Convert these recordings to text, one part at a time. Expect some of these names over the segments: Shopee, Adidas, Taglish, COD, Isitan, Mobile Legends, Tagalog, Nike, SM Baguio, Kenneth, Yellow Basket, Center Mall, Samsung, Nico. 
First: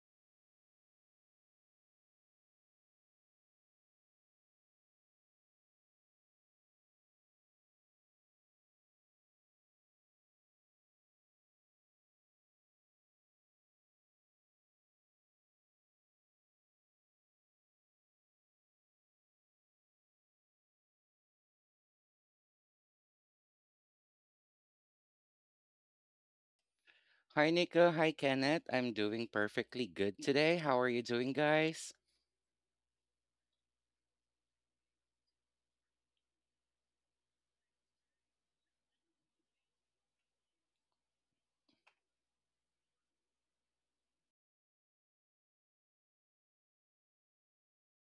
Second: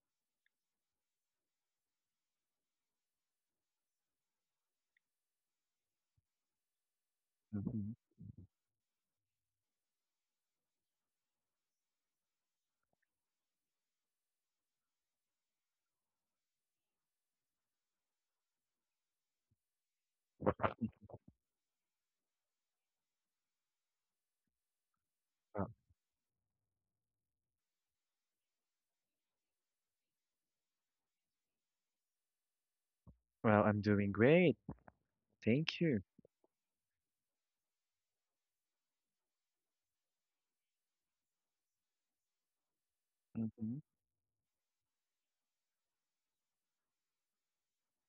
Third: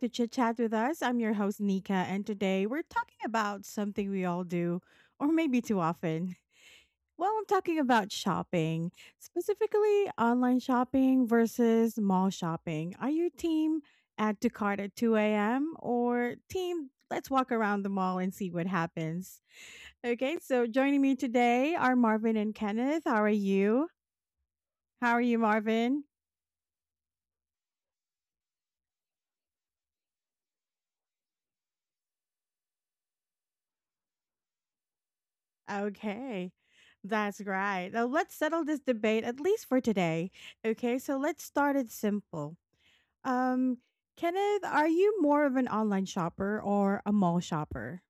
to Chit Chat with Us. I'm your host, Nika, and today we're talking about something we all do, or maybe too often. Well, I'm talking Mhm. about shopping, specifically online shopping versus mall shopping. Are you team add to cart at 2 a.m. or team let's walk around the mall and see what happens? Okay, so joining me today are Marvin and Kenneth. How are you? How are you, Uh, Marvin? Hi, Nico. Hi, Kenneth. I'm doing perfectly good today. How are you doing, guys? Well, I'm doing great. Thank you. Okay. That's right. Now let's settle this debate at least for today. Okay, so let's start it simple. Um, Hmm Kenneth, are you more of an online shopper or a mall shopper?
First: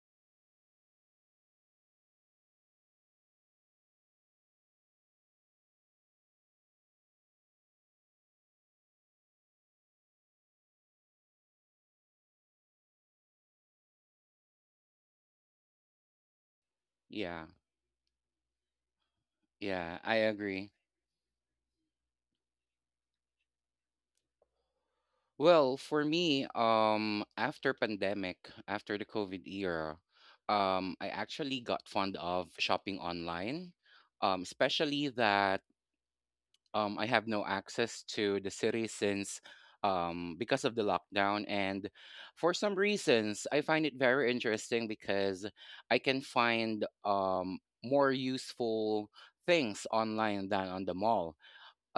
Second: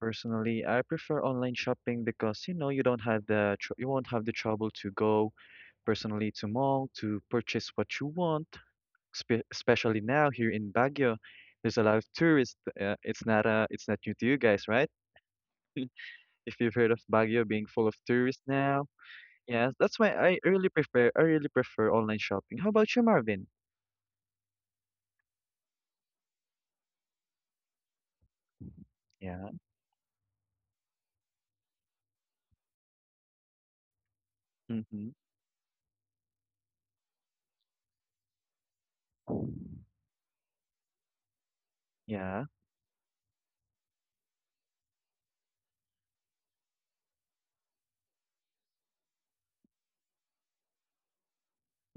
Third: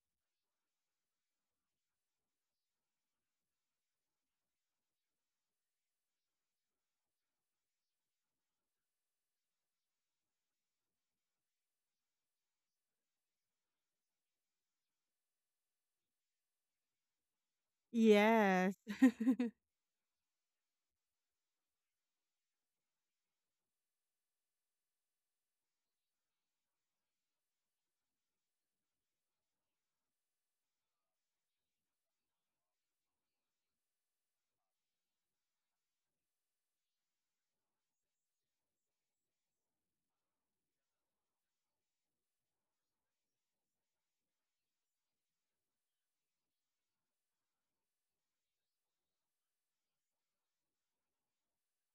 Personally, I prefer online shopping because you don't have the tr you won't have the trouble to go personally to mall to purchase what you want. Spe Especially now here in Baguio, there's a lot of tourists. It's not it's not new to you guys, right? If you've heard of Baguio Yeah, being full of tourists Yes. now, yes, that's yeah, why I agree. I really prefer online shopping. How about you, Marvin? Well, for me, after pandemic, after the COVID Yeah. era, I actually got fond of shopping online, um, especially Mm-hmm. that um, I have no access to the city since because of the lockdown. And Yeah. for some reasons, I find it very interesting because I can find more useful things online than on the mall.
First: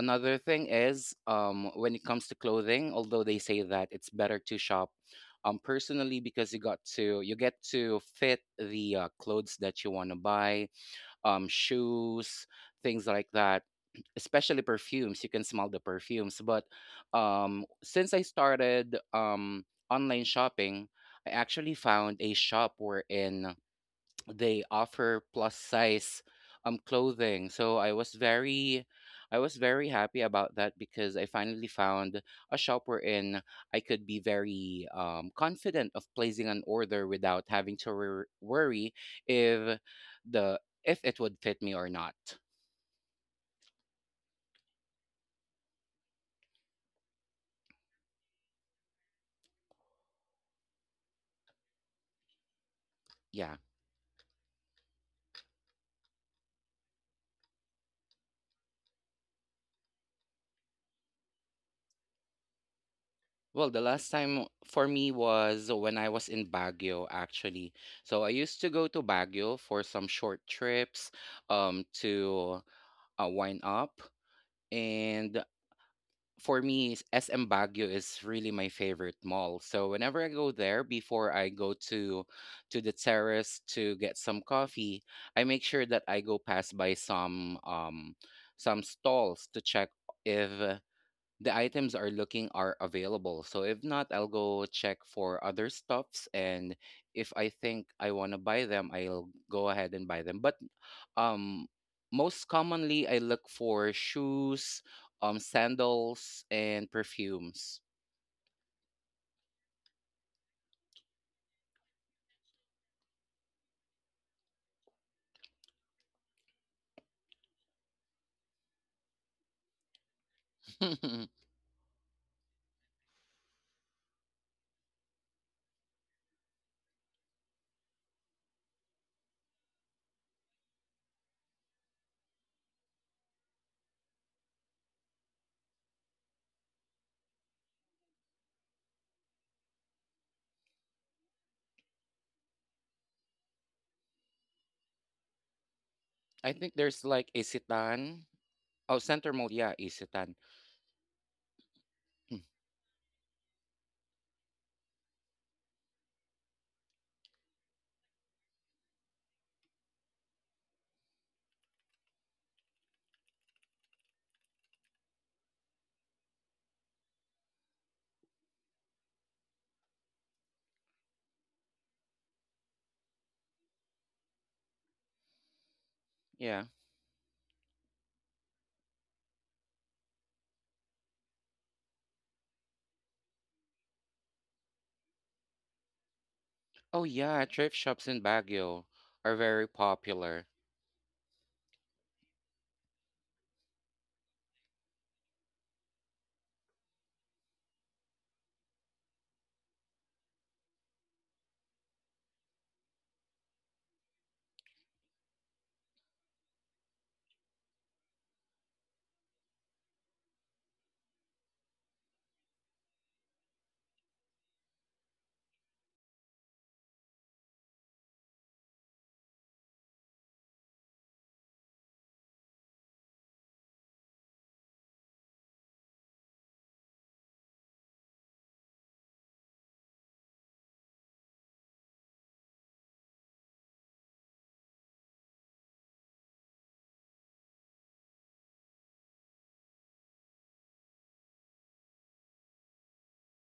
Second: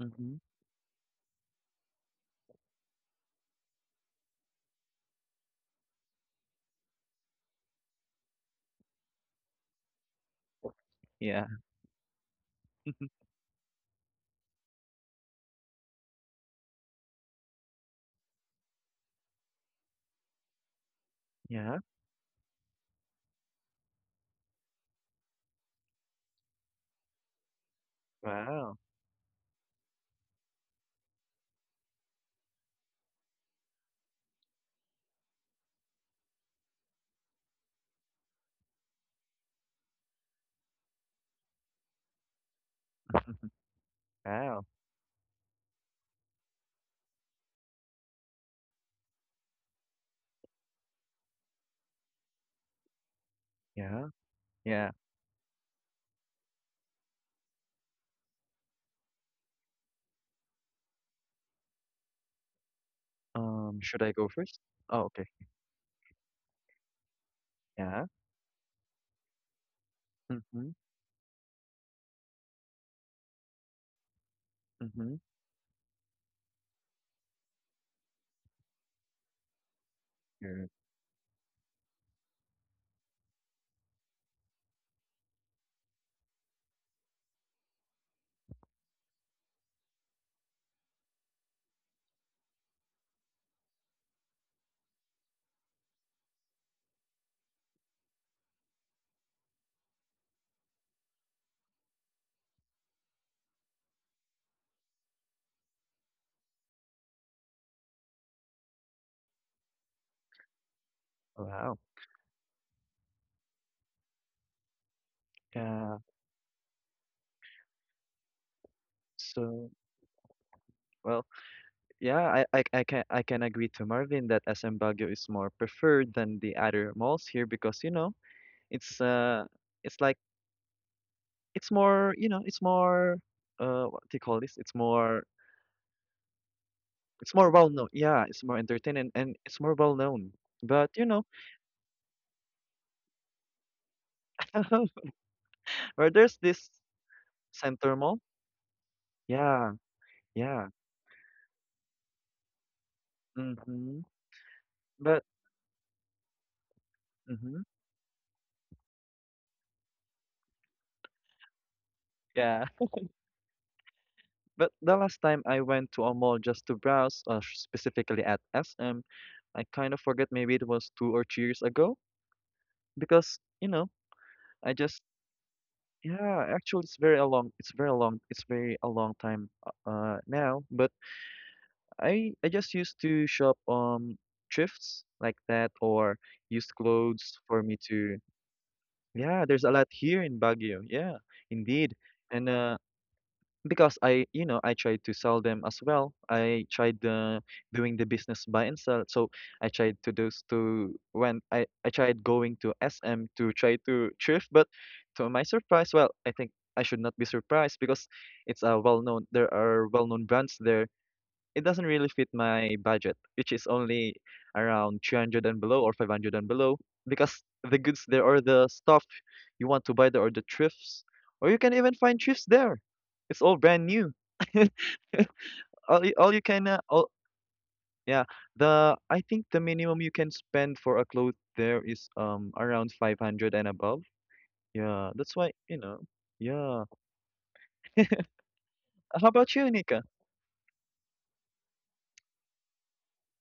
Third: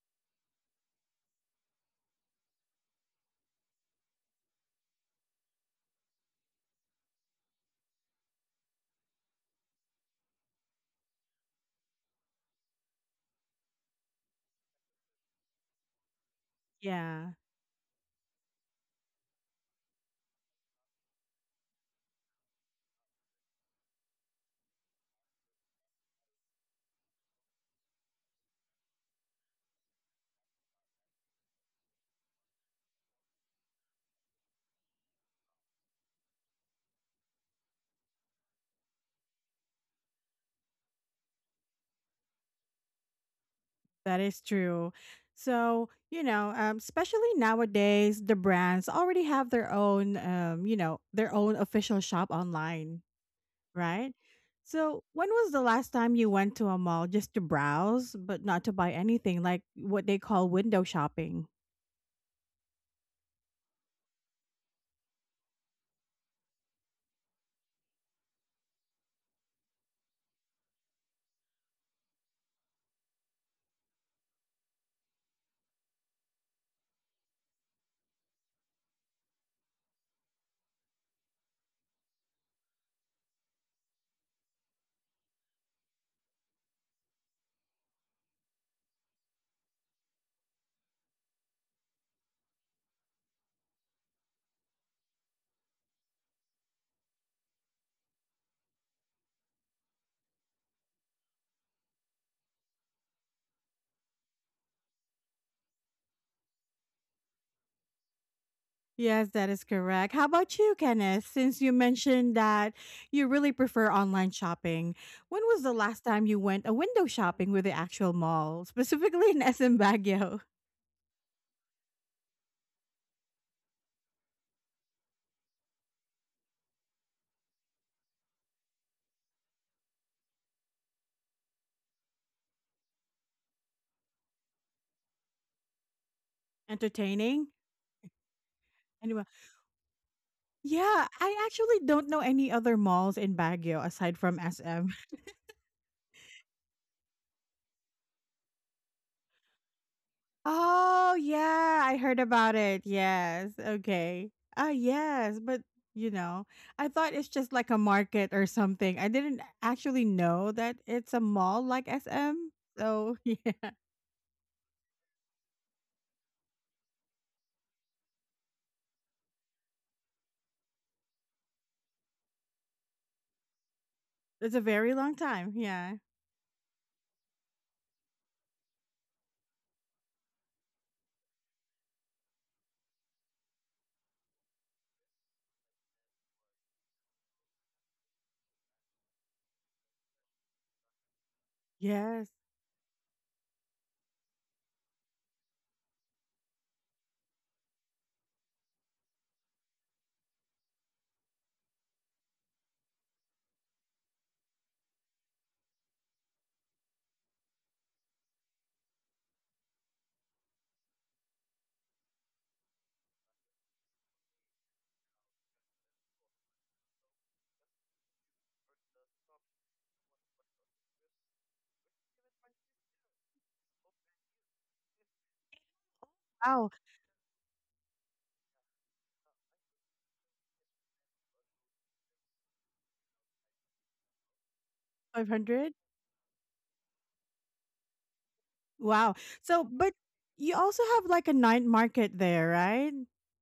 Mm-hmm. thing is, when it comes to clothing, although they say that it's better to shop personally because you get to fit the clothes that you want to buy, Yeah. Shoes, things like that, especially perfumes. You can smell the perfumes. But yeah, since I started online shopping, I actually Yeah. found a shop wherein they offer plus size clothing. So i was Wow, very i was very happy about that because I finally found a shop wherein I could be very confident of placing an order without having to worry if the if it would fit me or not. that is wow, true. So, especially nowadays, the brands already have their own, their own official shop online, Yeah. yeah, right? yeah. So, when was the last time you went to a mall just to browse, but not to buy anything, like what they call window shopping? Well, the Should I last go time first? for Oh, me okay. was when I was in Baguio, actually. Yeah. So I used to go to Baguio for some short Mm-hmm. trips to wind up. Mm-hmm. And for me, SM Baguio is really my favorite mall. So whenever I go Sure. there, before I go to the terrace to get some coffee, I make sure that I go pass by some stalls to check if the items are available. So if not, I'll go check for other stuffs, and if I think I want to buy them, I'll go ahead and buy them. But um most commonly I look for shoes, sandals, and perfumes. Yes, that is correct. How about you, Kenneth? Since you Wow. mentioned that you really prefer online shopping, when was the Yeah. last time you went a window shopping with the actual mall, specifically in So, SM Baguio? well, yeah, I can agree to Marvin that SM Baguio is more preferred than the other malls here because, you know, it's uh it's like it's more, you know, it's more what do you call this? It's Entertaining? more well known. Yeah, it's more entertaining Anyway, and it's more well known. But, you yeah, know, I actually don't know any other malls in Baguio aside from SM. where there's I this think there's like center mall, Isitan. Oh, Center Mall, yeah. yeah, Isitan. Yeah, Oh, yeah, I heard Hmm, about it. Yes. mm-hmm. Okay. Ah, But yes, but you know, I thought it's just mm-hmm. like a market or something. I didn't actually know that it's a mall like SM. Yeah. So, yeah. But the last time I went to a mall just to browse, specifically at SM, I kind of forget maybe it was 2 or 3 years ago because, you know, It's a I very just long time. Yeah. yeah, Yeah. actually it's very a long time now, but I just used to shop thrifts like that or used Oh clothes yeah, for me thrift shops to in Baguio are yeah, there's very a lot here in popular. Baguio. Yeah, indeed. Yes. And because I, you know, I tried to sell them as well. I tried doing the business buy and sell. So I tried to do to when I tried going to SM to try to thrift, but to my surprise, well, I think I should not be surprised because it's a well known. There are well known brands there. It doesn't really fit my budget, which is only around 300 and below or 500 and below, because the goods there or the stuff you want to buy there or the thrifts, or you can even find thrifts there. It's all brand new. All you can, Wow, all, yeah, the I think the minimum you can spend for a clothes there is around 500 and above. Yeah, that's why, 500? you know. Yeah. Wow. How about So, you, but Nika? you also have like a night market there, right?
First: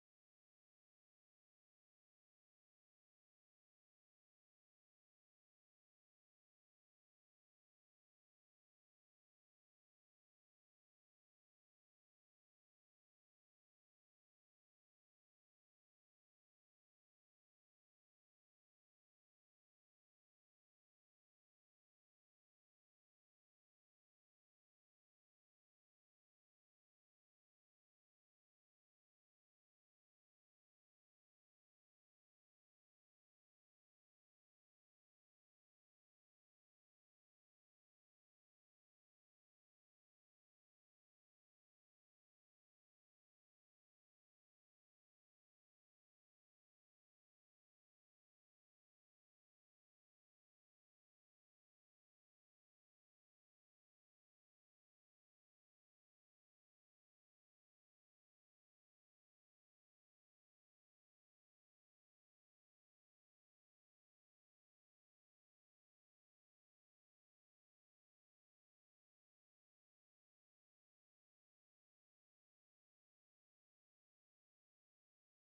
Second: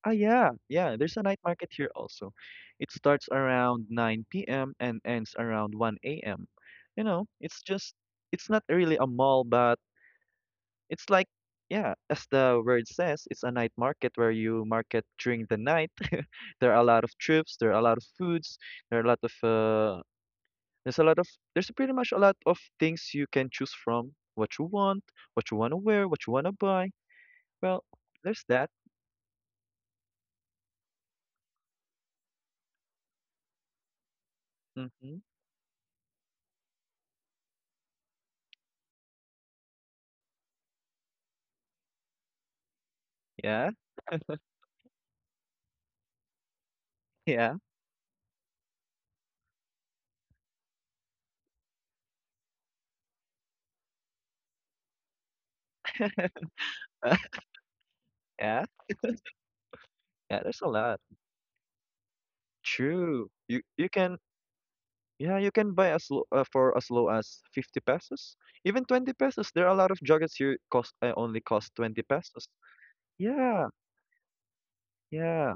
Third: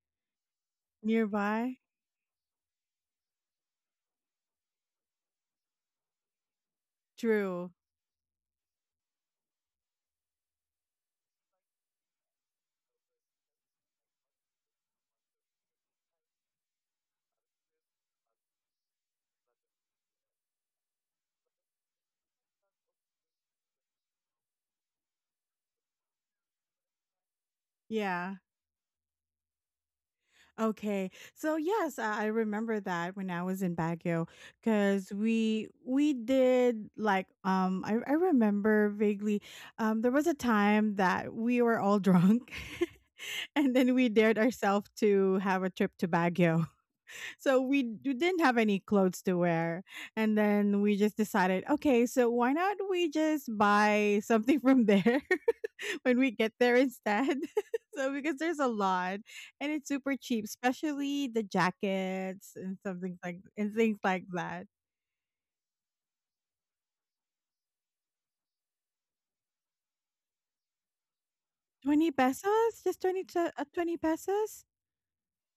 Ah, yeah, yeah. There's a night market Nearby? here also. It starts around 9 p.m. and ends around 1 a.m. You know, it's True. just, it's not really a mall, but it's like, yeah, as the word says, it's a night market where you market during the night. There are a lot of trips, there are a lot of foods, there are a lot of, there's a lot of, there's pretty much a lot of things you can choose from. What you want to wear, what you want to buy. Well, Yeah. there's that. Okay. So yes, I remember that when I was in Baguio cuz Mm-hmm. we did like I remember vaguely there was a time that we were all drunk Yeah, and then we dared ourselves to have a trip to Baguio. yeah, So we didn't have any clothes to wear and then we just decided, okay, so why not we just buy something from there? when we get there instead. so because there's yeah. a lot and it's super Yeah, cheap, there's a lot. especially the jackets and something True. like You and you things can like that. yeah, you can buy as low, for as low as 50 pesos, even 20 pesos. There are a lot of joggers here cost only cost 20 20 pesos. pesos? Just 20 to, Yeah, 20 pesos? yeah.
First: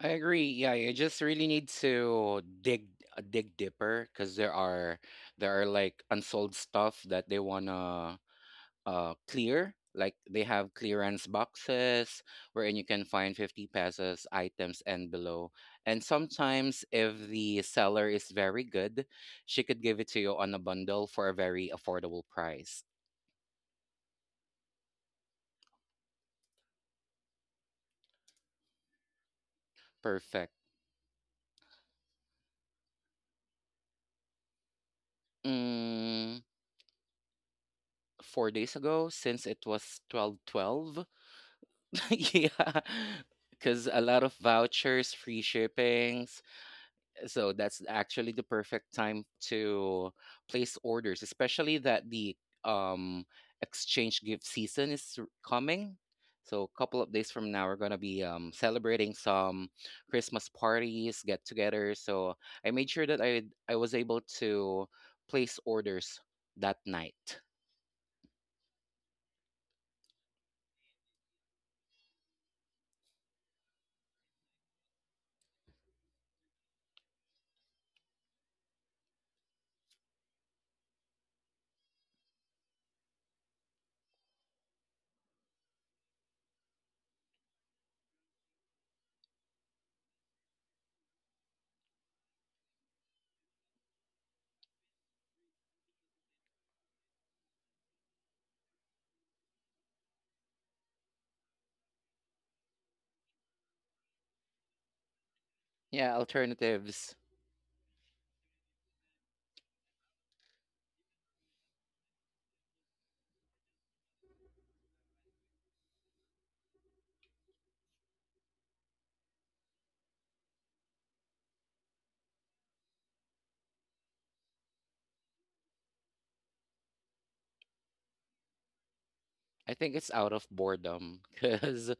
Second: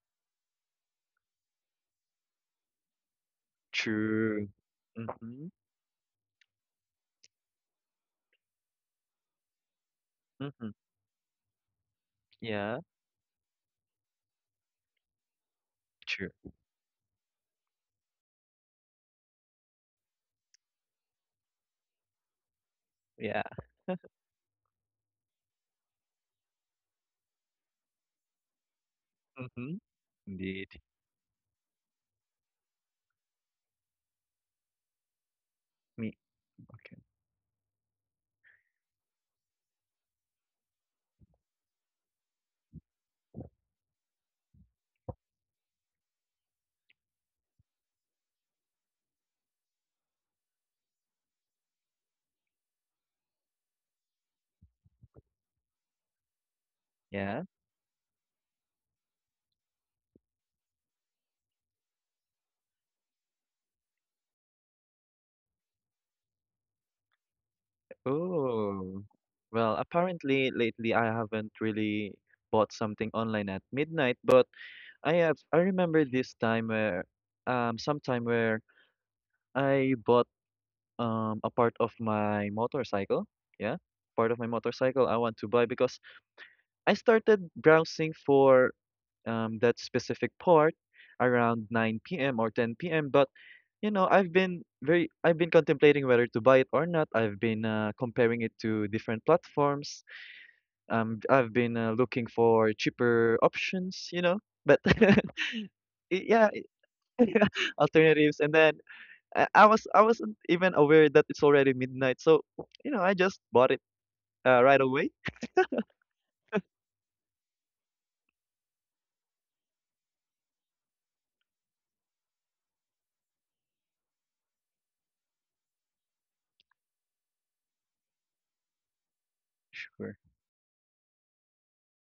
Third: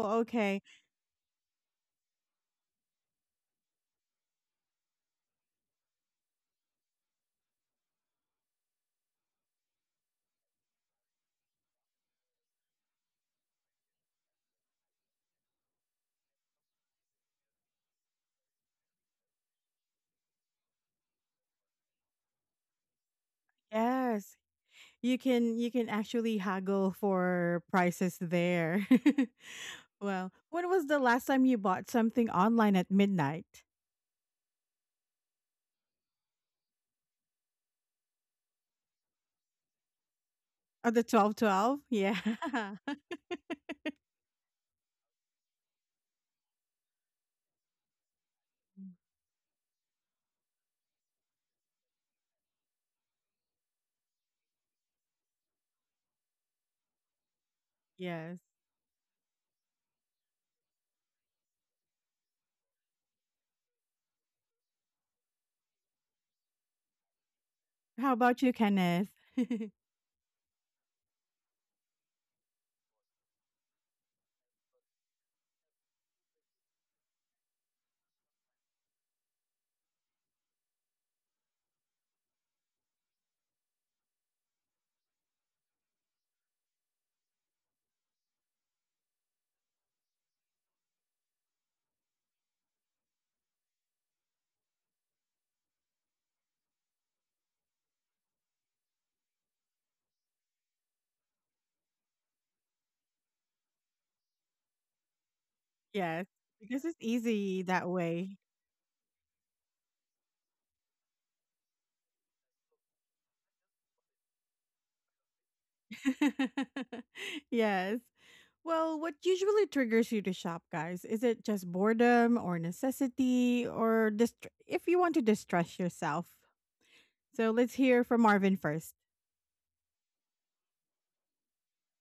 I agree. okay. Yeah, you just really need to dig deeper because True. there are Mm-hmm. there are like unsold stuff that they wanna clear. Like they Mm-hmm. have clearance boxes wherein Yeah, you can find 50 pesos items and below. And true. sometimes if the seller is very good, she could give it to you on a bundle for a very affordable price. Yeah. Yes. You can actually haggle for prices there. Mm-hmm. well, Perfect. when Indeed. was the last time you bought something online at midnight? Me. Mm, Okay. 4 days ago, since it was Oh, the 1212. 1212? Yeah. Yeah, because a lot of vouchers, free shippings. So that's actually the perfect time to place orders, especially that the um exchange gift season is coming. So a couple of days Yeah. from now, we're gonna be yes. Celebrating some Christmas parties, get together. So I made sure that I was able to place orders that night. How about you, Oh. Kenneth? Well, apparently lately I haven't really bought something online at midnight, but I remember this time where sometime where I bought a part of my motorcycle. Yeah, part of my motorcycle I want to buy because I started browsing for that specific part around 9 p.m. or 10 p.m. But you know, I've been contemplating whether to buy it or not. I've been comparing it to different platforms. I've been looking for cheaper options. You know, but. Yeah, Yes. yeah Because it's alternatives. easy that way. alternatives and then I wasn't even aware that it's already midnight. So, you know, I just bought it right away. yes. Well, what usually triggers you to shop, guys? Is it just boredom or necessity or if you want to distress yourself? So let's hear from Marvin first. I think it's Sure. out of boredom because,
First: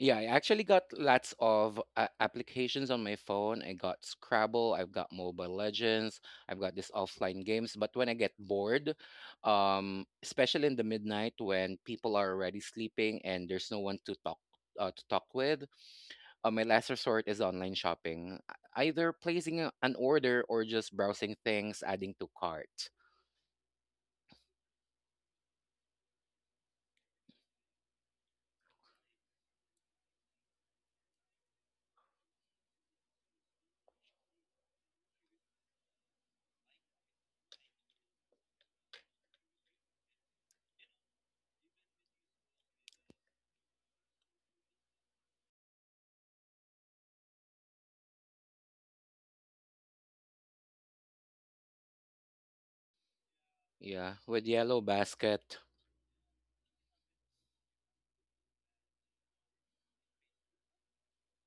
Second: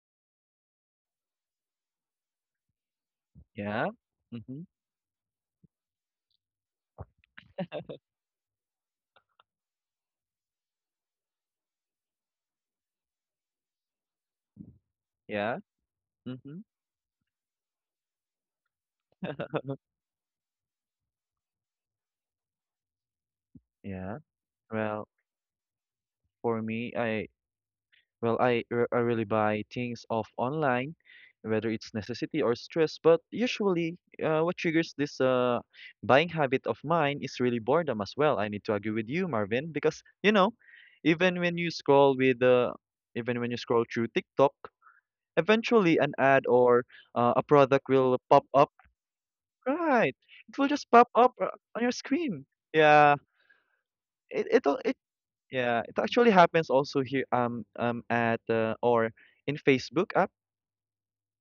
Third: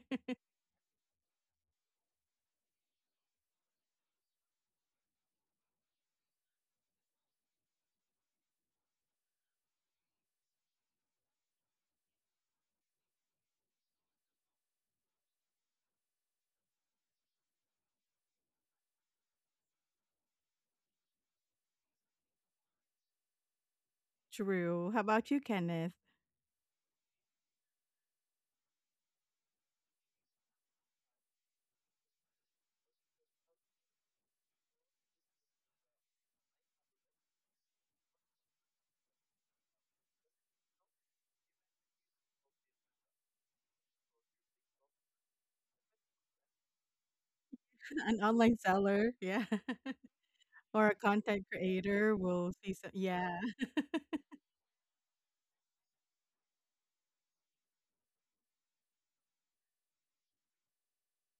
yeah, I actually got lots of applications on my phone. I Yeah. got Mhm. Scrabble, I've got Mobile Legends, I've got these offline games. But when I get bored, especially in the midnight when people are already sleeping and there's no one to talk, uh, to talk Yeah. with, my Mhm. last resort is online shopping, either placing an order or just browsing things, adding to cart. Yeah. True. How Well, about you, Kenneth? for me, I really buy things off online, whether it's necessity or stress. But usually, what triggers this buying habit of mine is really boredom as well. I need to agree with you, Marvin, because you know, even when you scroll with uh, even when you scroll through TikTok eventually an ad or a product will An pop online up. seller, yeah, Right. It will or just a pop up content on your creator screen. will see. Some, Yeah. yeah. Yeah, with It Yellow it'll, it Basket. yeah, it actually happens also here at or in Facebook app.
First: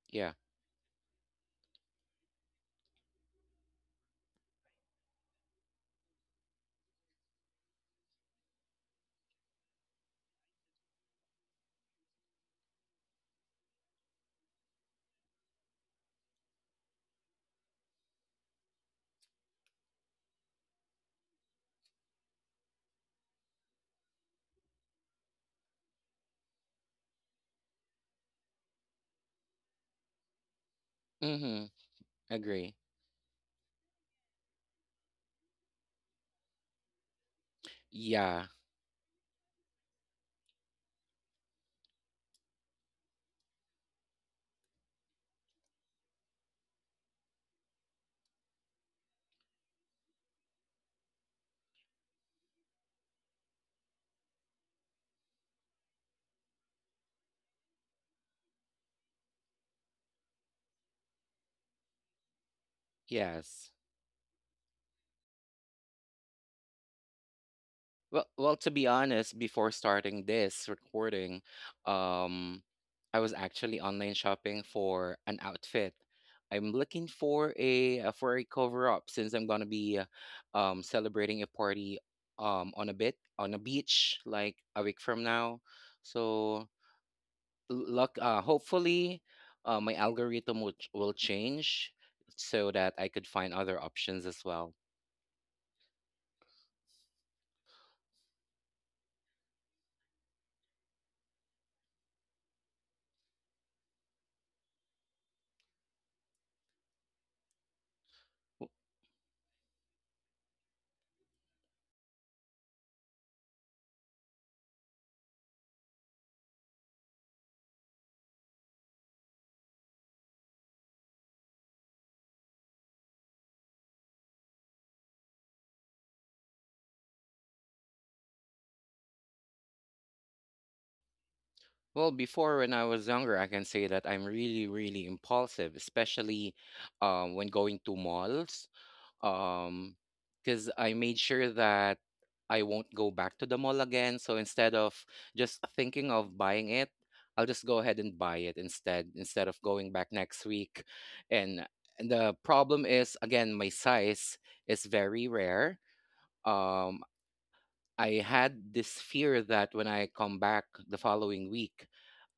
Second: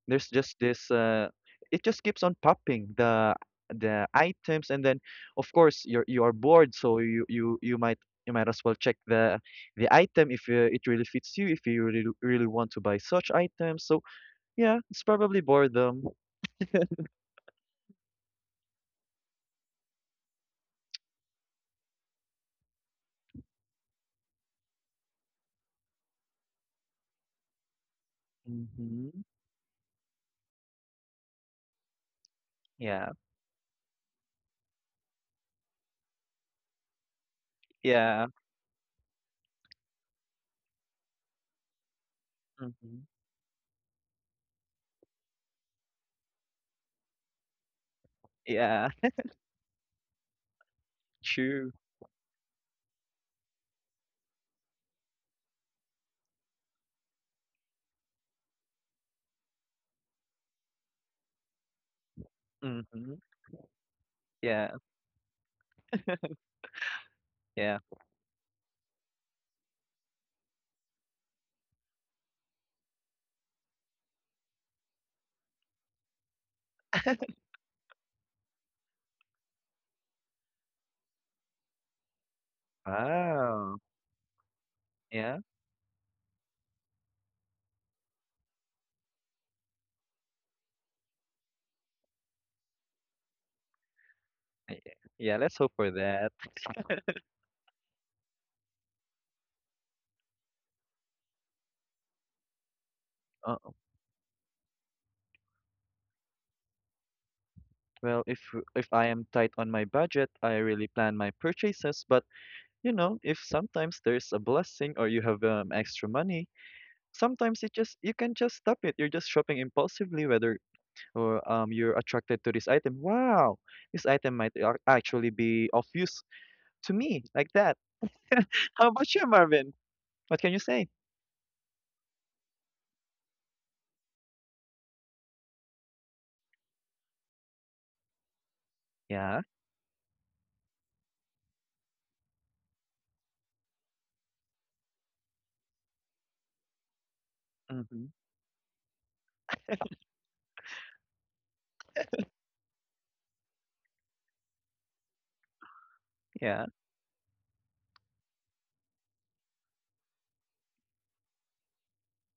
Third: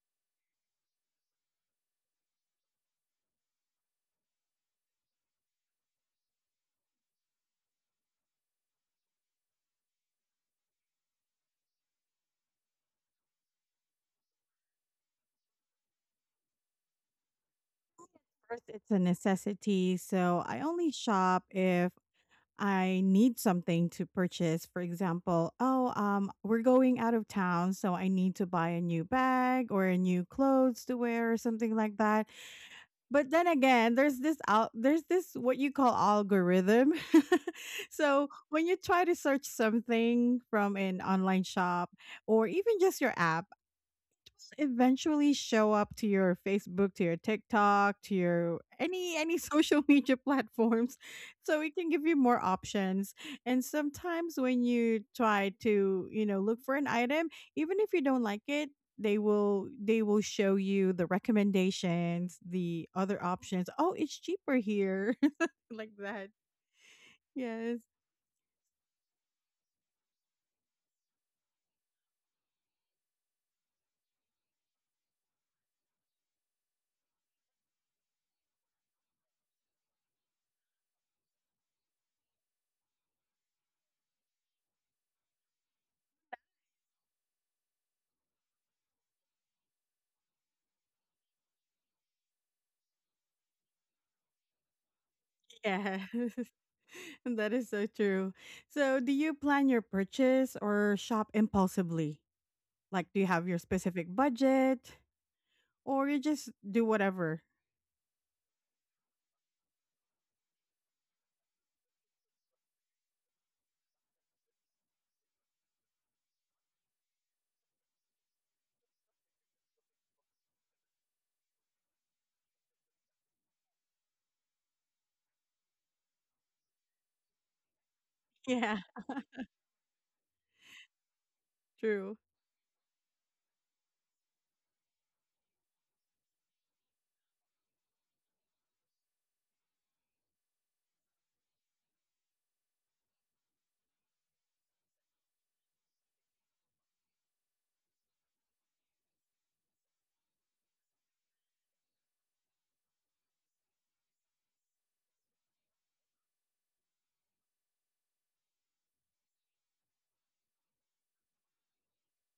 There's Yeah. just this it just keeps on popping the items and then of course you are bored so you might as well check the item if it really fits you if you really really want to buy such items so yeah it's probably boredom. First, it's a necessity. So I only shop if I need something to purchase. For example, oh, we're going out of town, so I need to buy a new Mhm. bag or a new clothes to wear or Mm-hmm. something like that. Agree. Yeah. But then again, there's this what you call algorithm. Yeah. so Yeah. when you try to search something from an online shop or even just Mhm. your app, eventually show up to your Facebook, to your TikTok, to your Yeah. Any social media platforms so True. it can give you more options. And sometimes when you try to, you know, look for an item, even if you don't like it, they will show you the recommendations, the Mhm. other options. Yes. Oh, it's cheaper Yeah. here. like that. Yes. Yeah. Well, to be honest, before starting this recording, um, I was actually online shopping for an outfit. I'm looking for a, for a cover up since I'm gonna be celebrating a party on a Wow. beach, like a week from Yeah. now. So l- luck hopefully my algorithm will will change so that I could find other options as well. I- Yeah. Let's hope for Yes. that. that is so true. So, do you plan your purchase or shop impulsively? Like, do you have Uh, your specific budget or you just do whatever? well, if I am tight on my budget, I really plan my purchases. But you know, if sometimes there's a blessing or you have extra money, sometimes it just you can just stop it. You're just shopping impulsively, whether or you're attracted to this item. Wow, this item might actually be of use to me, like that. Yeah, How about you, Marvin? What can you say? Well, true. before when I was younger, I can say that I'm really, really impulsive, especially when going to malls. Yeah. Um, because I made sure that I won't go back to the mall again. So instead of just thinking of buying it, I'll just go ahead Mm-hmm. and buy it instead, instead of going back next week. And the problem is, again, my size is very rare. Yeah. Um, I had this fear that when I come back the following week,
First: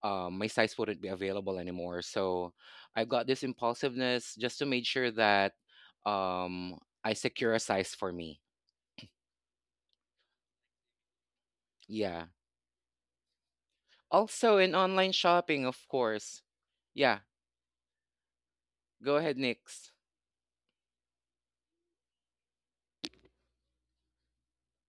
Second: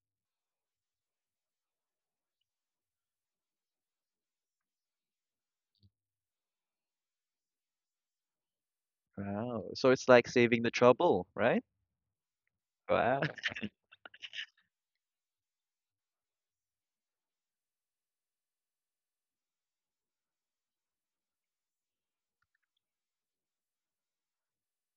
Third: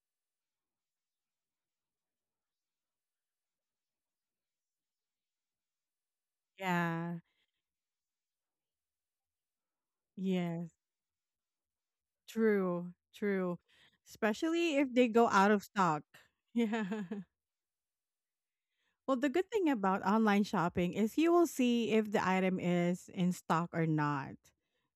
my size wouldn't be available anymore. So I've got this impulsiveness just to make sure that um, I Yeah, secure a size for me. Wow. So it's like saving yes, the trouble, right? Yeah. true, Wow. true. Also in Especially if they online go out shopping, of of stock. course. Yeah. Yeah. Go Well, the ahead, good thing Nix. about online shopping is you will see if the item is in stock or not.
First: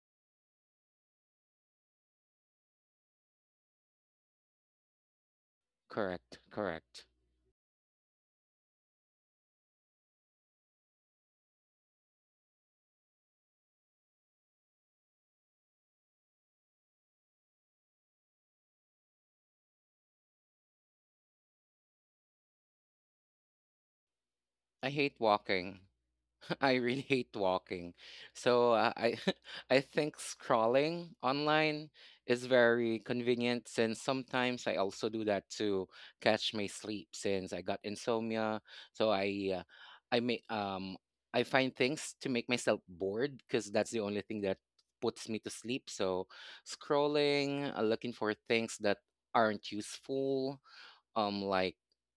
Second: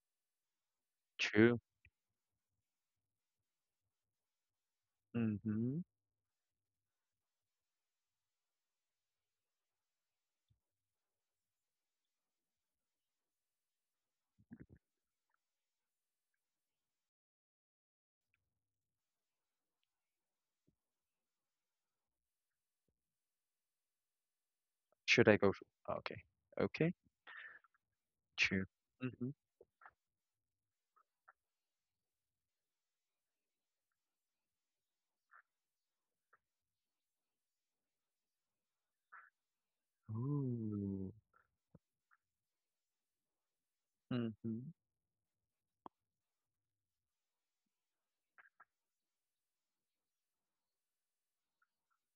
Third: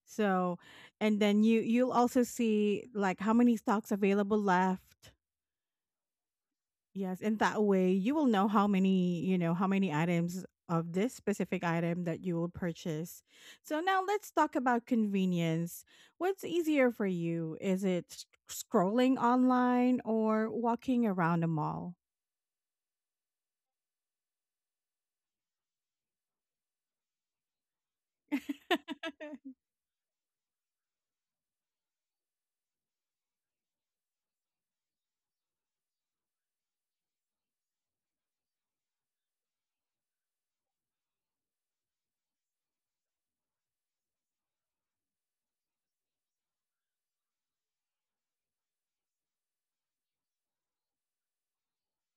So, and then True. you you'll also see like how many stocks available left. Mm-hmm. Correct. Correct. Yes, in that way, you will know how many, you know, how many items of this specific item that you will purchase. So now let's talk about convenience. What's easier for you? Is it scrolling online or walking around a mall? I hate Should I go? Walking. Okay. I Okay. really hate walking. True. So I Mm-hmm. I think scrolling online is very convenient, since sometimes I also do that to catch my sleep since I got insomnia. So I may um Ooh. I find things to make myself bored because that's the only thing that Mm-hmm. puts me to sleep. So scrolling, looking for things that aren't useful, like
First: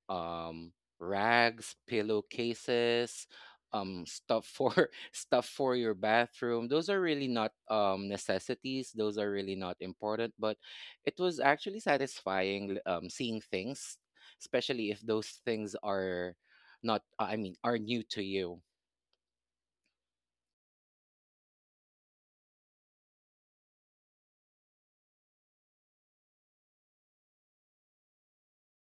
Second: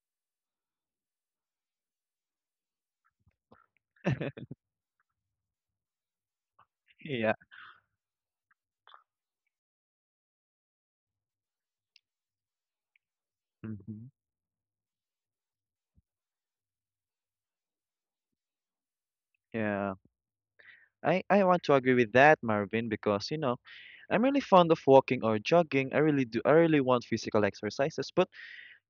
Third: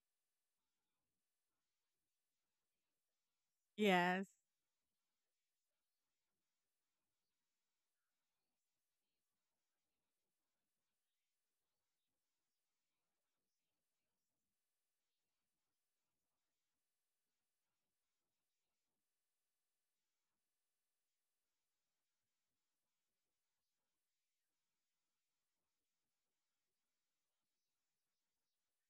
um rags, pillowcases, yes. stuff for stuff for your bathroom. Those are really Yeah. not necessities. Those are really not important, but it was actually satisfying seeing things, hmm especially if those things are not I mean are new to you. Yeah. I want to agree with that, Marvin, because you know, I'm really fond of walking or jogging. I really do. I really want physical exercises, but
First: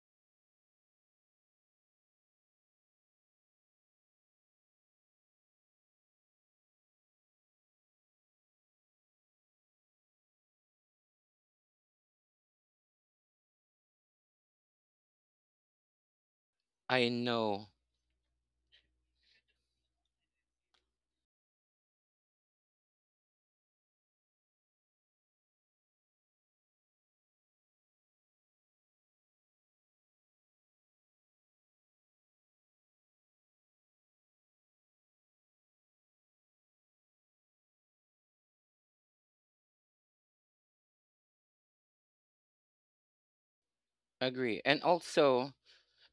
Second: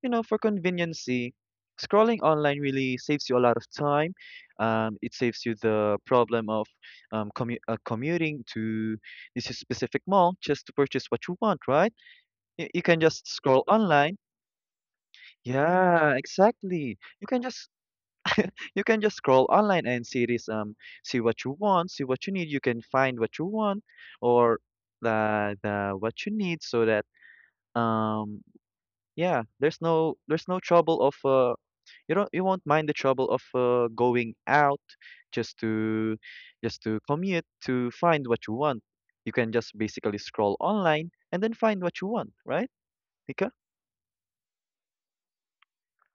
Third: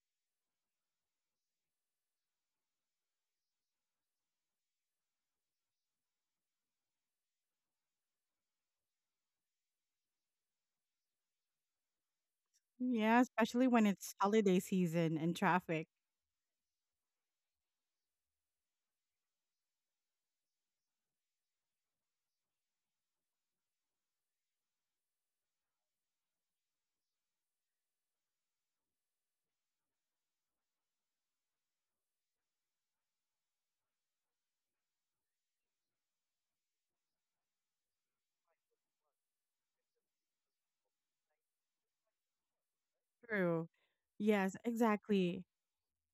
you know, for conveniency, scrolling online really saves you a lot of time. It saves you the problem of commuting to this specific mall just to purchase what you want, right? Y You can Yeah, just scroll especially when it's online. holiday season and traffic. Yeah, exactly. I know. You can just scroll online and see this see what you want, see what you need. You can find what you want or the what you need so that um yeah, there's no trouble of you don't you won't mind the trouble of going out just to just to commute to find what you want. You can just basically scroll online and then find what you want, right, Nika? True. Yes, Agree. And exactly. also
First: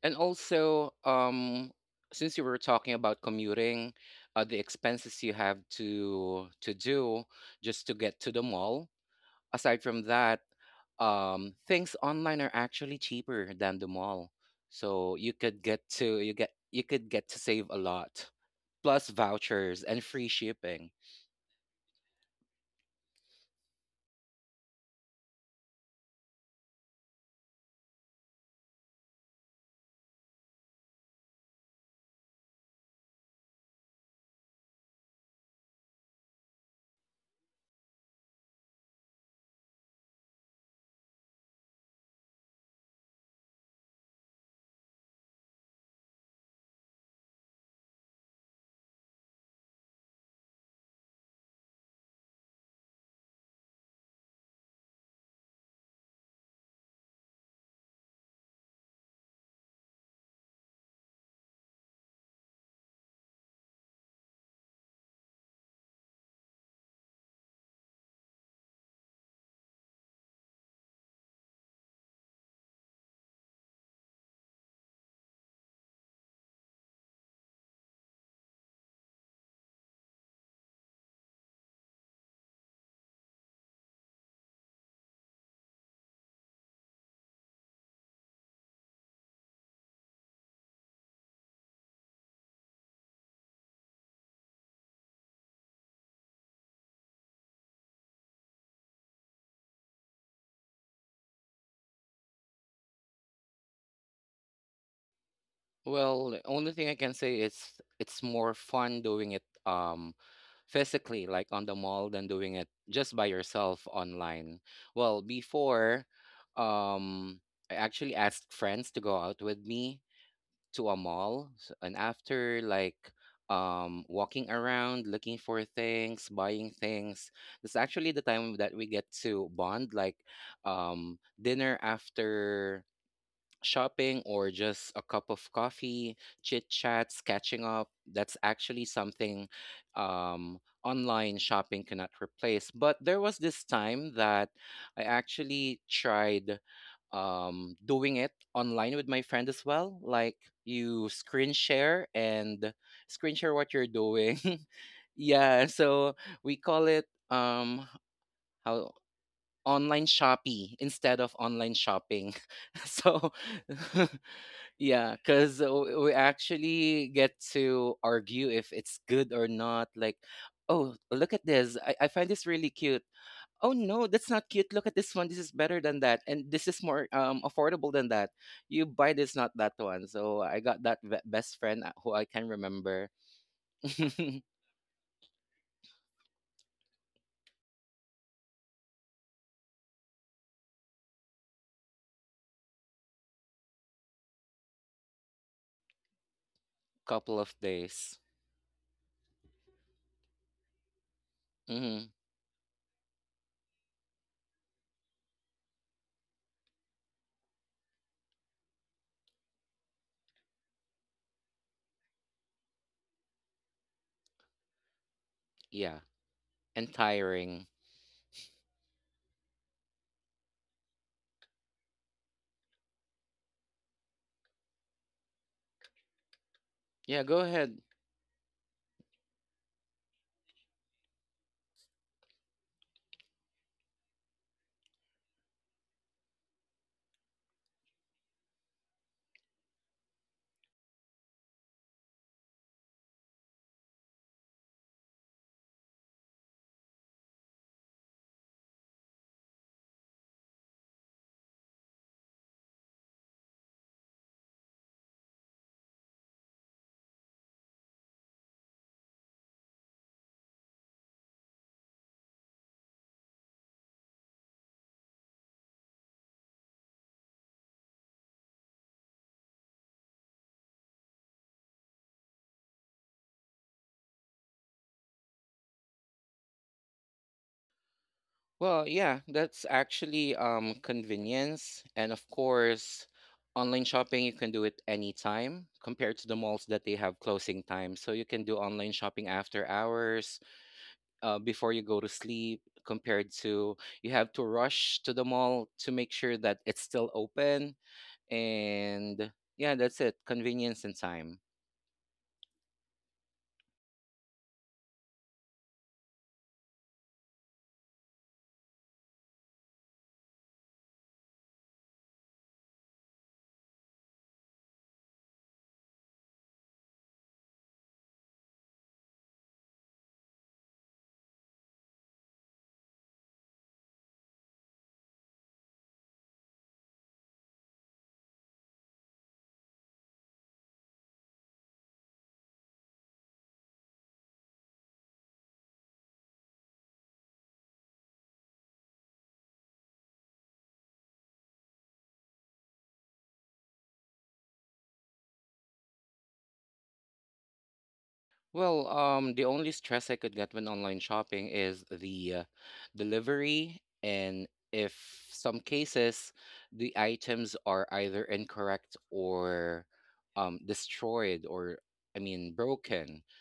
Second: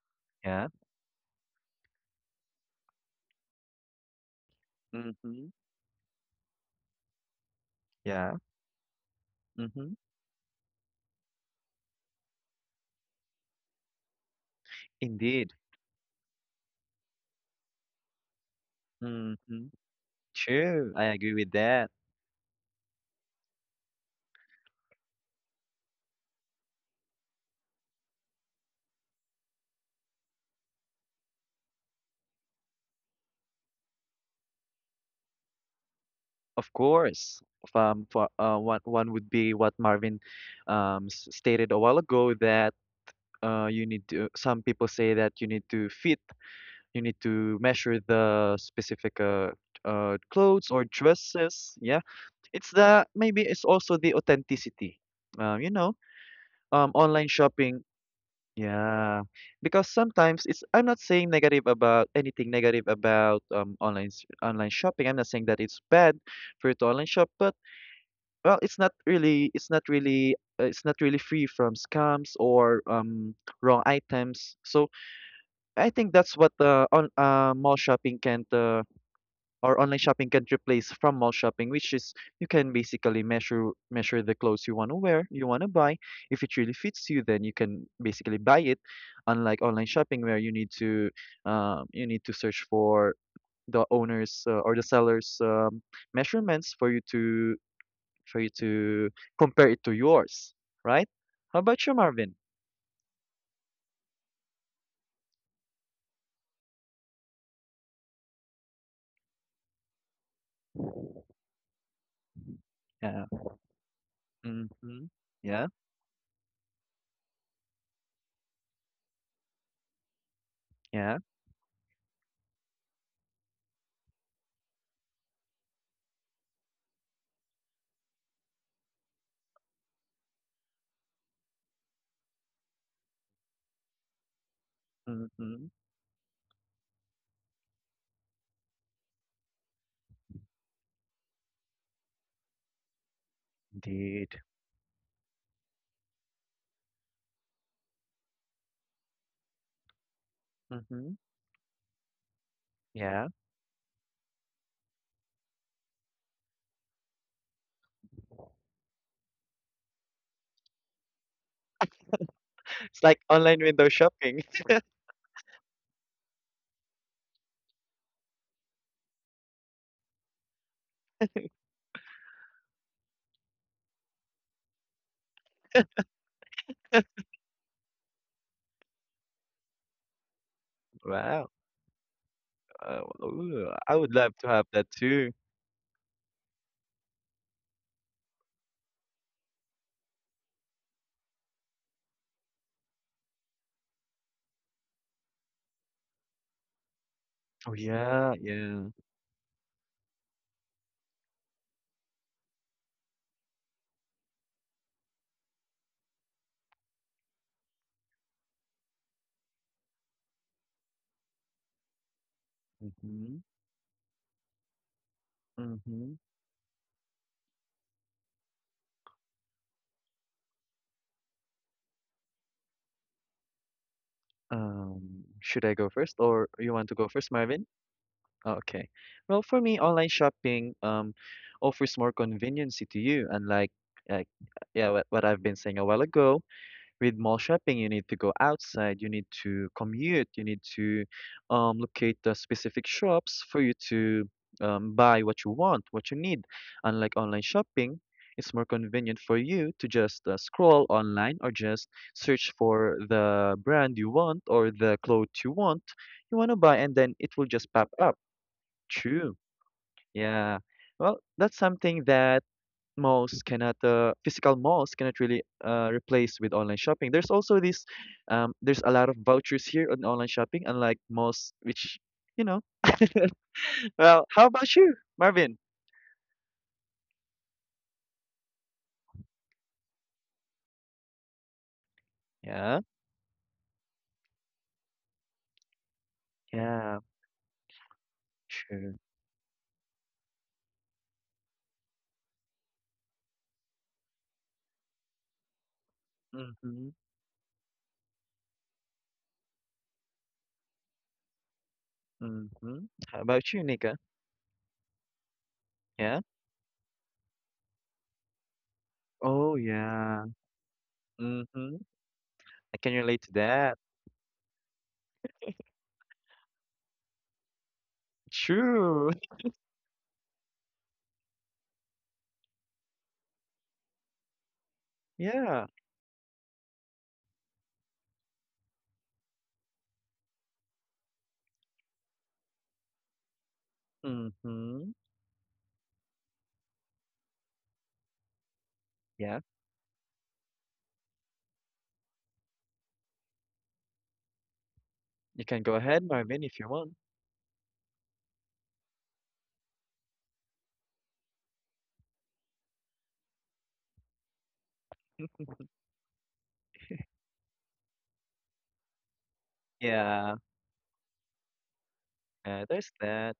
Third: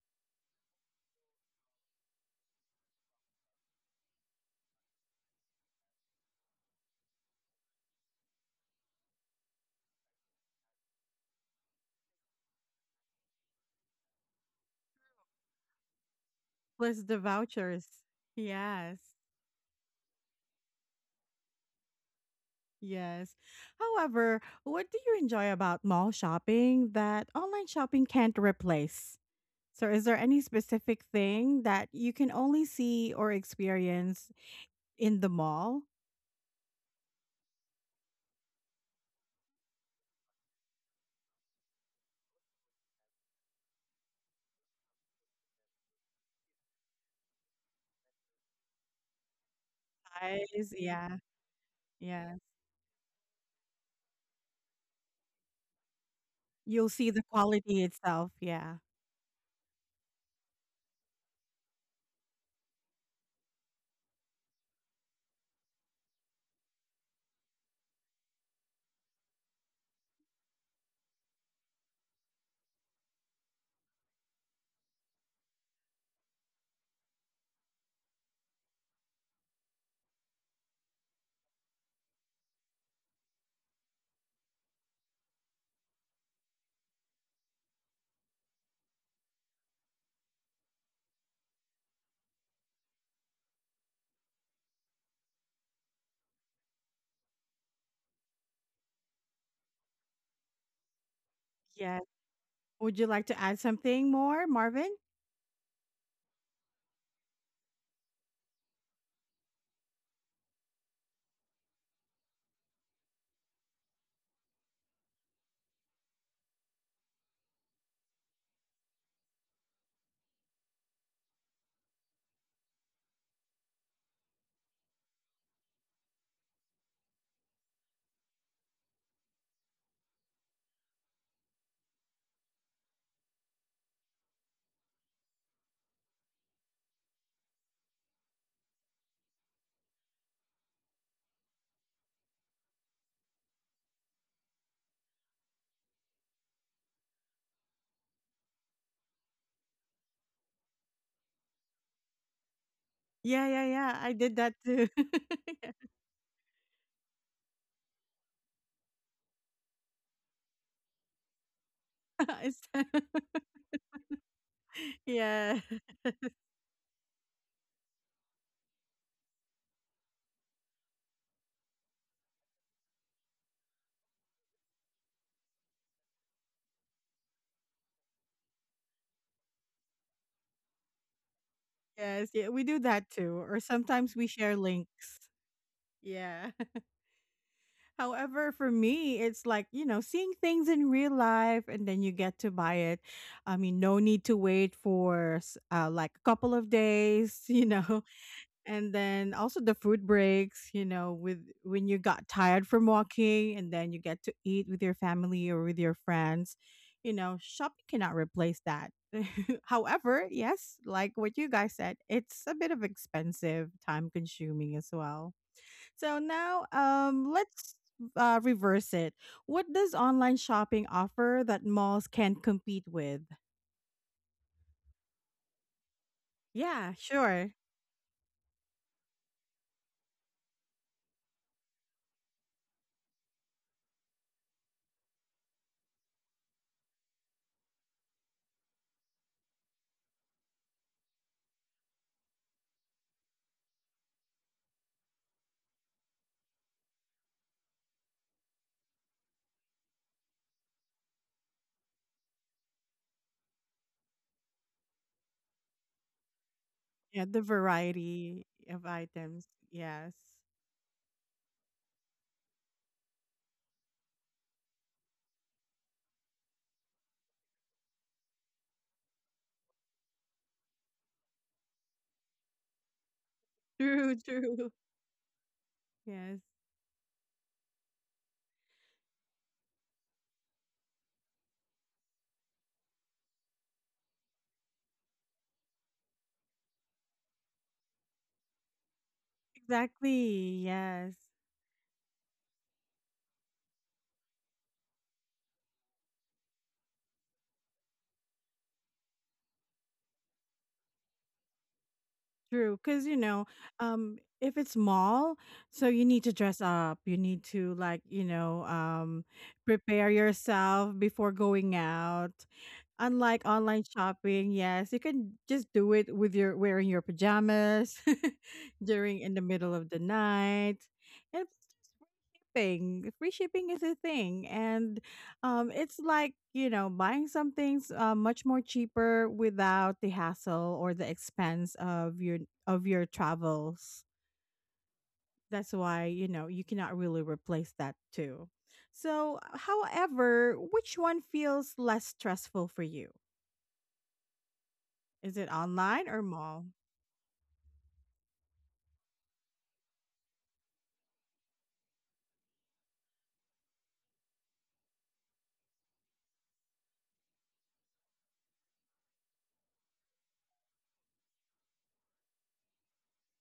And Yeah. also, um, since you were talking about commuting, the expenses you Mm-hmm. have to do just to get to Yeah. the mall. Aside Mm-hmm. from that, things online are actually cheaper than the mall, so you Indeed. could get to you get you Plus could the get to save a vouchers. lot. Yes. Plus Mm-hmm. vouchers and free True. shipping. I agree with that. Yes. However, what do you enjoy about mall shopping that online shopping can't replace? So, is there any specific thing that you can only see or experience in the mall? Of course. If, for one one would be what Marvin stated a while ago that you need to. Some people say that you need to fit. You need to measure the specific clothes Size, or yeah, dresses. Yeah, yeah. it's the maybe it's also the authenticity. You know, You'll see the online shopping. quality itself. Yeah, Yeah, because sometimes it's. I'm not saying negative about anything negative about online shopping. I'm not saying that it's bad for you to online shop, but well, it's not really. It's not really. It's not really free from scams or wrong items. So I think that's what on mall shopping can or online shopping can replace from mall shopping, which is you can basically measure the clothes you want to wear, you want to buy. If it really fits you, then you can basically buy it. Unlike online shopping, where you need to search for the owner's or the seller's measurements for you to compare it to yours, right? How about you, yeah. Marvin? Would you like to add something more, Marvin? Well, the only thing I can say is it's more fun doing it physically, like on the mall, than doing it just by Yeah. yourself online. Mm-hmm. Well, Yeah. before, um, I actually asked friends to go out with me to a Yeah. mall, and after, like, walking around, looking for things, buying things, that's actually the time that we get to bond, like dinner after shopping or just a cup of Mm-hmm. coffee, chit chats, catching up. That's actually something, um, online shopping cannot replace. But there was this time Indeed. that I actually tried doing it online with my friend as well. Like you Mm-hmm. screen share and Yeah. screen Yeah, share yeah, what you're yeah. I did doing. that too. Yeah, so we call it, how online shoppy instead of online shopping. It's- It's like So online window shopping. yeah, yeah, because we actually get to argue if it's good or not. Like, oh, look at this. I find this really cute. Oh, no, that's not cute. Look at this one. This is better than that. And this is more, affordable than that. You buy this, not that one. So I got that Wow. best friend, who I yes, yeah. can We do that remember. too. Or Ooh, I would sometimes we love to share have that links. too. Yeah. However, for me, it's like, you know, seeing things in real life and then you get to buy it. I mean, no need to wait for like a couple of days, Couple of you Oh know. days. yeah, yeah. And then also the food breaks, you know, with when you hmm got tired from walking and then you get to eat with your family or with your friends. You know, shopping cannot replace that. However, yes, like what you guys said, it's a bit of Mm-hmm. expensive, time consuming as well. Yeah, Mm-hmm. So now, and tiring. let's reverse it. What does online shopping offer that malls can't compete with? Um, should I go first or you want Yeah, to go Yeah, first, go sure. Marvin? ahead. Oh, okay. Well, for me, online shopping offers more conveniency to you, unlike like yeah, what I've been saying a while ago. With mall shopping, you need to go outside, you need to commute, you need to locate the specific shops for you to buy what you want, what you need. Unlike online shopping, it's more convenient for you to just scroll online or just search for the brand you want or the clothes you want to buy, and then Yeah, it the will just pop up. variety of True. items. Yes. Yeah. Well, that's something that malls cannot physical malls cannot really replace. With online shopping there's also this there's a lot of vouchers here on online shopping unlike malls which you know. True, Well how true. about you, Marvin? Yes, Well, yeah, that's actually, convenience. And of Yeah. course, online shopping, you can do it anytime compared to the malls that they Yeah. have closing time. So you can do online Sure. shopping after hours, exactly. Yes, before you go to sleep, compared to you have to rush to the mall to make sure that it's Mm-hmm, still open. And yeah, that's it, convenience and time. mm-hmm. true. Because, How about you, Nika? If it's mall, so you Yeah. need to dress up. You need to, like, Oh prepare yeah. yourself before Mm-hmm. going out. I can relate to Unlike that. online shopping, yes, you can just do it with your wearing your pajamas True. during in the middle of the night. And it's just free shipping. Free shipping is a thing, and Yeah. It's like you know buying some things much more cheaper without the hassle or the expense of your travels. Mm-hmm. That's why you know you cannot really replace that too. So, Yeah. however, which one feels less stressful for you? Is You it can go ahead, online or Marvin, if mall? you want. Well, the only stress I could get when online shopping is the, delivery, and if some cases the items are either incorrect or Yeah. Destroyed, or There's broken, that.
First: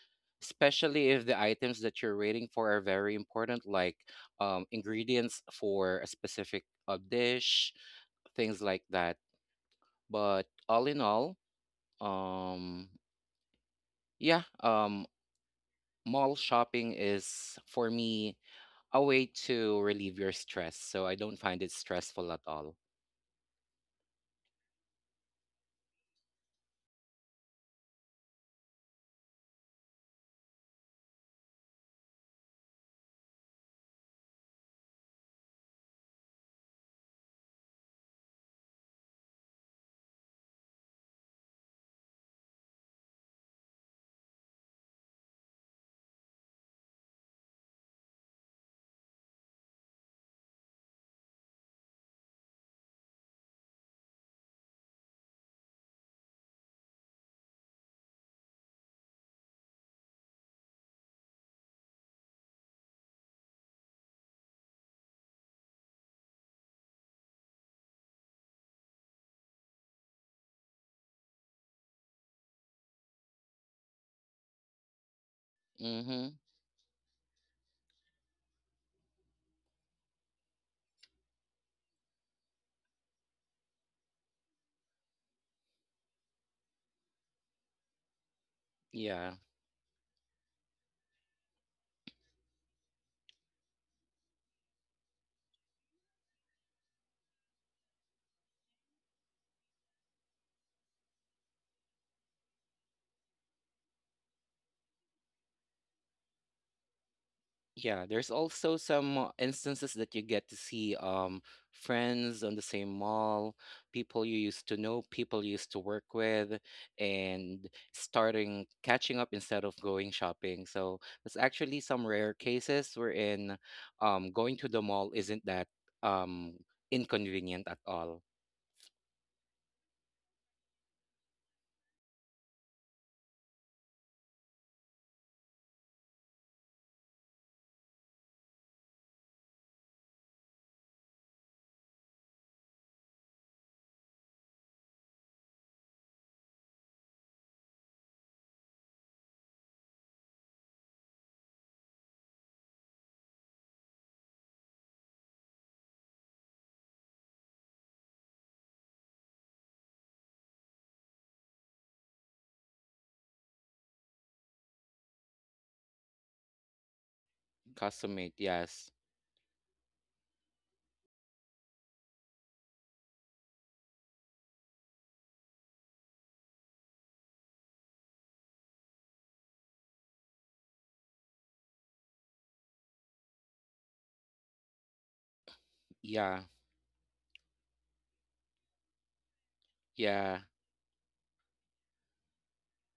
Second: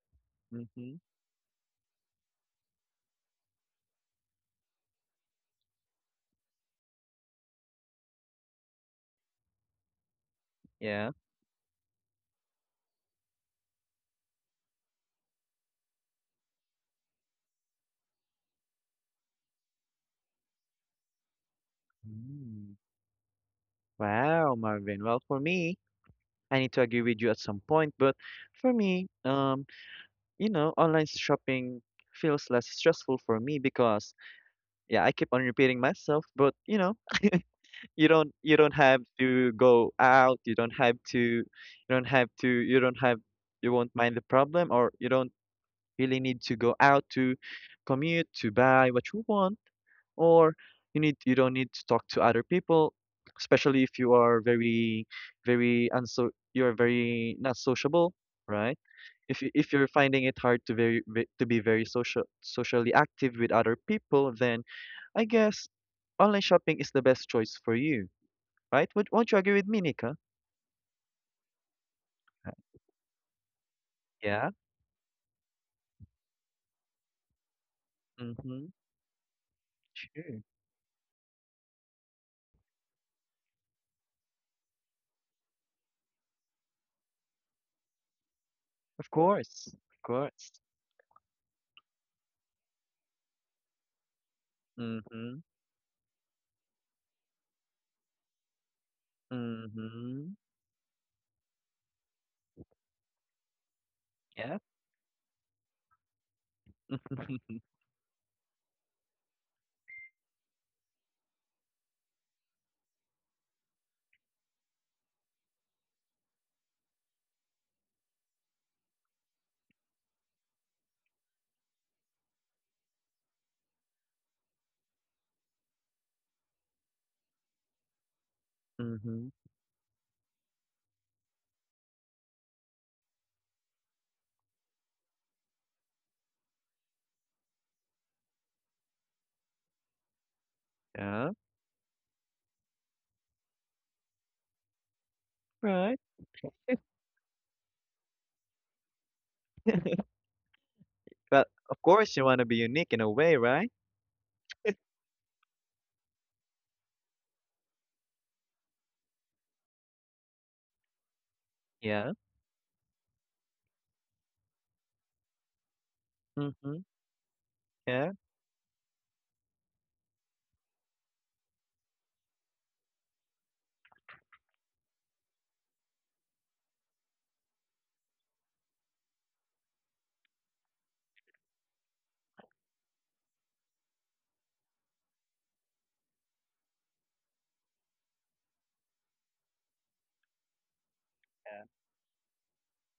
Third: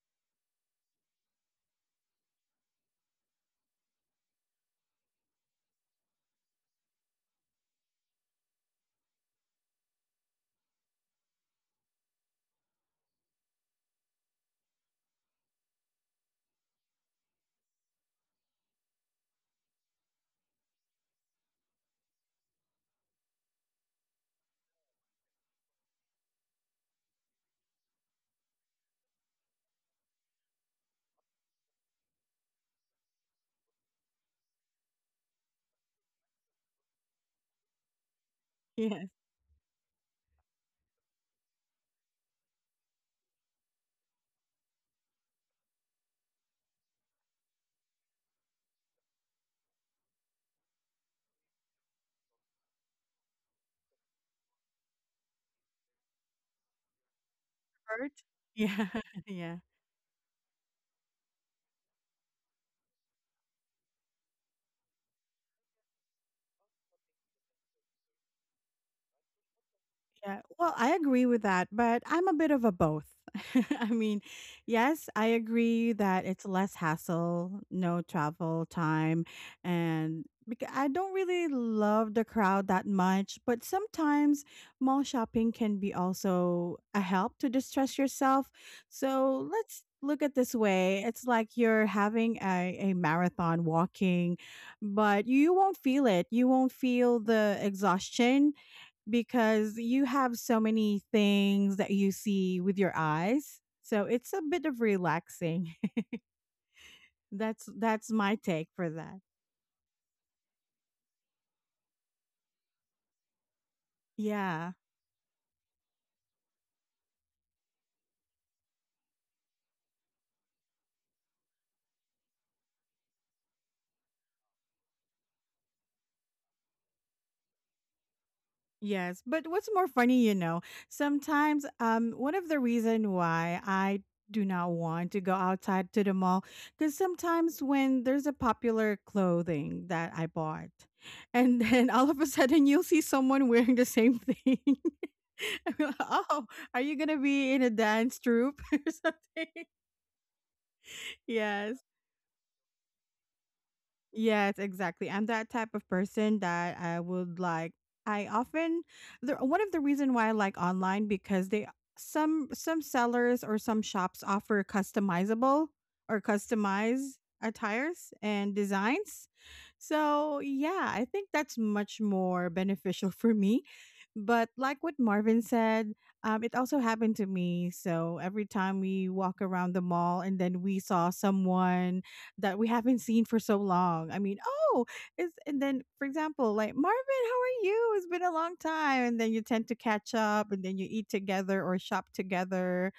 Mhm. especially if the items that you're waiting for are very important, like ingredients for a specific dish, things like that. But all in Yeah. all, um, yeah, um, mall shopping is, for me, a way to relieve your stress, so I don't find it stressful at Mm. all. Wow, Marvin. Well, for me, I need to agree with you at some point, but for me, you know, online shopping feels less stressful for me because yeah, I keep on repeating myself, but you know, you don't have Yeah, to go out, you don't have to you don't have to you don't have you won't mind the problem or you don't really need to go out to commute to buy what you want. Or you need, you don't need to talk to other people, especially if you are very very unso you're very not Bird? sociable, right? Yeah. If you, Yeah. if you're finding it hard to to be very socially active with other people, then I guess online shopping is the best choice for you, right? Would Won't you agree with me, Nika? Yeah, well, I agree with that, but I'm a bit of a both. I mean, Yeah. yes, I agree that Mm-hmm. it's less hassle, no Mm-hmm. travel time, and Sure. because I don't really love the crowd that much, but sometimes mall shopping can be also a help to distress yourself. Of Yeah. So course. let's Of look at this course. way. It's like you're having a marathon walking, but Mm-hmm. you won't feel it. You won't feel the exhaustion because you Mm-hmm. have so many things that you see with your eyes. So it's a Yeah. bit of relaxing. that's Yeah, that's there's my take also for that. some instances that you get to see friends on the same mall, people you used Yeah. to know, people you used to work with, and starting catching up instead of going shopping. So there's actually some rare cases wherein going to the mall isn't that um inconvenient at all. Yes, Mm-hmm. but what's more funny, you know, sometimes one of the reason why I do not want to go outside to the mall cuz sometimes when there's a popular clothing that I bought Yeah. and then all of a sudden you'll see someone wearing the same thing Right. oh, are you gonna be in a dance troupe or something? Well, Yeah, of course you want to be unique in a way, right? yes, exactly. I'm that type of person that I would like. I often the one of the reason why I like online because they Yeah. Some sellers or some shops offer customizable or Mm-hmm. customized Yeah. attires Custom-made, and yes. designs. So yeah, I think that's much more beneficial for me. But like what Marvin said, it also happened to me. So every time we walk around the mall and then we saw someone that we haven't seen for so long. I mean, oh, it's and then for Yeah. example, like Marvin, how are you? It's been a long time, and then you tend to catch Yeah, up, and then you eat Yeah. together or shop together.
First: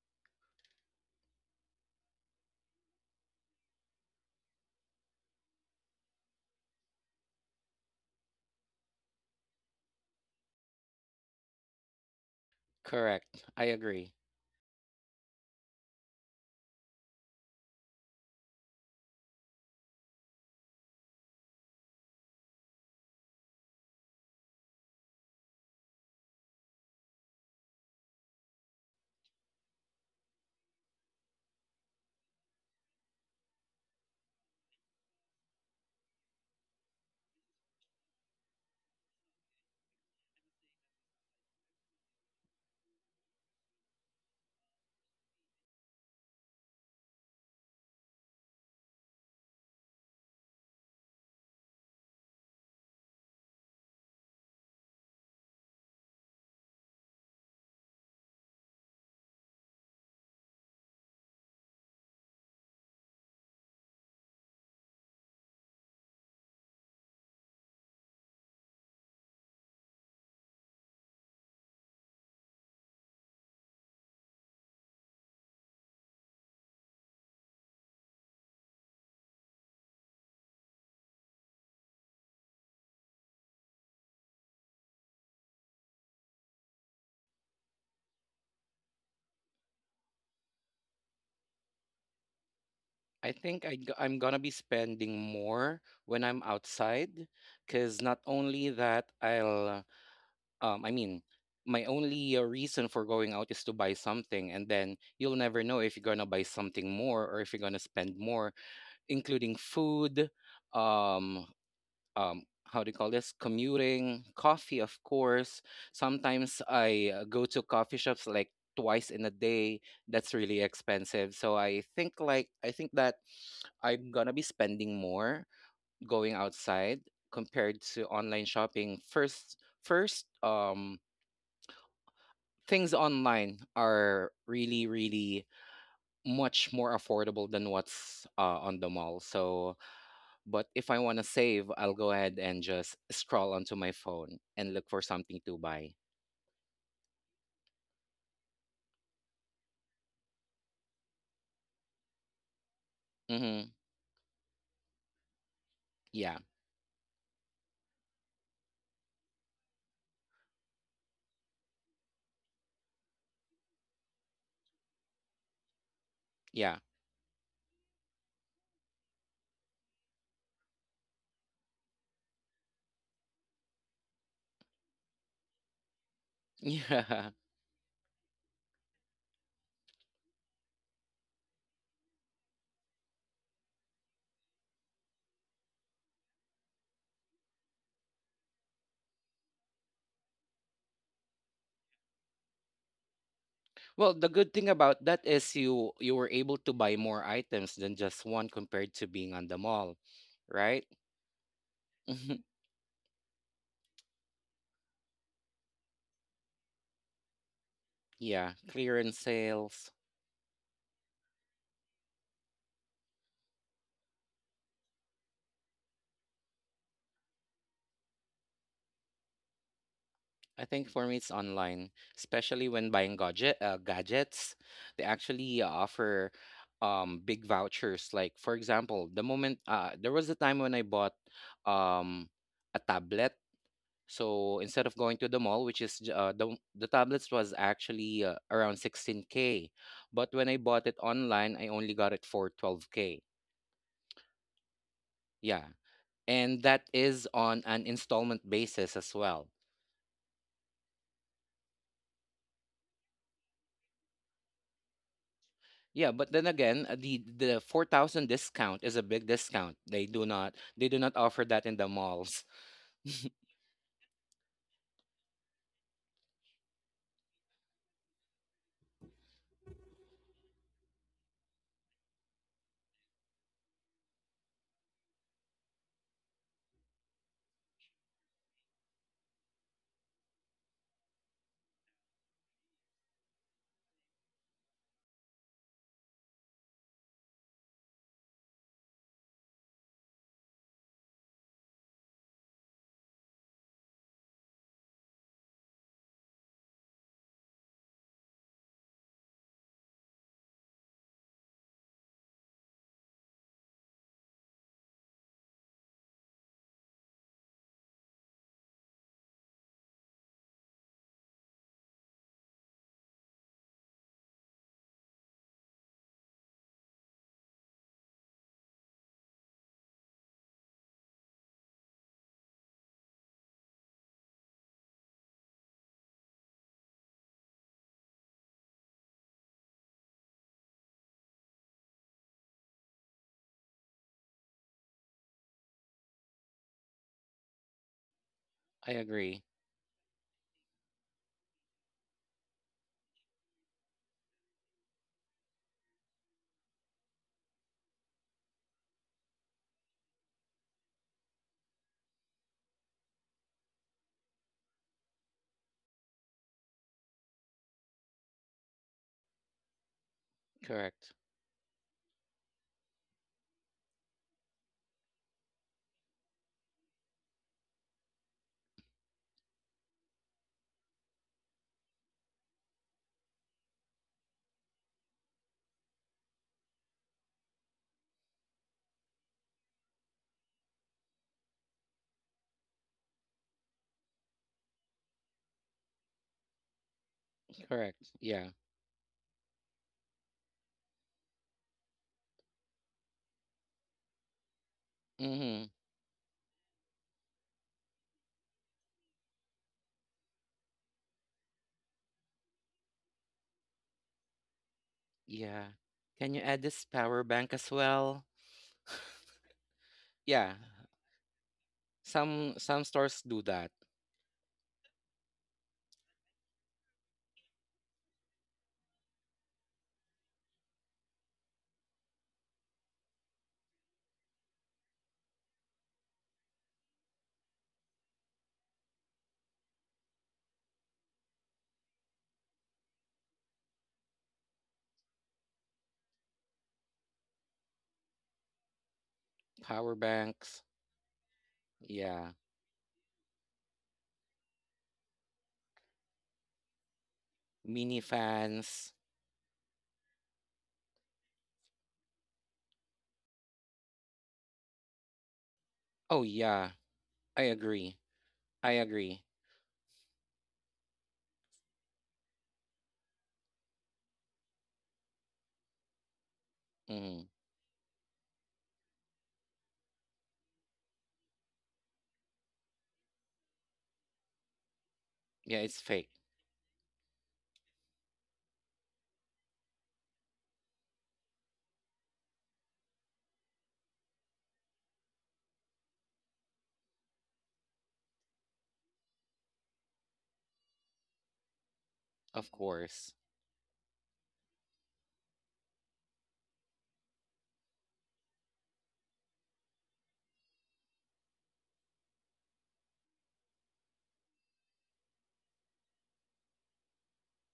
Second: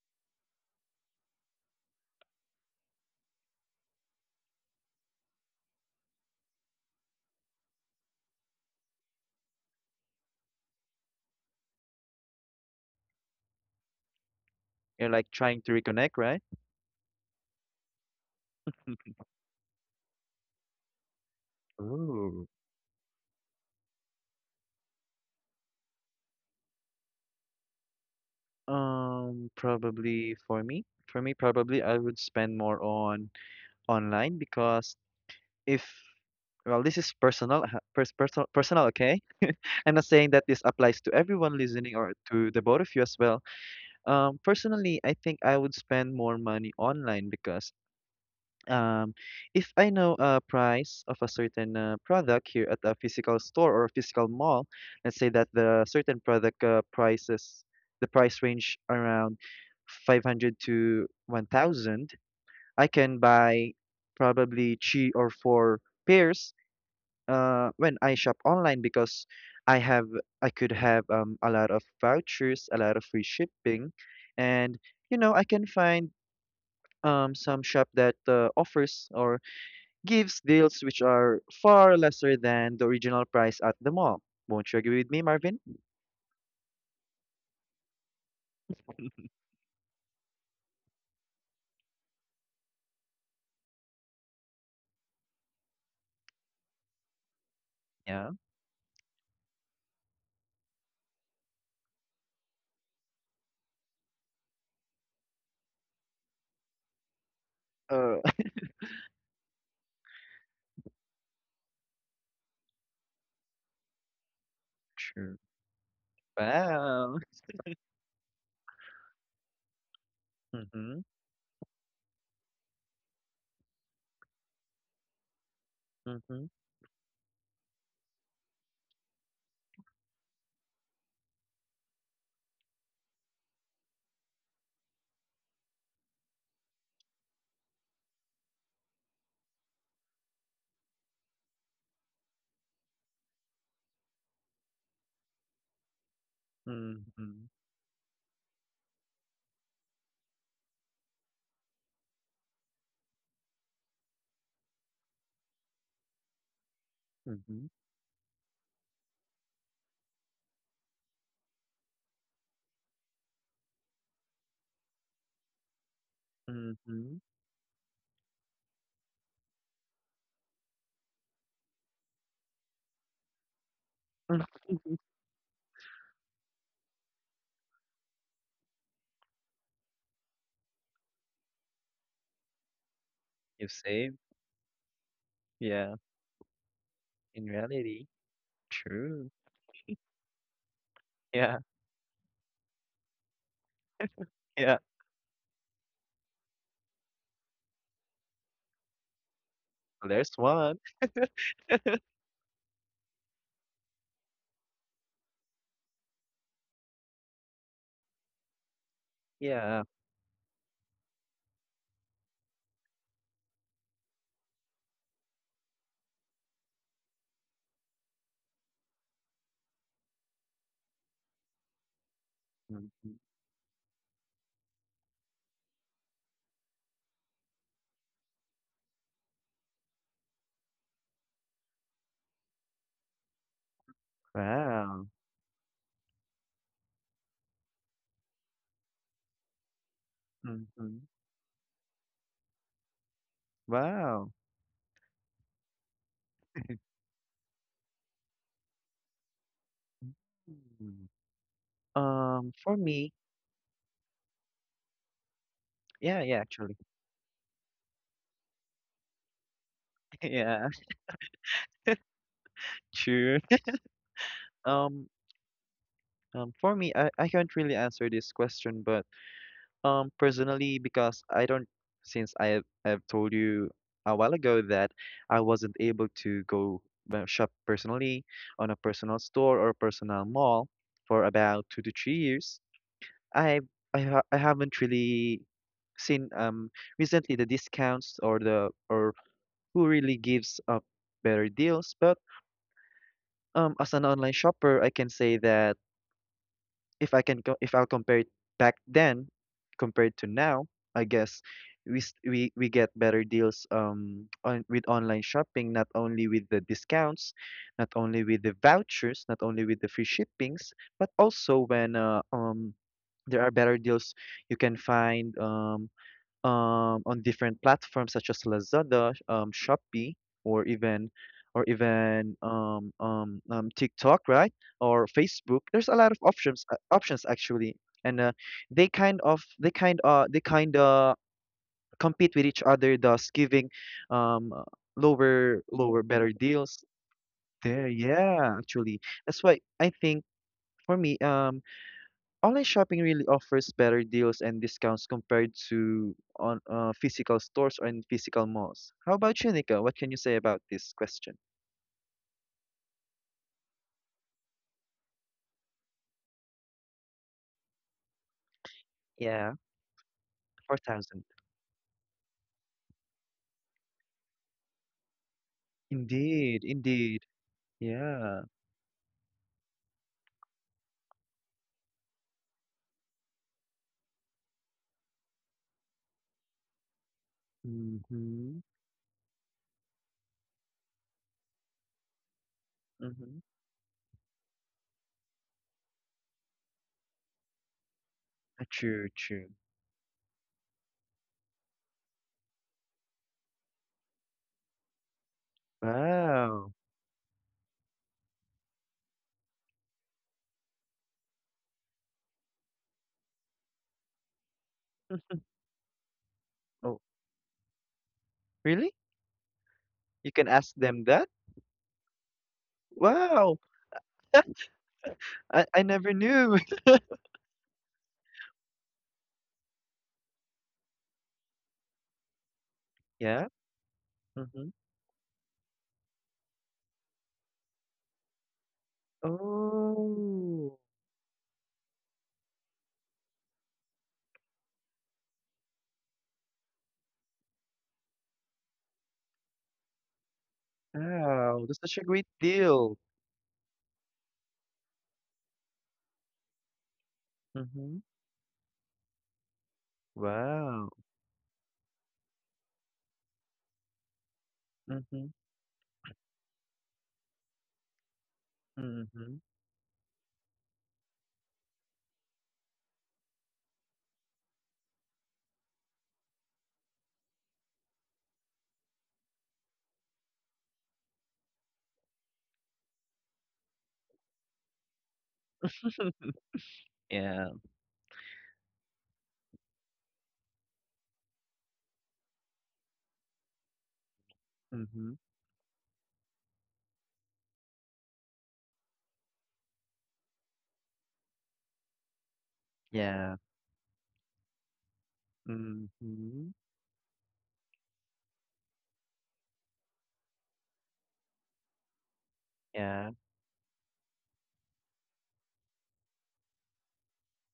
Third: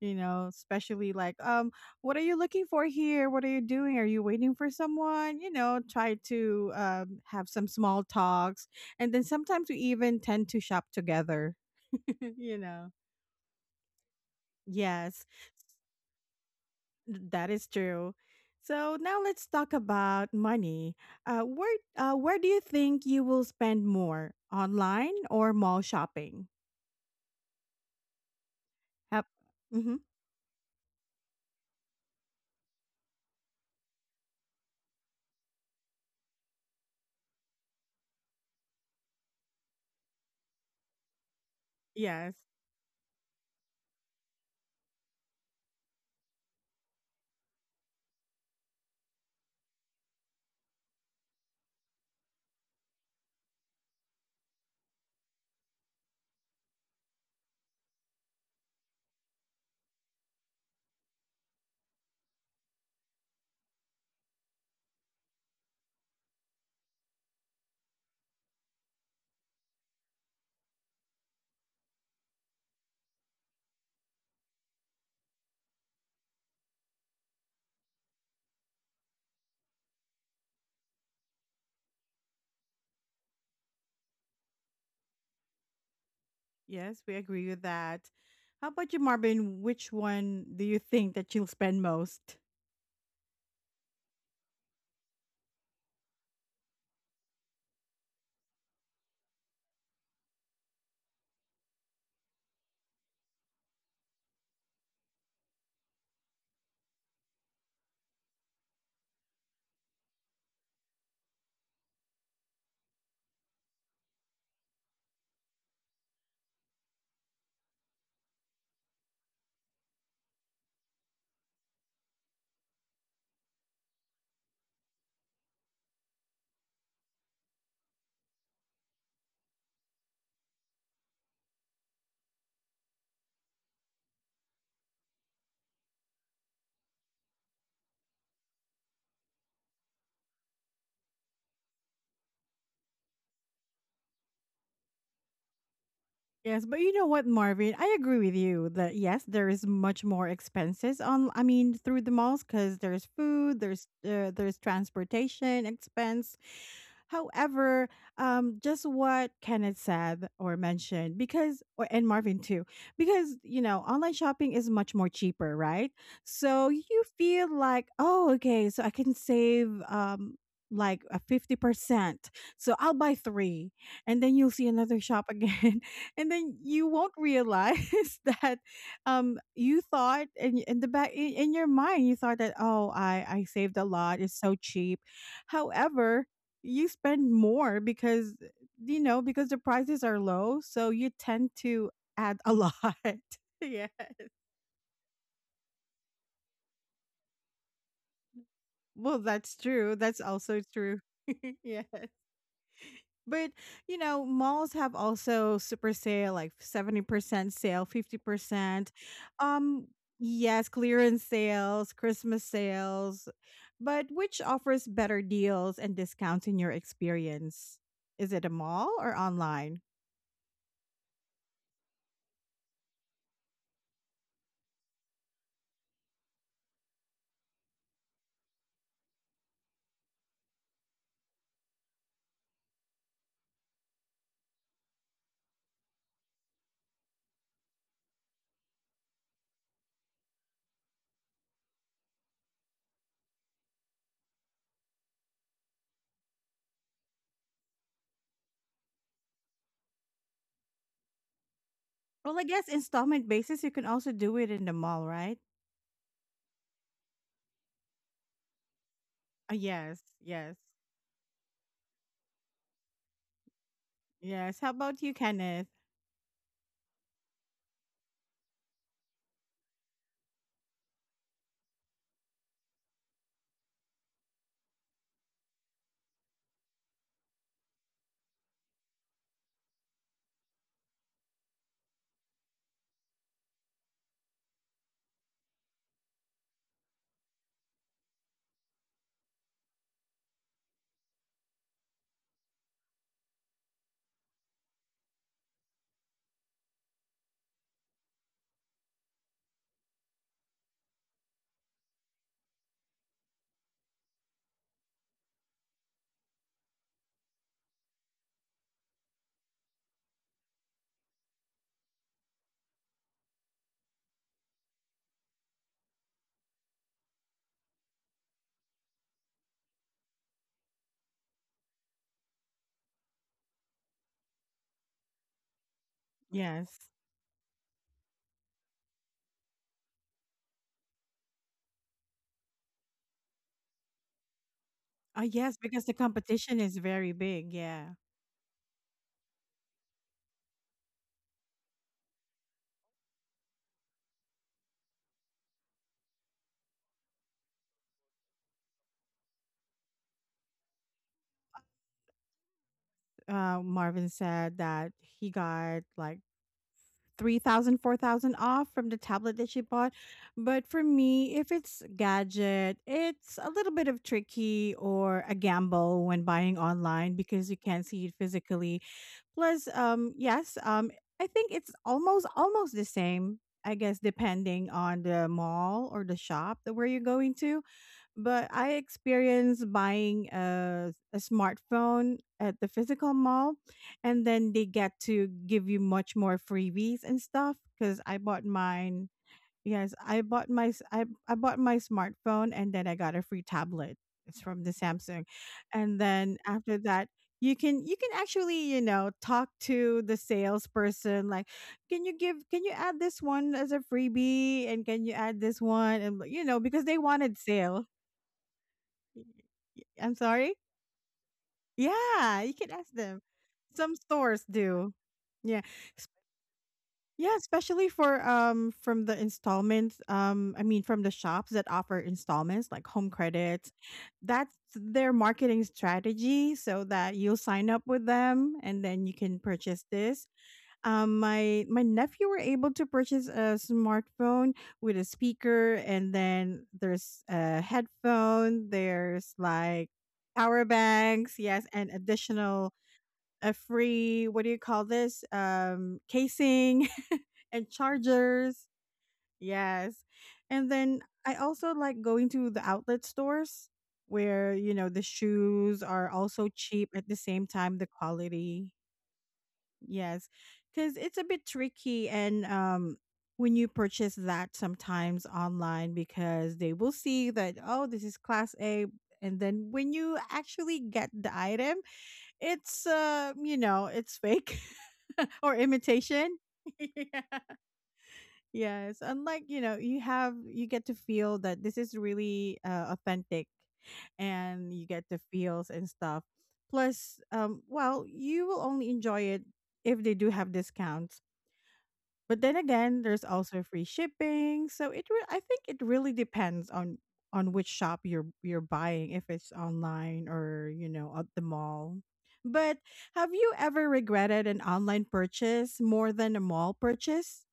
You know, especially like, what are you looking for here? What are you doing? Are you waiting for someone? You know, try to have some small talks, and then sometimes we even tend to shop together. you know, correct. I agree. You're yes. like trying to reconnect, right? That is true. So Mm. now let's talk about money. Where Ooh. do you think you will spend more, online or mall shopping? How- Mhm. Probably for me. For me, probably I would spend more on online because if, well, this is personal, personal. Okay, I'm not saying that this applies to everyone listening or Yes, to the both of you as well. Personally, I think I would spend more money online because Um, if I know a price of a certain product here at a physical store or a physical mall, let's say that the certain product prices, the price range around 500 to 1,000, I can buy probably three or four pairs when I shop online because I have I could have a lot of vouchers, a lot of free shipping, and you know I can find some shop that offers or gives deals which are far lesser than the original price at the mall. Won't you agree with me, Marvin? yes, we agree with that. How about you, Marvin? Which one do you think that you'll spend most? I think I'm gonna be spending more when I'm outside, because not Yeah. only that I'll um I mean my only reason for going out is to buy something, and then you'll never know if you're gonna buy something more or if you're gonna spend Uh, more, including food, um um how do you call this, commuting, coffee. Of True. course, sometimes I, Wow. Go to coffee shops like twice in a day. That's really Mm-hmm. expensive. So I think, I think that I'm gonna be spending more going Mm-hmm. outside compared to online shopping. First first Things online are really, really much more affordable than what's, on the mall. So but if I want to save, I'll go ahead and just scroll onto my phone and look for something to buy. Yes, but you know what, Mm-hmm. Marvin? I agree with you that yes, there is much more expenses on. I mean, through the malls because there's food, Mm-hmm. There's transportation Yeah. expense. Mm-hmm. However, just what Kenneth said or mentioned, because or, and Marvin too, because you know online shopping is much more cheaper, right? So Yeah. you Mm-hmm. feel like, oh, okay, so I can save like a 50%, so I'll buy three, and then you'll see another shop again, and then you won't Yeah. realize that you thought, and in the back, in your mind you thought that, oh, I You saved a see? lot, it's so cheap. Yeah. However, you spend In more reality. because, you know, True. because the prices are low, so you tend Yeah. to add a lot. Yeah, Well, the good thing Yeah. about that is you you were able to buy more items than just one compared to well, being on the that's mall, true. That's There's also one. right? true. Yeah. But, you know, malls have also super sale, like 70% sale, Yeah, 50%. clearance Yeah. Um, sales. yes, clearance sales, Christmas sales, but which offers better deals and discounts in your experience? Is it a mall or online? I think for me it's online, especially when Mm-hmm. buying gadgets. They actually offer big vouchers. Like for example, the moment there was a time when I bought um a tablet. So instead of Wow. going to the mall, the tablets was actually around 16k, but when I bought it Mm-hmm. online, I only got it for 12k. Wow. Yeah. And that is on an installment basis as well. Mhm. Well, I guess For me, installment basis, you can also do it in the mall, right? Yeah, yeah, but yeah, then actually. again, the 4,000 discount is a big discount. Yes, They do not yes, Yeah, they do not offer that in the malls. sure. yes. How about Um, you, Kenneth? For me, I can't really answer this question, but personally, because I don't, I have told you a while ago that I wasn't able to go shop personally on a personal store or personal mall for about 2 to 3 years, I I, ha I haven't really seen recently the discounts or who really gives up better deals. But as an online shopper, I can say that if I'll compare it back then compared to now, I guess we get better deals on with online shopping, not only with the discounts, not only with the vouchers, not only with the free shippings, but also when there are better deals you can find. On different platforms such as Lazada, Shopee, or even, or even TikTok, right? Or Facebook. There's a lot of options Yes. options actually, and they they kind of compete with each other, thus giving um, uh, Yes, lower because the lower better competition is deals. very big. There, Yeah. yeah, I actually, agree. that's why I think for me, online shopping really offers better deals and discounts compared to on physical stores or in physical malls. How about you, Nika? What can you say about this question? Marvin said that he got like 3,000, 4,000 off from the tablet that Yeah, she bought. But for Correct. 4,000. me, if it's gadget, it's a little bit of tricky or a gamble when buying Indeed, online indeed. because you can't see it Yeah. physically. Plus, yes, I think it's almost the same. I guess depending on the mall or the shop that where you're going to, but Mm-hmm. I experienced buying a smartphone at the physical Mm-hmm. mall, and then they get to give you much more freebies and stuff. Because Correct. I bought Yeah. True, mine, true. yes, I bought my smartphone, and then I got a free tablet. It's from the Samsung, Mm-hmm. and then Wow. after that. You can actually, you know, talk to the salesperson like, can you give, can you add this one as a freebie, and can you add this Yeah. one, and Can you you add know, this because they Oh, power wanted bank as sales. well? really? Y- I'm You can Yeah. sorry? ask them that? Yeah, you can Some ask stores them. do Wow. that. Some stores do. Yeah. I S- never knew. Yeah, especially for from the installments, I mean from the shops that offer installments like home Yeah. credits. That's Mm-hmm. their marketing strategy so that you'll sign up with them and then you can purchase this. Oh, My nephew were able to purchase a smartphone with a speaker, and then there's a headphone. There's like Power banks. power banks, wow. yes, That's and such a great Yeah. additional deal. a free, what do you call this, casing and Mm-hmm. Mini chargers, fans. yes. And Wow. then I also like going to the outlet stores where, you know, the Mm-hmm. shoes are Oh also yeah. cheap, at the I same time the agree. quality. I agree. Mhm. Yes, because it's a bit tricky, and when you purchase that sometimes online, because they will Mm. see that, oh, this is class A, and then when you actually get the item, it's you know, it's fake or Yeah, it's fake. imitation. Yeah. Yeah. Yes, unlike, you know, you have you get to feel that this is really authentic, and you get Mhm. the feels and stuff. Plus, well, you will only enjoy it if they do have discounts. But Of then again, course. there's Yeah. also free shipping, so I think it really Mhm. depends on which shop you're buying, if it's online or you know at the mall. But Yeah. have you ever regretted an online purchase more than a mall purchase?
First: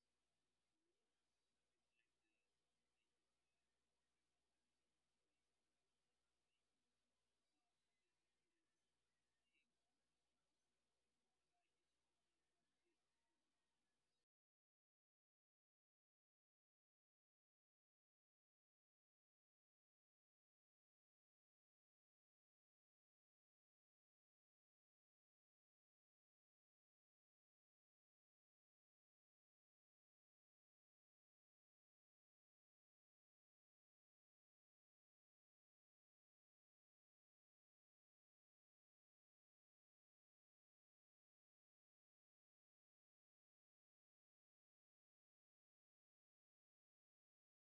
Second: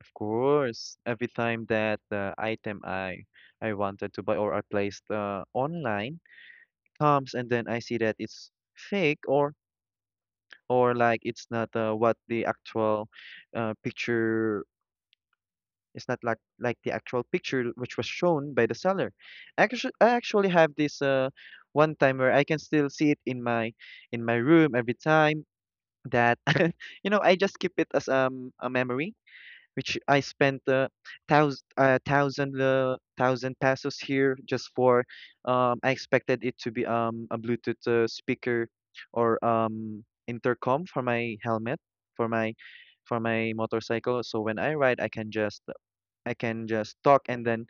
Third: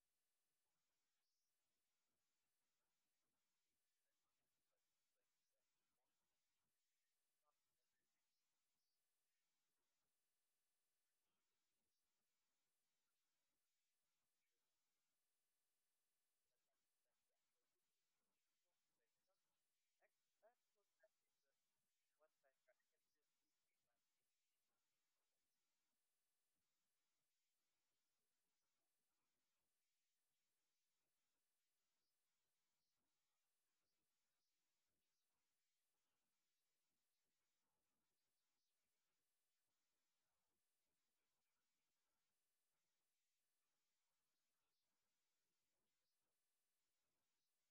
Of course. Every time that the item I wanted to buy or I placed online comes and then I see that it's fake or like it's not what the actual picture, it's not like, like the actual picture which was shown by the seller. Actually, I actually have this one time where I can still see it in my room every time. That you know I just keep it as a memory which I spent thousand pesos here just for um, I expected it to be a Bluetooth speaker or intercom for my helmet for my for my motorcycle so when I ride I can just, I can just talk and then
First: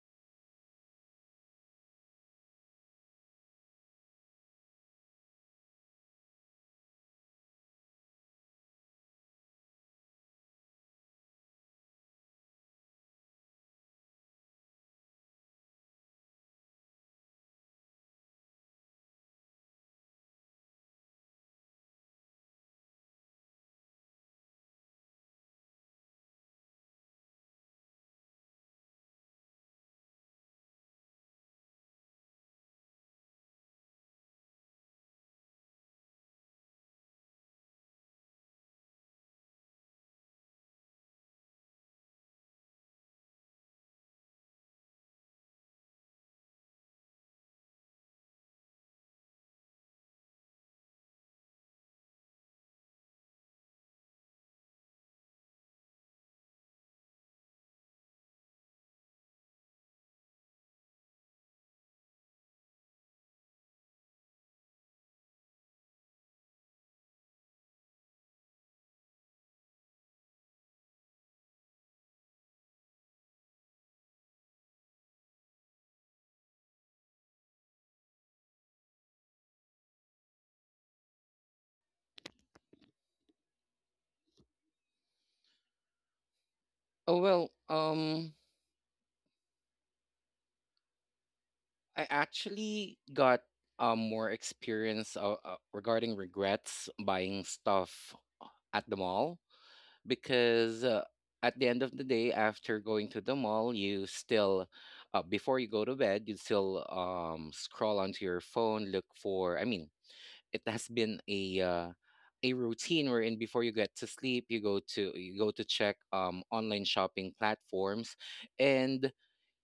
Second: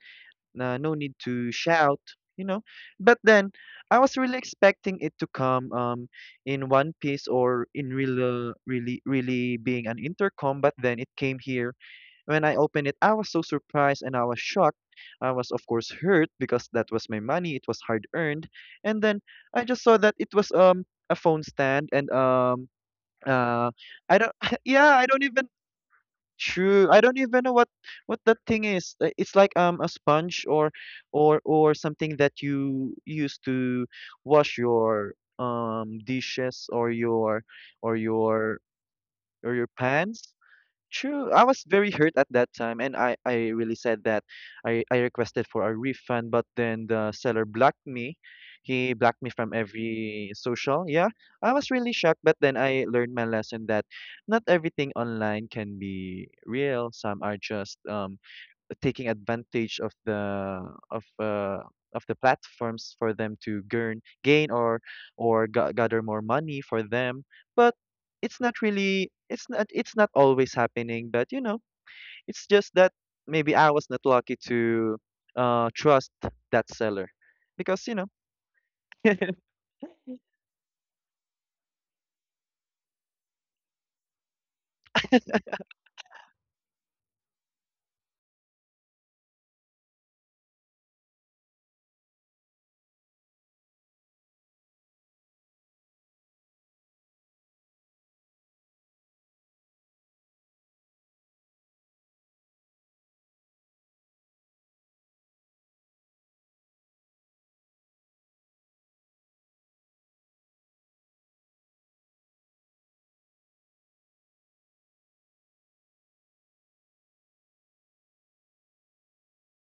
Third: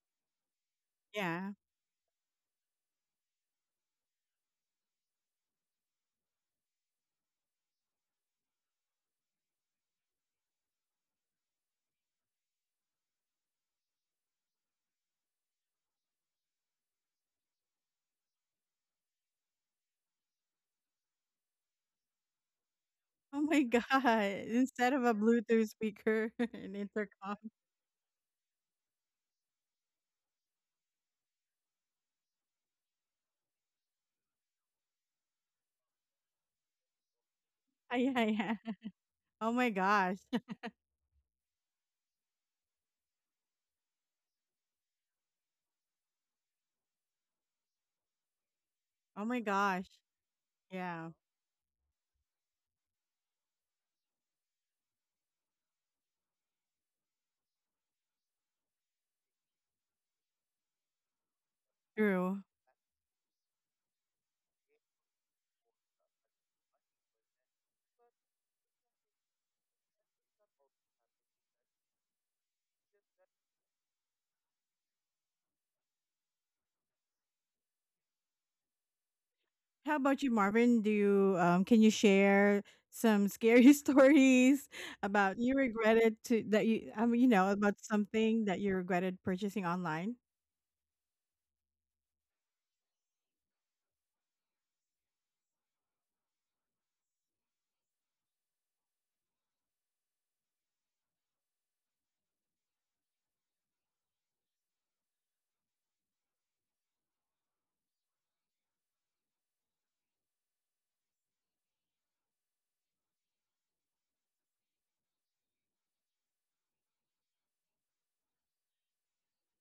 no need to Yeah. shout, you know. But then I was really expecting it to come in one piece or in real really really being an intercom, but then it came here. When I opened it, I was so surprised and I was shocked. I was of course hurt because that was my money, it was hard earned. And then I just saw that it was a phone stand and um Oh my uh I don't god, instead yeah, of I a don't even, Bluetooth speaker and true, I don't intercom. even know what that thing is. It's like a sponge or something that you use to wash your dishes or your Ah, or yeah, yeah. your Oh or your my gosh. pans. True. I was very hurt at that time, and I really said that I requested for a refund, but then the seller blocked me. He blocked Oh me my from gosh. every social. Yeah, Yeah, I was really shocked, but then I learned my lesson that not everything online can be real. Some are just taking advantage of uh, of the true. platforms for them to gain or gather more money for them, but it's not really, it's not always happening, but you know it's just that maybe I was not lucky to trust that seller because you know mm-hmm, How about you, Marvin? Do you can you share some scary stories about you regretted to that you, I Oh mean, you know, well, about something that you regretted purchasing online? I actually got more experience regarding regrets buying stuff uh, at the mall because at the end of the day, after going to the mall, you still, before you go to bed, you still scroll onto your phone, I mean, it has been a routine wherein before you get to sleep, you go to check online shopping platforms, and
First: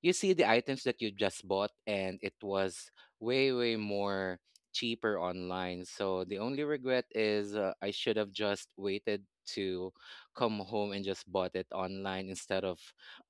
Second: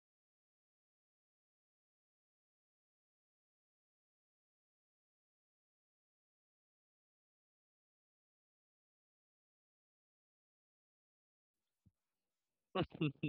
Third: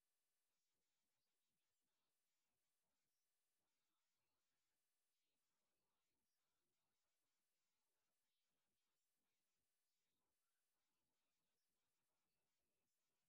you see the items that you just bought, and it was way more cheaper online. So the only regret is, I should have just waited to come home and just bought it online instead of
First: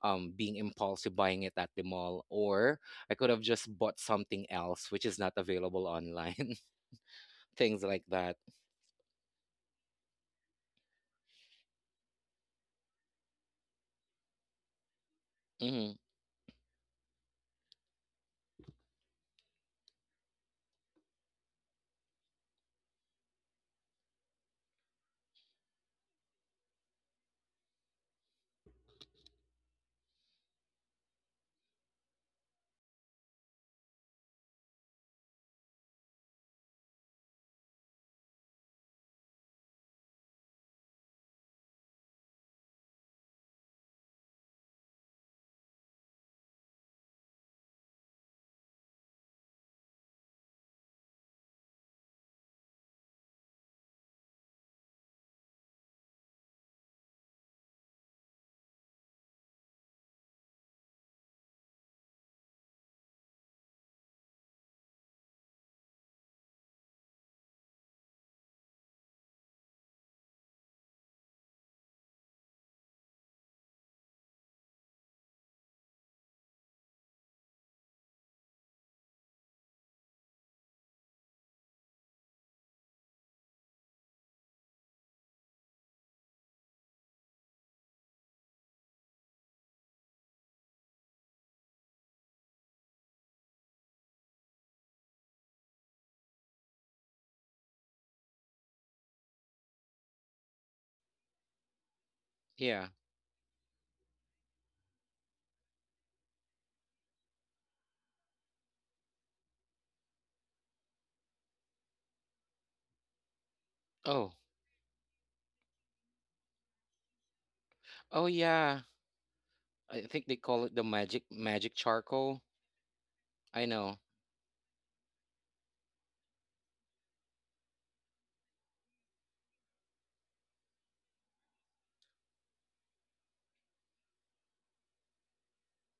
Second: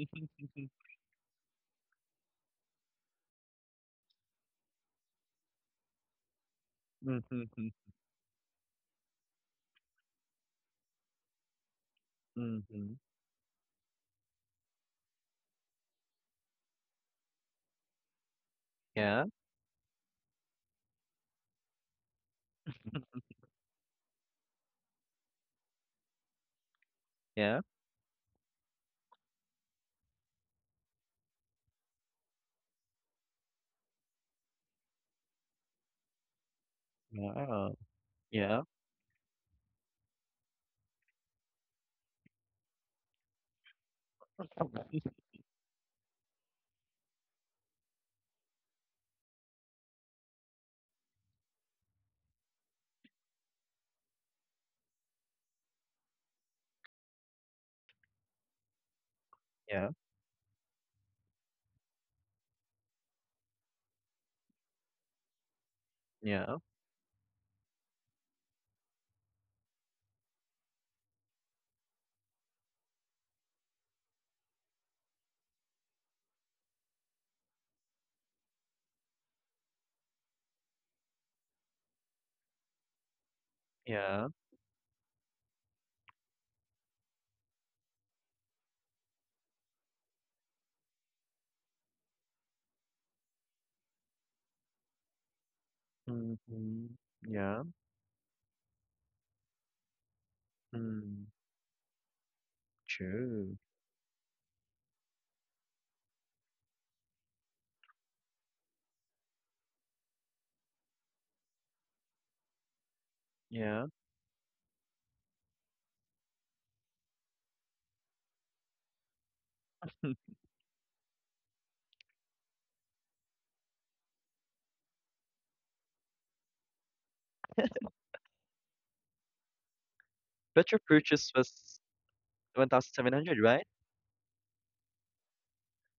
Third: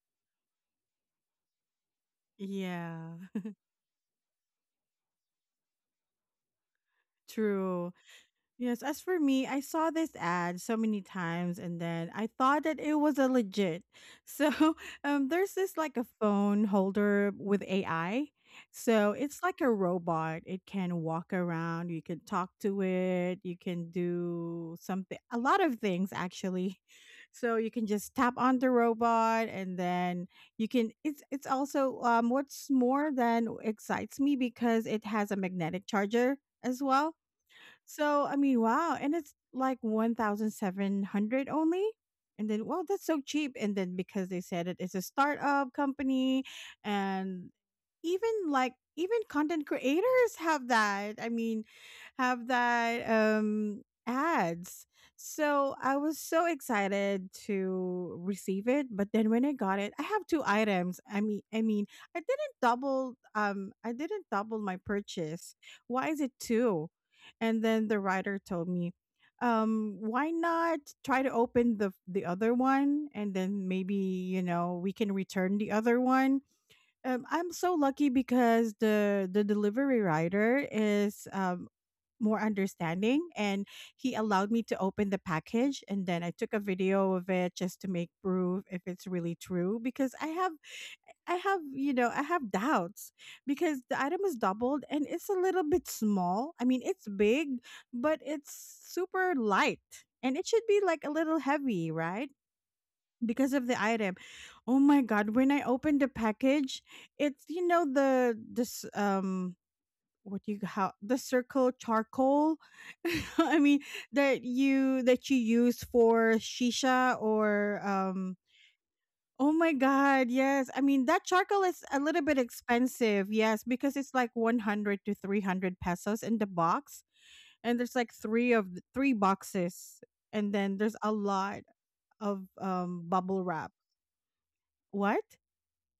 being impulsive buying it at the mall, or I Yeah, could have just bought something else which is not available online. things true. like that. Yes, as for me, I saw this ad so many times and then I thought that mm-hmm. it was a legit. So, there's this Hmm. like a phone holder with AI. So, Yeah, it's like a robot. It can walk around, you can talk to it, you can do something a lot of things actually. So, yeah, you can just tap on the robot and then you can, it's also what's more than excites me because it has a magnetic charger as well, yeah, so, I mean, yeah, wow. And it's like 1,700 only. And then, well, that's so cheap. And then because they said it, it's a startup company, and even like even content creators have that, have that ads. So I was so excited to receive it, but then when I got it, yeah, I have two items. I didn't double, I didn't double my purchase, why is it yeah, two? And then the writer told me, why not try to open the other one, and then maybe, you know, we can return the other one. I'm so lucky because the delivery rider is more understanding, and he yeah, allowed me to open the package, and then I took a video of it just to make proof if it's really true, because I have, I have doubts, because the item is doubled and it's a little bit small. I mean mm-hmm, it's big, yeah, but it's super light, and it should be like a mm. little heavy, right? Yeah. Because True. of the item. Oh my god, when I opened the package, it's, you know, the this, what you how the circle charcoal I mean, Yeah. Oh. That you use for shisha or Oh yeah, oh my I Hmm. think god, they call yes. it I the mean magic that charcoal magic is a little bit charcoal. expensive. Yes, I because know. it's like 100 to 300 pesos in the box, and there's like 3 3 boxes, and But then your there's a purchase lot was of 1,700, bubble right? wrap. What?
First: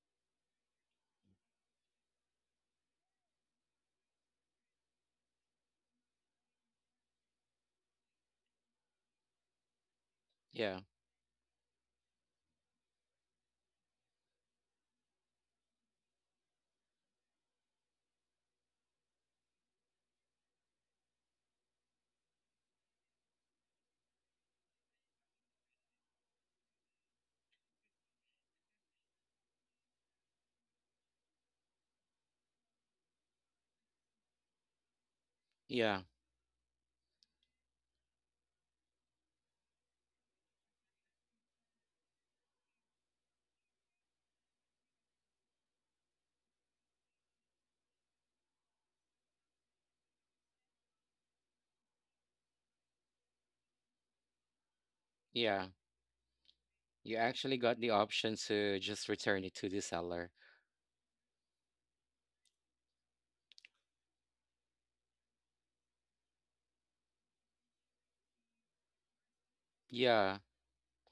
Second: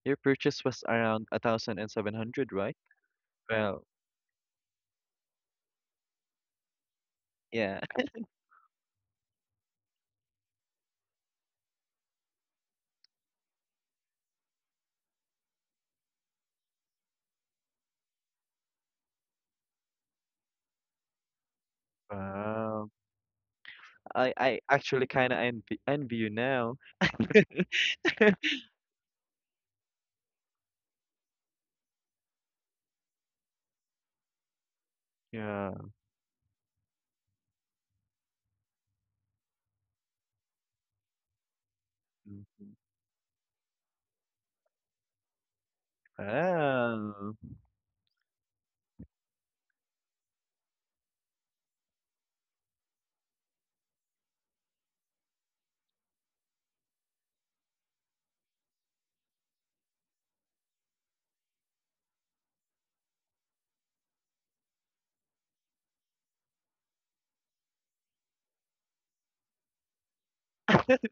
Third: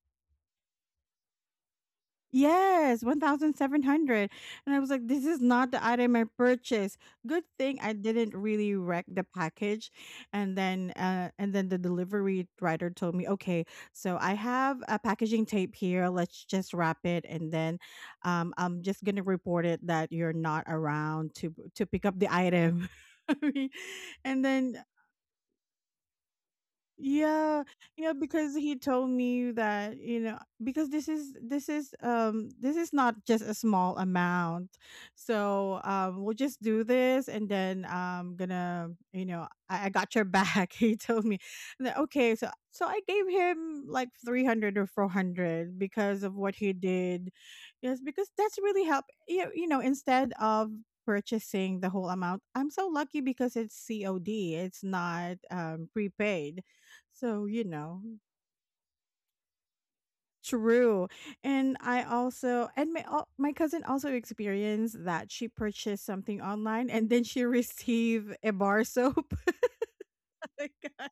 Your purchase was around 1,700, right? Yes, Well, 1,700. And I was like, this is not the item I purchased. Good thing yeah. I didn't really wreck the package. And Yeah. then the delivery rider told me, "Okay, so I have a packaging tape here. Let's just wrap it, and then I'm just going to report it that you're not around to pick up the Wow. item." I mean, and I then actually kind of envy you now. yeah, yeah, because he told me that, you know, because this is, this is this is not just a small amount. So Yeah. Yeah. We'll just do this, and then I'm gonna, you know, I got your back. He told me. And then, okay, so Mhm. so I gave him like 300 or 400 because of what he did. Wow. Yes, because that's really help you, you know, instead of purchasing the whole amount. I'm so lucky because it's COD. It's not Yeah. Prepaid. You So, actually you got the know, option to just return it to the seller. true. And I also, and my my cousin also experienced that she purchased something online, and then she received a bar soap. Yeah, Like, uh,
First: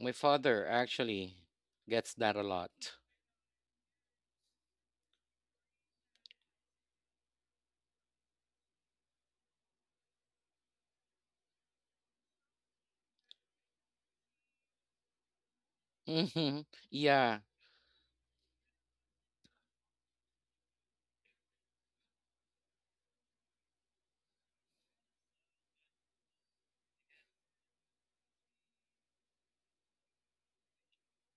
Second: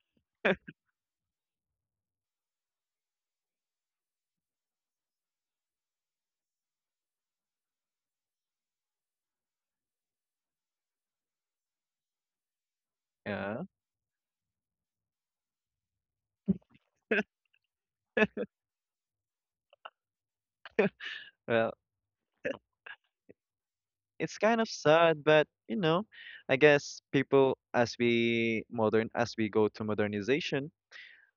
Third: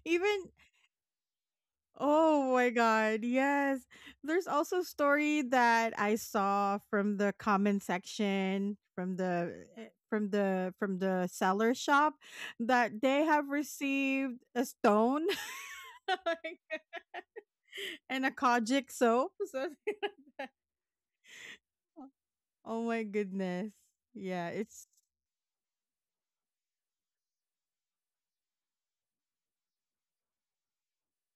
my even, father actually gets that a oh lot. my god, yes. There's also a story that I saw from the comment section from the from the from the seller shop that they have Yeah. received a stone hmm. Yeah, and a kojic soap. So, Well, oh my goodness. it's Yeah, kind of it's sad, but you know, I guess people as we go to modernization,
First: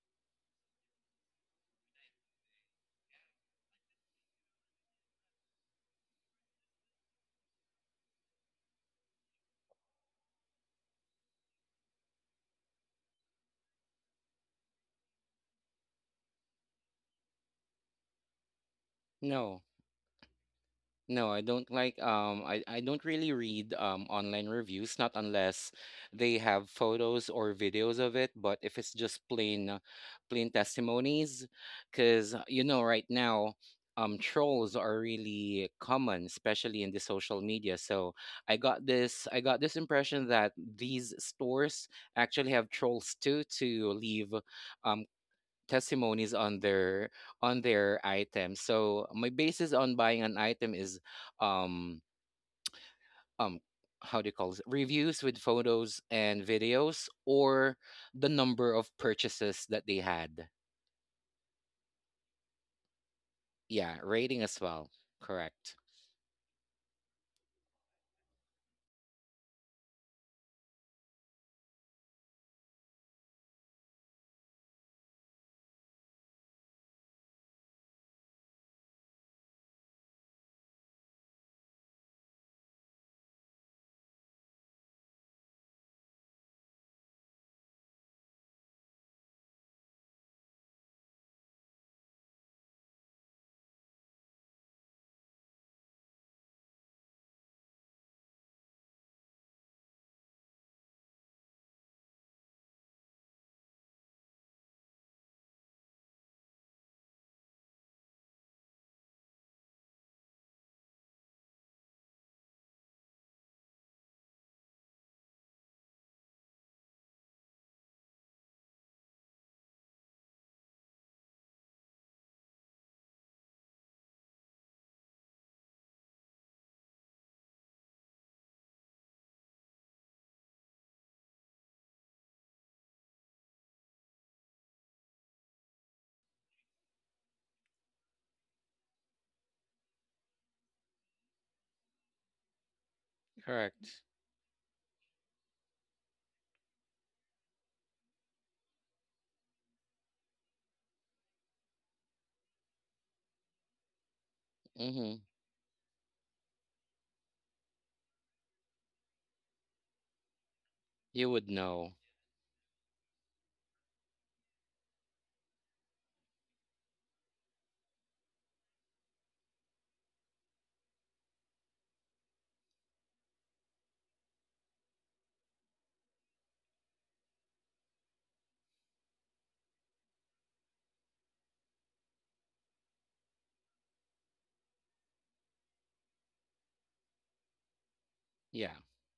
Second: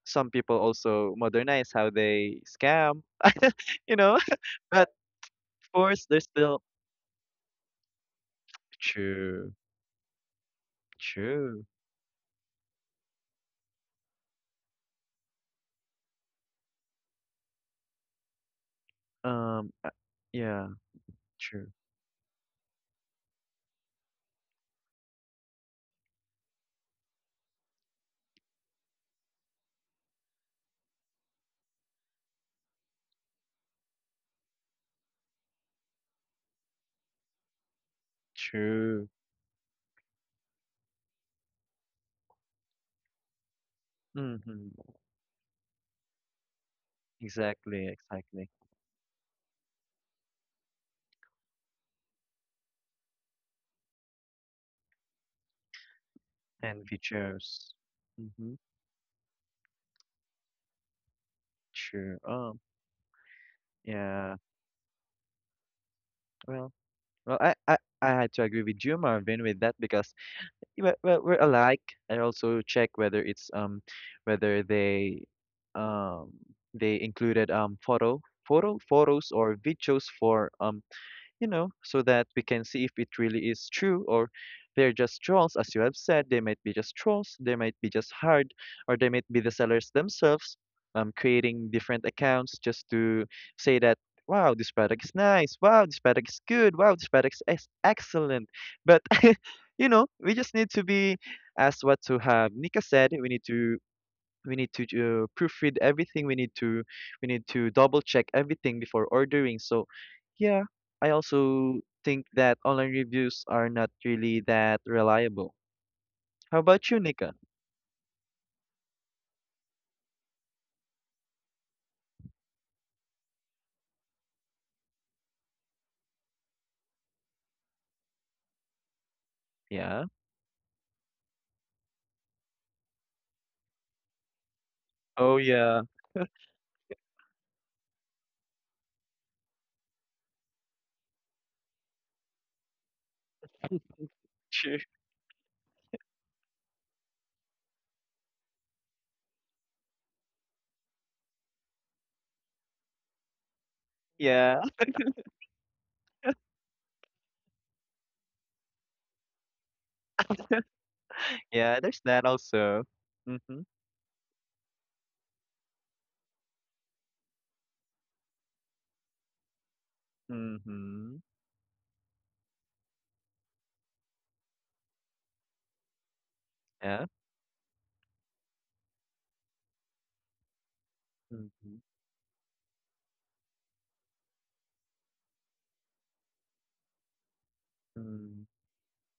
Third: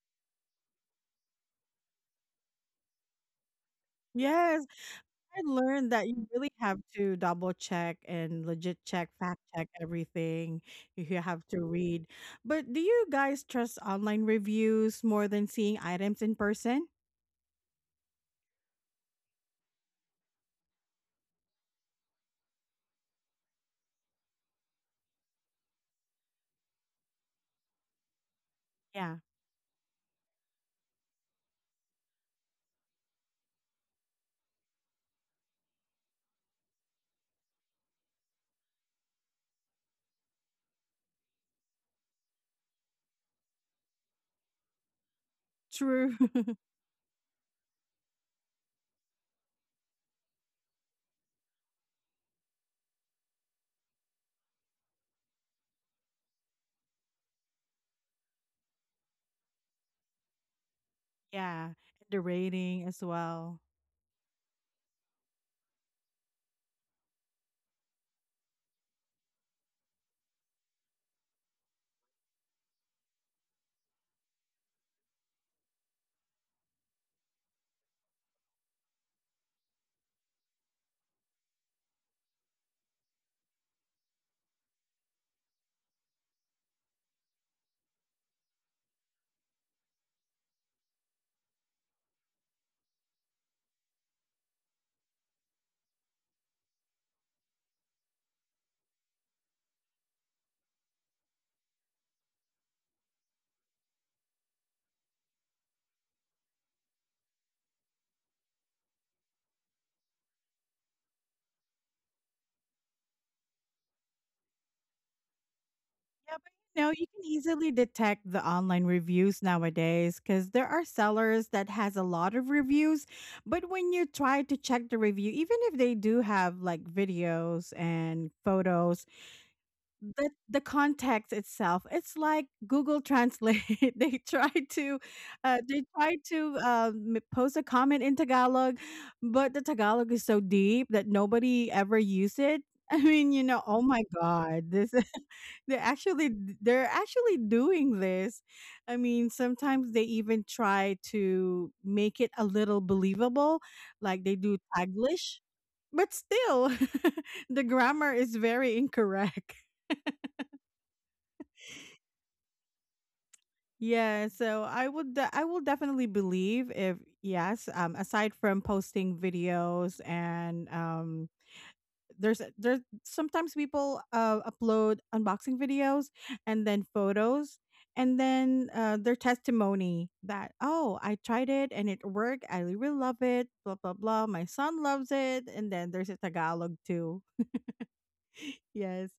some people also modernize how they scam, you know. yes, But I learned course, that there's you really still have to double check and legit check, fact true, check everything. You have to true. read. But do you guys trust online reviews more than seeing items in person? no. Um, uh, yeah, No, I true, don't like I, don't really read online reviews, not unless they have photos or videos of it. But if it's Yeah, just plain testimonies, because you know right now trolls are really common, especially in the social media. So I got true. this, I got this impression that these stores actually have trolls too to leave Mm-hmm. um true. testimonies on their, on Exactly, their exactly. items. So my basis on buying an item is um um how do you call it, reviews with photos and And videos, features. or the Mm-hmm. number of purchases that they had. Yeah, and True. the rating as well. Yeah, Yeah. rating as well. Correct. Well, well, I had to agree with you, Marvin, with that because we, well, we're alike. I also check whether it's whether um, they included photo, photos or videos for you know, so that we can see if it really is true or they're just trolls, as you have said. They might be just trolls, they might be just hard, or they might be the sellers themselves creating different accounts just to say that, wow, this product is nice, wow, this product is good, wow, this product is ex- excellent. But, you know, we just need to be, as what to have Nika said, we need to proofread everything, we need to double check everything before ordering. So yeah, I also think that online reviews are not really that reliable. Yeah, but How you know, about you, you can Nika? easily detect the online reviews nowadays because there are sellers that has a lot of reviews. But when you try to check the review, even if they do have like videos and photos, Yeah, the context itself, it's like Google Translate. They try to, oh yeah, they try to, post a comment in Tagalog, but the Tagalog is so deep that nobody ever use it. I mean, you know, oh Correct. my god, sure, they actually, they're actually doing this. I mean sometimes they even try to make it a little believable, like they do yeah, Mm-hmm. Taglish, but still the grammar is very incorrect. You would yeah, know. there's that also, mm-hmm, Yeah, so I would I will definitely believe if yes, aside from posting videos and mm-hmm, there's sometimes people upload unboxing videos, and then yeah, photos, and then their testimony that, oh, I tried it mm-hmm, and it worked. I really love it, blah blah blah. My son loves it, and then there's a Tagalog too. mm. Yeah. Yes.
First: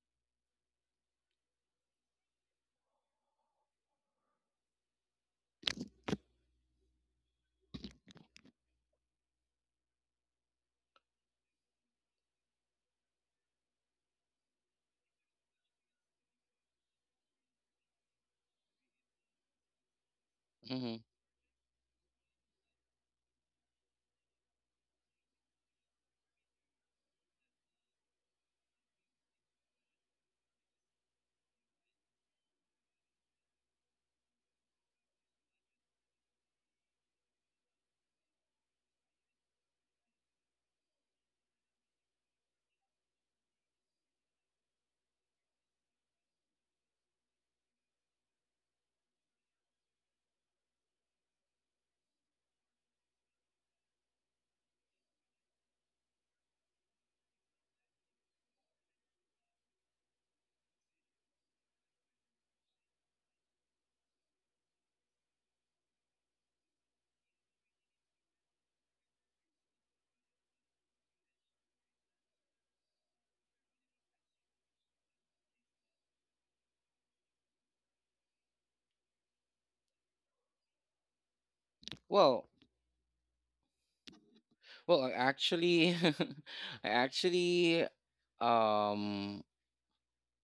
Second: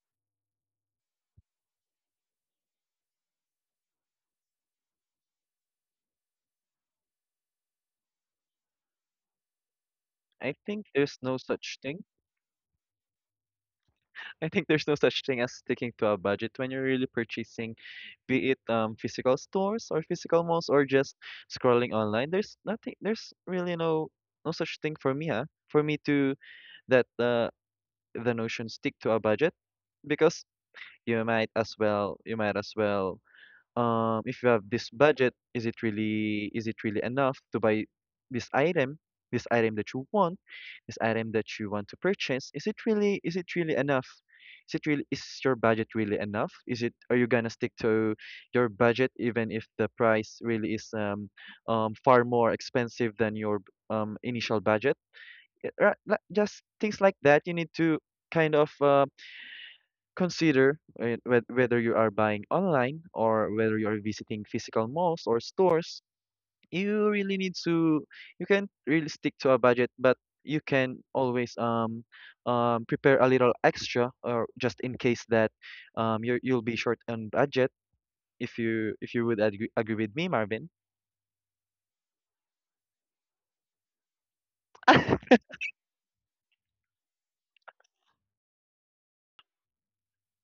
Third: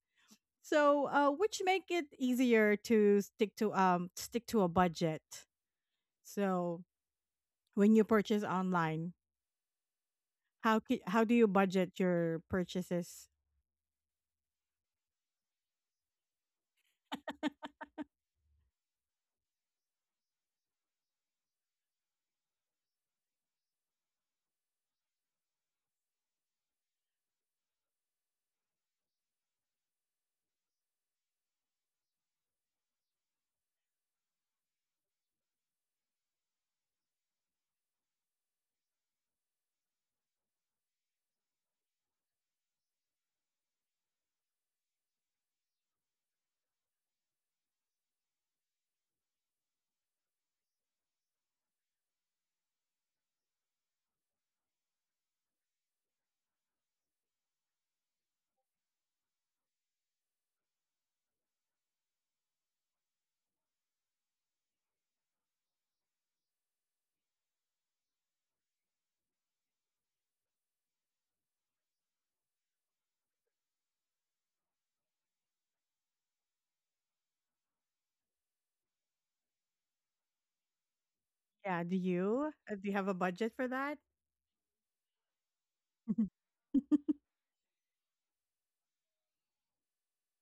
So, which make it easier to stick to stick to a budget. So, when you purchase online, i think there's how do no you such budget thing your purchases? I think there's no such thing as sticking to a budget when you're really purchasing, be it physical stores or physical malls, or Mm-hmm. just scrolling online. There's nothing. There's really no, no such thing for me, huh? For me to, that the notion stick to a budget, because you might as well, if you have this budget, is it really, is it really enough to buy this item, this item that you want, this item that you want to purchase? Is it really, is it really enough? Is it really, is your budget really enough? Is it, are you gonna stick to your budget even if the price really is far more expensive than your initial budget? Yeah, right, like, just things like that. You need to kind of consider whether you are buying online or whether you are visiting physical malls or stores. You really need to, you can not really stick to a budget, but you can always prepare a little extra or just in case that you're, you'll be short on budget if you, if you would agree with me, Marvin. Yeah, Well, do you have a budget for that? well, I actually, I actually, um,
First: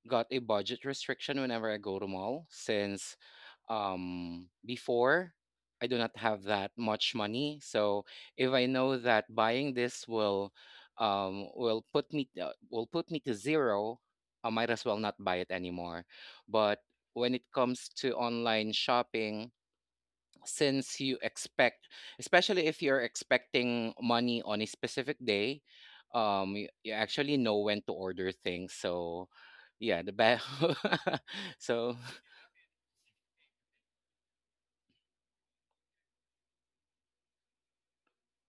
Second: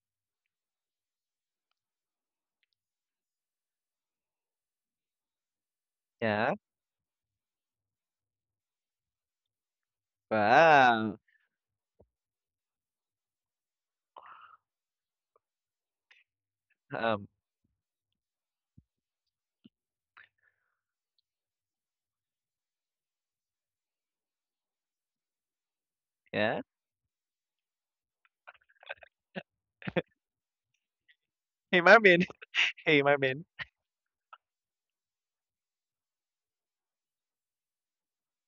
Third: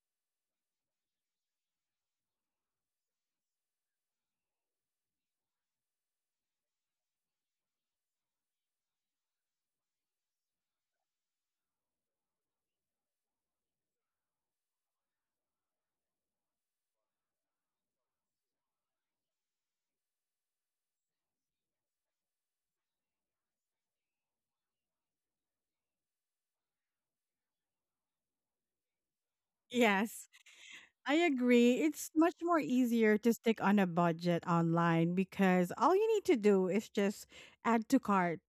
got a budget restriction whenever I go to mall, since before I do not have Yeah. that much money. So if I know that buying this will Wow. Will put me to zero, I might as well not buy it anymore. But Um, when it comes to online shopping, since you expect, especially if you're expecting money on a specific day, yeah. you, you actually know when to order things. So yeah, the Yes, best. I agree. Hey, so It's Marvin. much more Hey, easier to Marvin. stick on a budget online because all you need to do is just add to cart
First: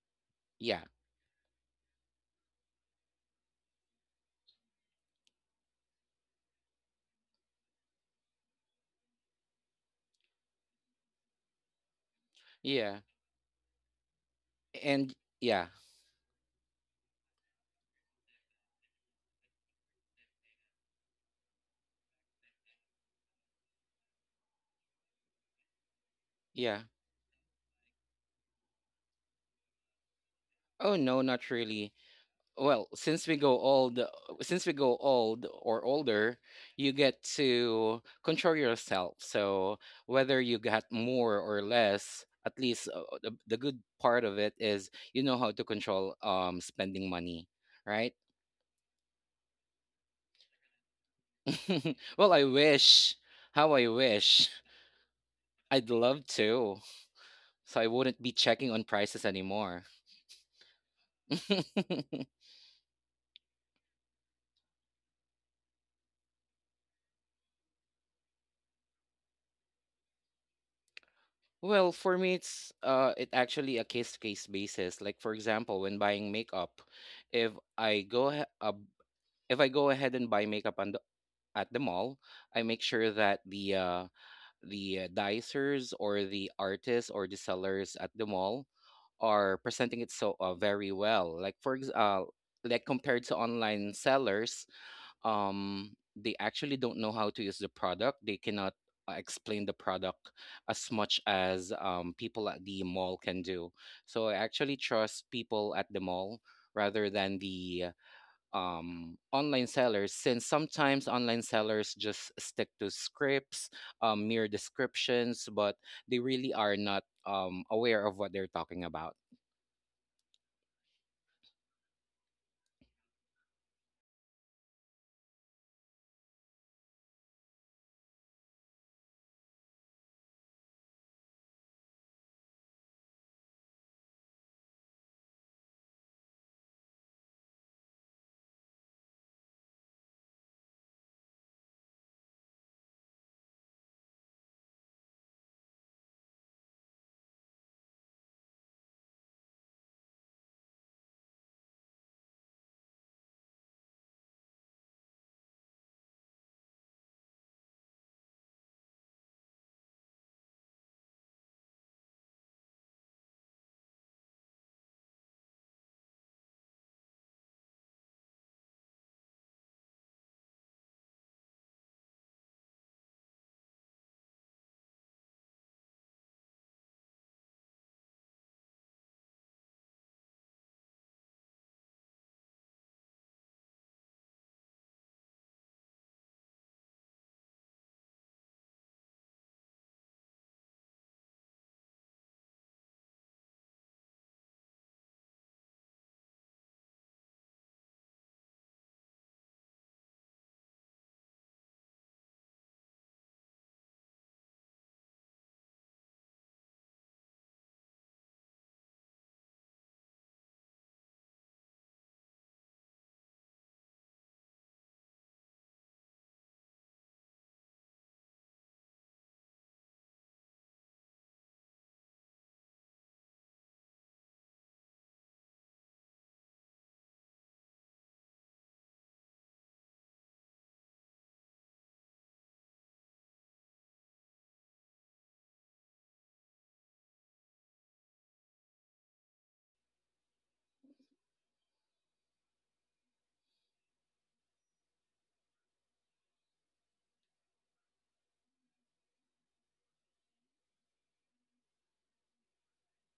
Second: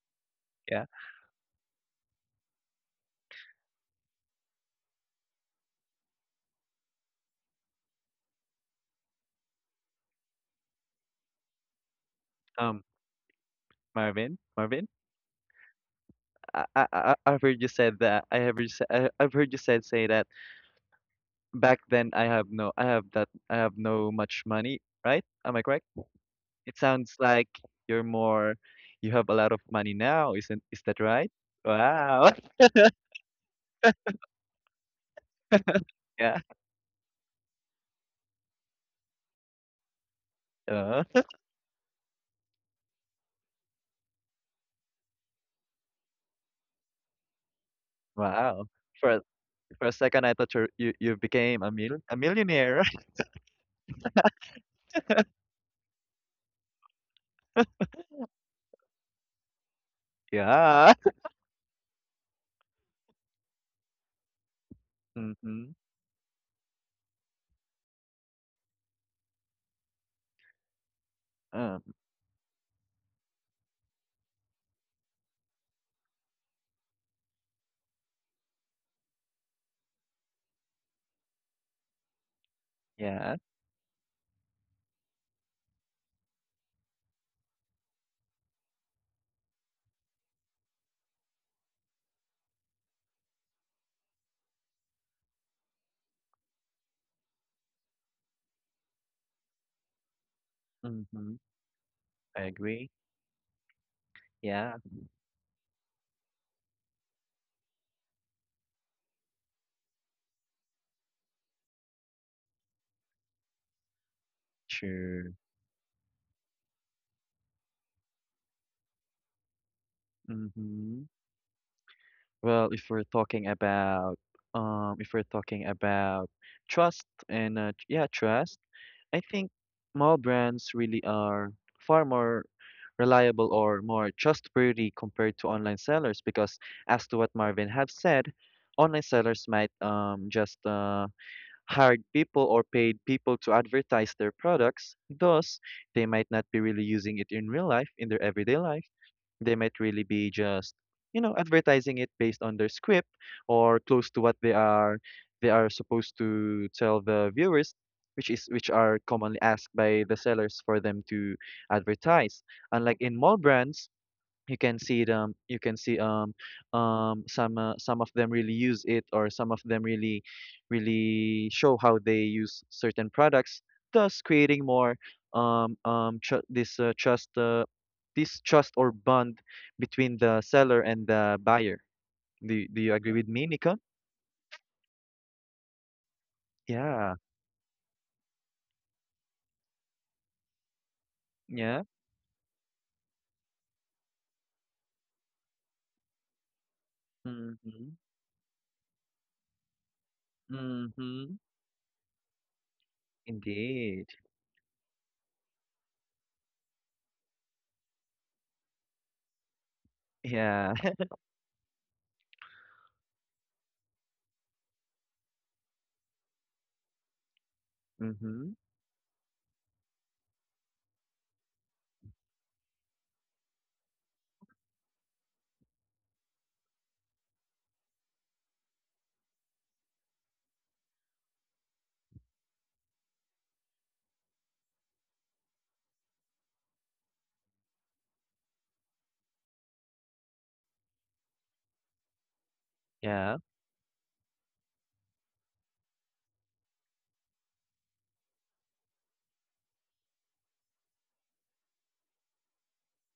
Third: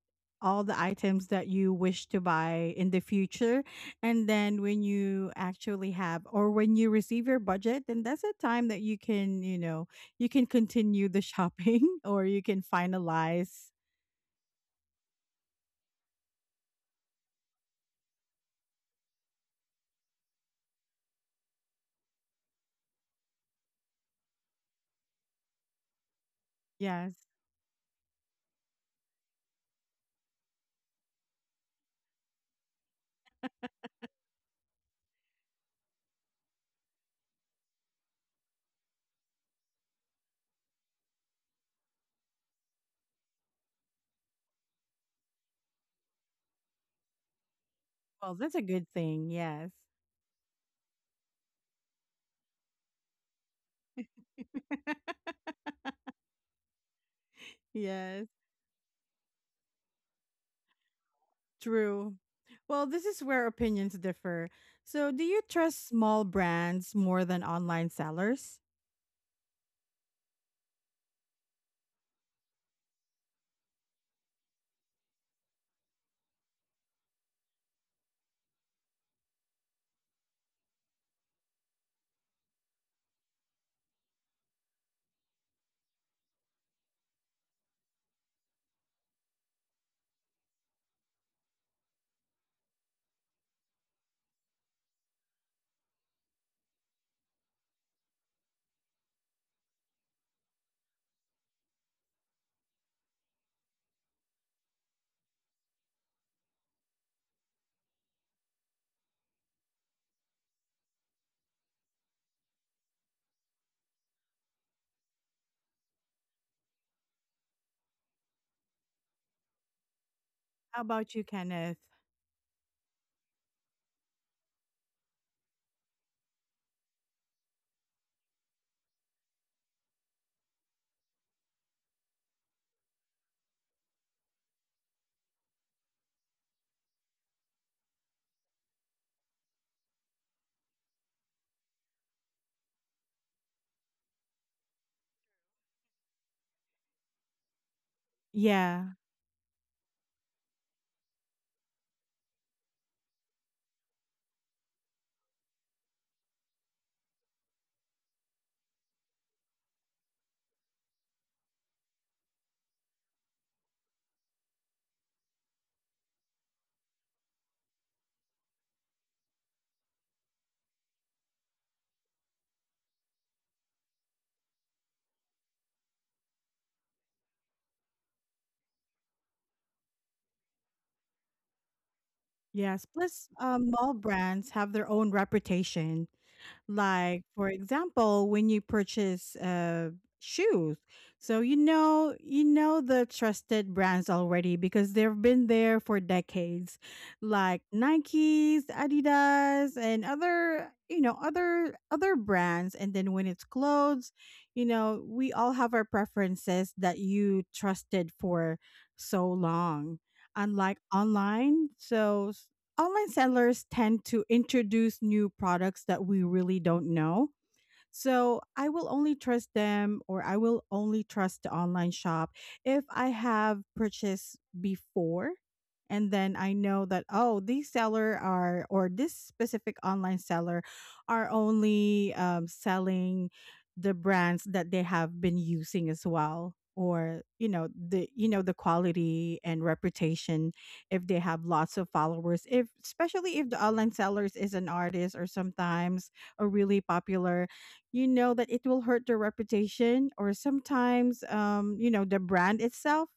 all the yeah. Yeah. items that you wish to buy in the future. And then when you actually have or when you receive your budget, then that's a time that you can, you know, you can continue the shopping or you can Um, Yeah, finalize. Marvin. Marvin. and yeah. I've heard you said that. I have heard, I've heard you said say that back then I have no much money, right? Am I correct? It Yeah. sounds Yes. like you're more you have a lot of money now, isn't is Oh that no, right? not really. Wow. well since we go old since we go old or older, Yeah. you get to control yourself. So whether you got Uh, more or less, at least the good part of it is you know how to control spending money, right? Well, that's a wow. good For a- thing. Yes. for a second I thought you became a mil a well I millionaire. wish. How I wish. I'd love to, so I wouldn't Yes. be checking on prices anymore. Yeah. True. Well, this is where opinions differ. So, do you Mm-hmm. trust small brands more than online sellers? Um, Well, for me, it's it actually a case to case basis. Like for example, when buying makeup, if I go ahe- uh, if I go ahead and buy makeup on the, at the mall, I make sure yeah. that the dicers or the artists or the sellers at the mall are presenting it so very well. Like compared to online sellers, they actually don't know how to use the product. They cannot explain the product as much Mm-hmm. as I people at the agree. mall can do. So I actually Yeah. trust people at the mall rather than the online sellers, since sometimes online sellers just stick to scripts, mere Sure. descriptions, but they really are not aware of what they're talking about. How Mm-hmm. about you, Kenneth? Well, if we're talking about um, if we're talking about trust and yeah, trust, I think mall brands really are far more reliable or more trustworthy compared to online sellers because as to what Marvin have said, online sellers might just hired people or paid people to advertise their products. Thus, they might not be really using it in real life, in their everyday Yeah. life. They might really be just, you know, advertising it based on their script or close to what they are supposed to tell the viewers, which are commonly asked by the sellers for them to advertise. Unlike in mall brands, you can see some of them really use it or some of them really show how they use certain products thus creating more tr- this trust, this trust or bond between the seller and the buyer. Do Yes. you agree with Plus, me, Nika? small brands have their own reputation. Yeah, Like, for example, when you purchase shoes, so you yeah. know, you know the trusted brands already because they've been there for decades, like Mhm. Nikes, Adidas, and other, you know, Mhm. other other brands. And then when it's Indeed. clothes, you know we all have our preferences that you trusted for so long, Yeah. unlike online. So online sellers tend to introduce new products that we really don't know, so Mhm. I will only trust them, or I will only trust the online shop if I have purchased before, and then I know that, oh, these seller are or this specific online seller are only selling the brands that they have been using as well, or you know the the quality and reputation, if they have lots of followers, if Yeah. especially if the online sellers is an artist, or sometimes or really popular, you know that it will hurt their reputation. Or sometimes you know the brand itself,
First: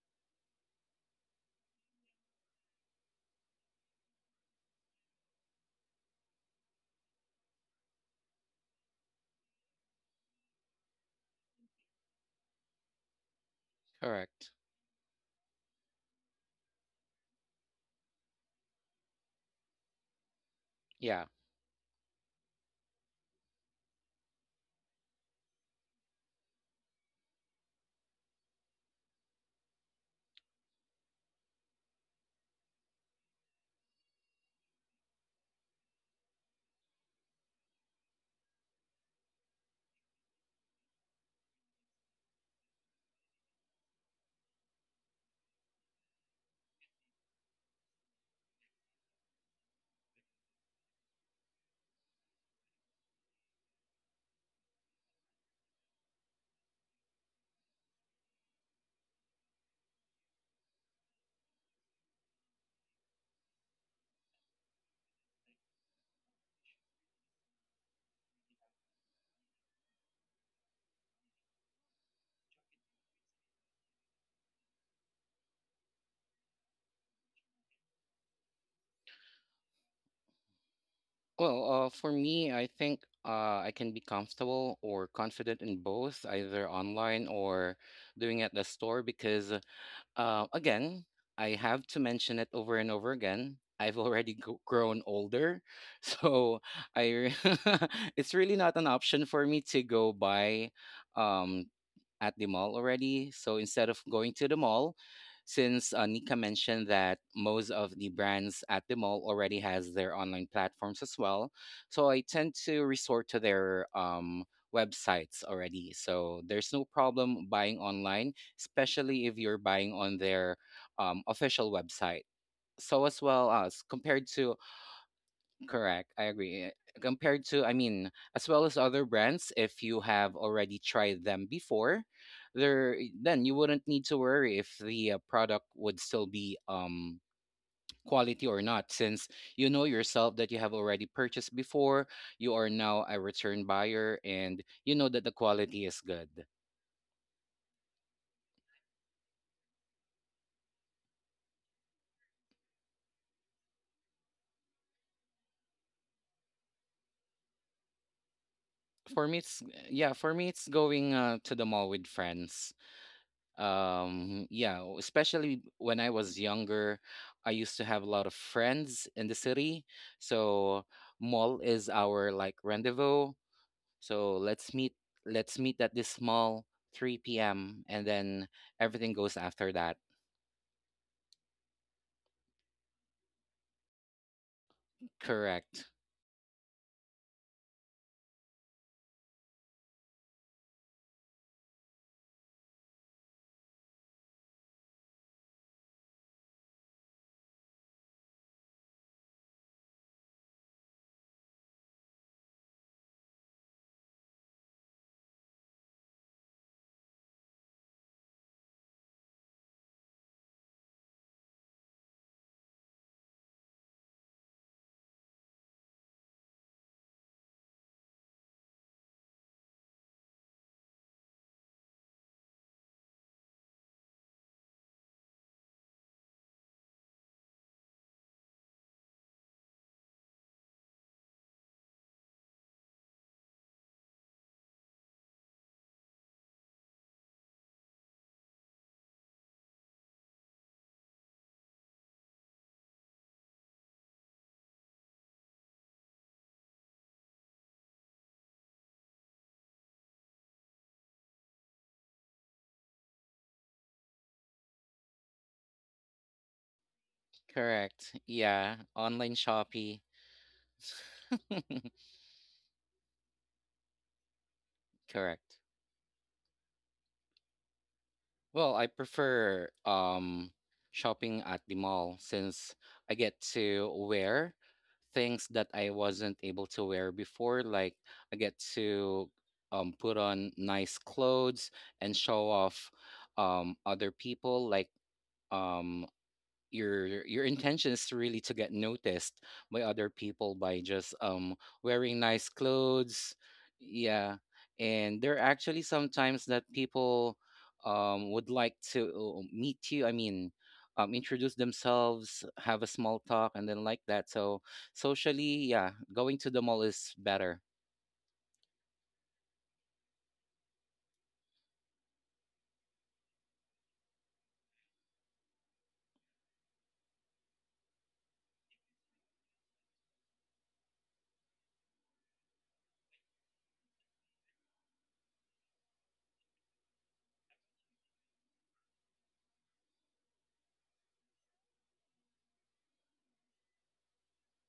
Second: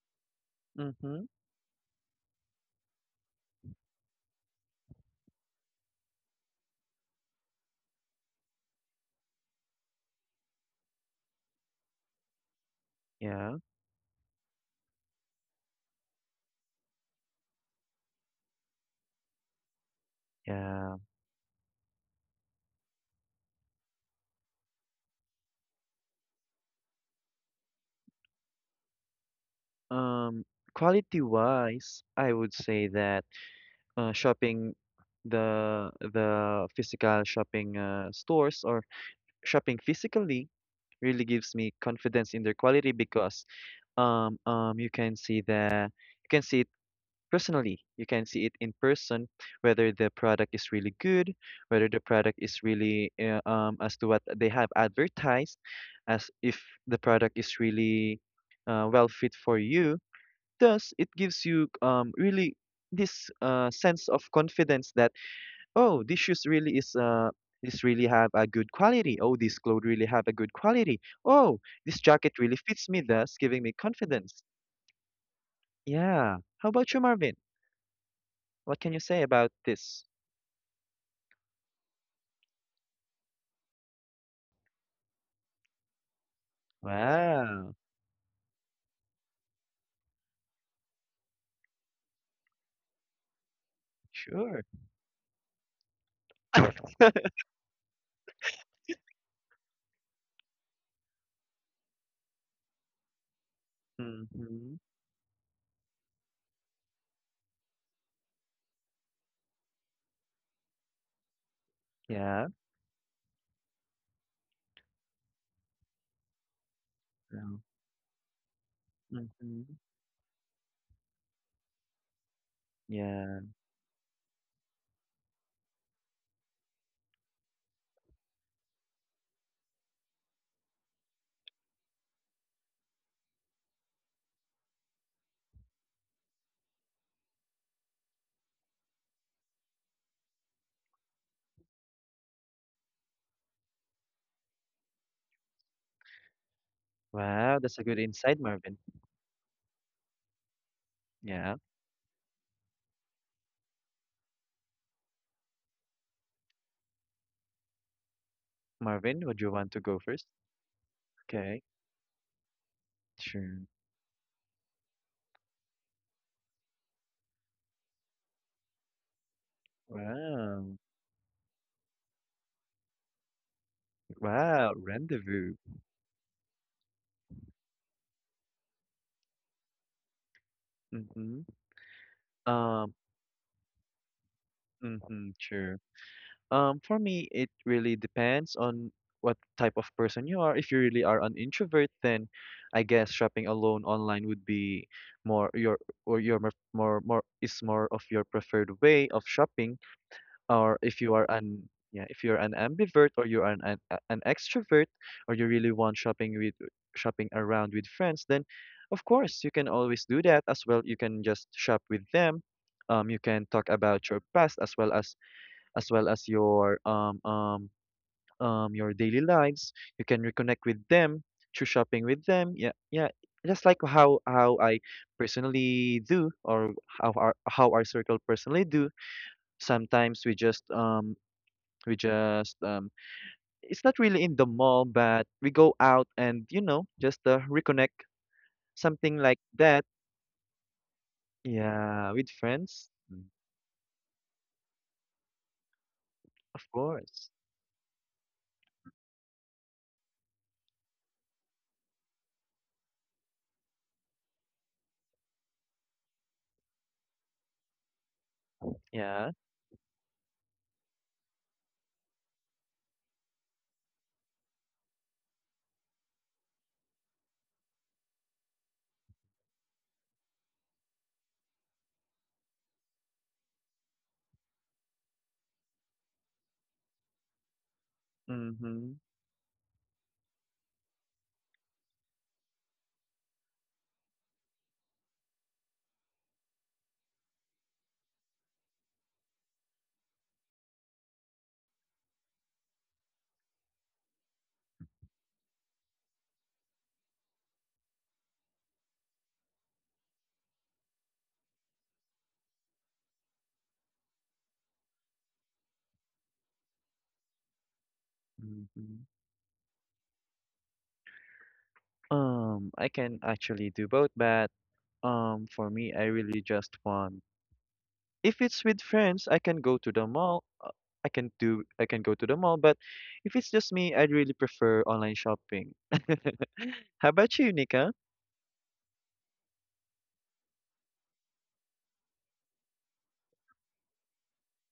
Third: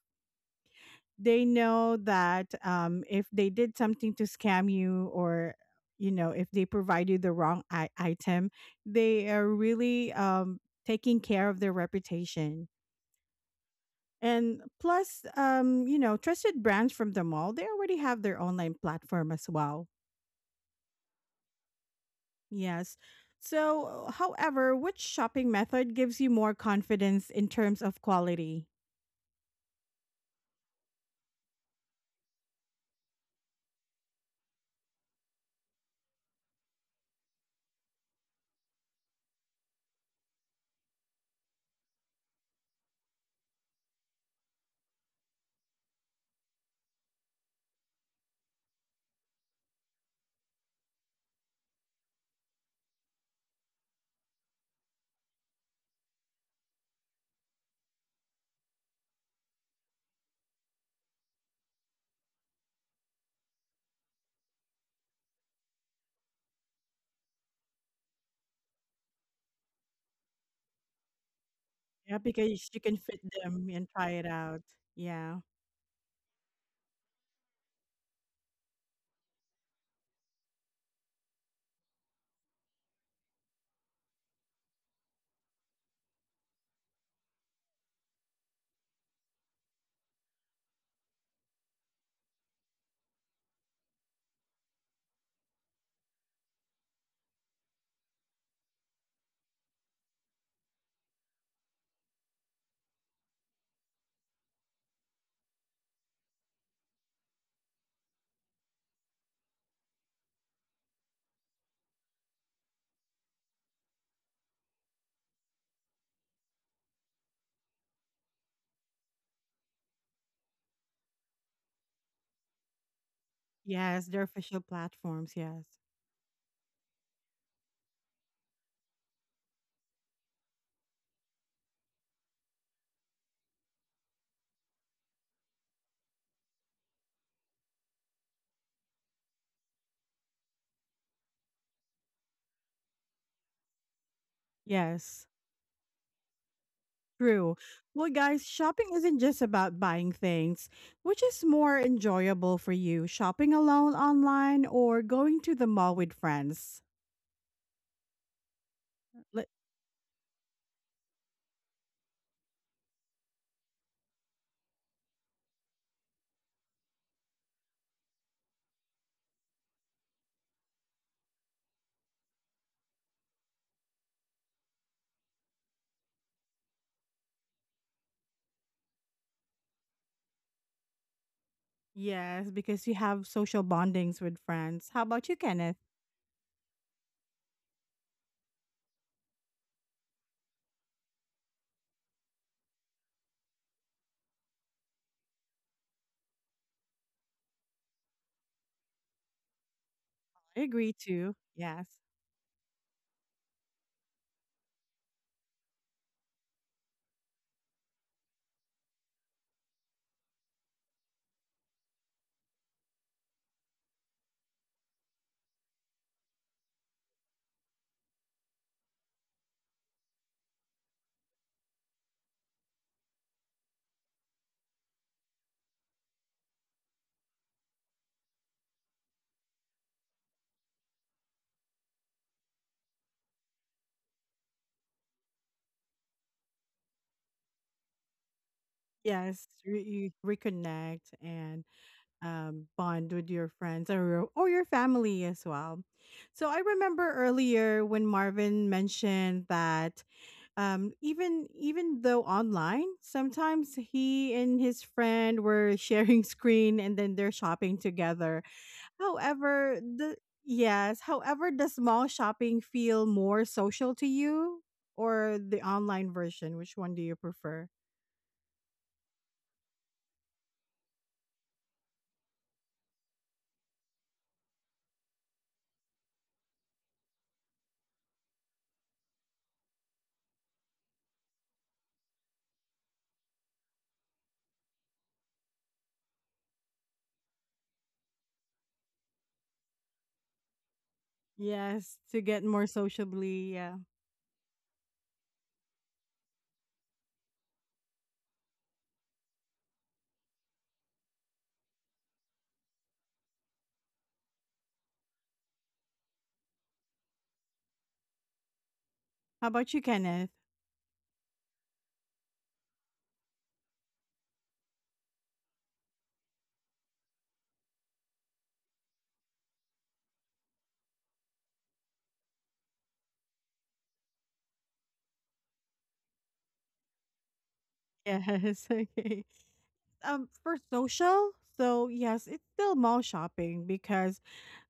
Mhm. they know that if they did something to scam you, or you know if they provide you the wrong item, they are really taking care of their reputation. Yeah, Correct. And plus you know trusted brands from the mall, they already have their online platform as well. yeah. Yeah. Yes. So however, which shopping method gives you more confidence in terms of quality? Um, quality wise, I would say that shopping, the physical shopping stores or shopping physically really gives me confidence in their quality because you can see the you can see it personally. You can see it in person, whether the product is really good, whether the product is really as to what they have advertised, as if the product is really well fit for you. Thus, it gives you, really, this sense of confidence that, oh, this shoes really is this really have a good quality. Oh, this clothes really have a good quality. Oh, this Yeah, jacket really because you fits can me. fit Thus, giving them me and try it confidence. out. Yeah. Yeah. How about you, Marvin? What can you say about this? Well, for me, I think I can be comfortable or confident in both, either online Wow. or doing at the store, because Again, I have to mention it over and over again, I've already gr- Sure. grown older, so I re- it's really not an option for me to go buy um, at the mall already. So instead of going to the Mm-hmm. mall, since Nika mentioned that most of the brands at the mall already has their online platforms as well, so I Yeah. tend to resort to their websites already. So there's no problem buying online, especially if you're Mm-hmm. buying on their official website. So as Yeah. well as Yes, they're compared to, official platforms. Yes. correct, I agree. I mean, as well as other brands, if you have already tried them before, then you wouldn't need to worry if the product would still be quality or not, since you know yourself that you have already purchased before. You are now a return buyer and you know that Yes. the quality is good. True. Wow, that's a good Well, insight, guys, Marvin. shopping isn't just about buying things. Which is Yeah. more enjoyable for you, shopping alone online or going to the mall with friends? Marvin, For me would Le- you it's, want to go yeah, first? for me it's going to Okay. the mall with friends. Sure. Yeah, especially when I was younger, I used to have a lot of friends in the city. Wow. So mall is our like rendezvous. so let's Wow, meet rendezvous. let's meet at this mall 3 p.m., and then everything goes after that. Mm-hmm. Yes, because Um, you have social bondings with friends. How about mm-hmm, you, Kenneth? sure. Correct. For me, it really depends on what type of person you are. If you really are an introvert, then I guess shopping alone online would be more your or your mer- more more is more of your preferred way of shopping. I Or agree if you are too. an, Yes. yeah, if you're an ambivert or you're an a- an extrovert, or you really want shopping around with friends, then of course you can always do that as well. You can just shop with them. You can talk about your past, as well as as well as your um um your daily lives. You can reconnect with them through shopping with them. Yeah, yeah, just like how I personally do, or how our circle personally do. Sometimes we just we just um, it's not really in the mall, but we go out and, you know, just reconnect, something like Yes. that. Reconnect and Yeah, with friends. bond Mm. with your friends or or your family as well. So I Of remember course. earlier when Marvin mentioned that, even though online, sometimes he and his friend were sharing screen and then they're shopping Correct. together. Yeah, Yeah. online However, Shopee. the Yes, however, does small shopping feel more social to you, or correct. the online version? Which one do you prefer? Well, I prefer shopping at the mall, since I get to wear things that I wasn't able to wear before. Like, I get Mm-hmm. to put on nice clothes and show off other people. Like, um, your intention is really to get noticed by other people by just Yes, wearing to get nice more clothes. sociably. Yeah. Yeah. And there are actually sometimes that people would like to, oh, meet you, introduce themselves, have a small talk and then like that. So socially, yeah, going to the mall is better. Mm-hmm. How about you, Kenneth? I can actually do both, but for me, I really just want. If it's with friends, I can go to the mall. I can do. I can go to the mall, but if it's just me, I'd really prefer online shopping. How about you, Nika? Yes, okay. For social, so yes, it's still mall shopping because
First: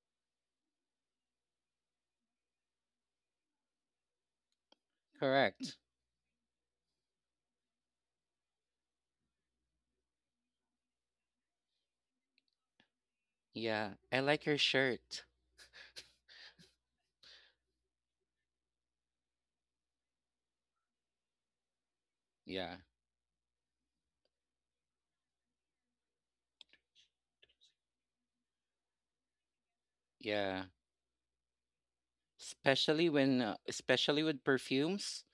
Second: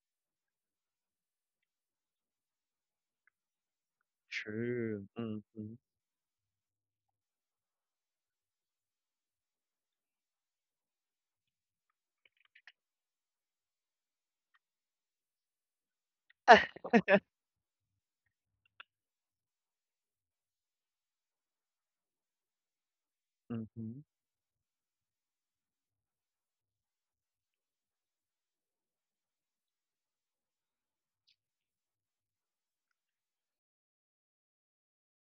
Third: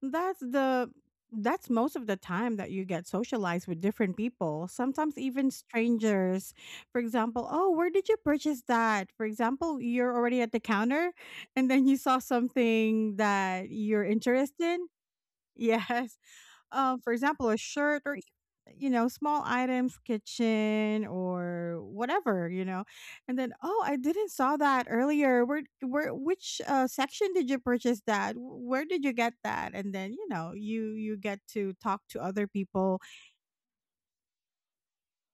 that's the that's most of the time that you get socialized with different people, True. sometimes Hmm. even Correct. strangers. For example, oh, where did you purchase that? For example, you're already at the counter and then you saw something that Yeah, you're I like interested your in. shirt. Yes, for example, a shirt or you know small items, kitchen or whatever, you Yeah. know, and then, oh, I Mhm. didn't saw that earlier. Where which section did you purchase that? Where did you get that? And then you know Yeah, you get to talk to other people. especially when especially with perfumes.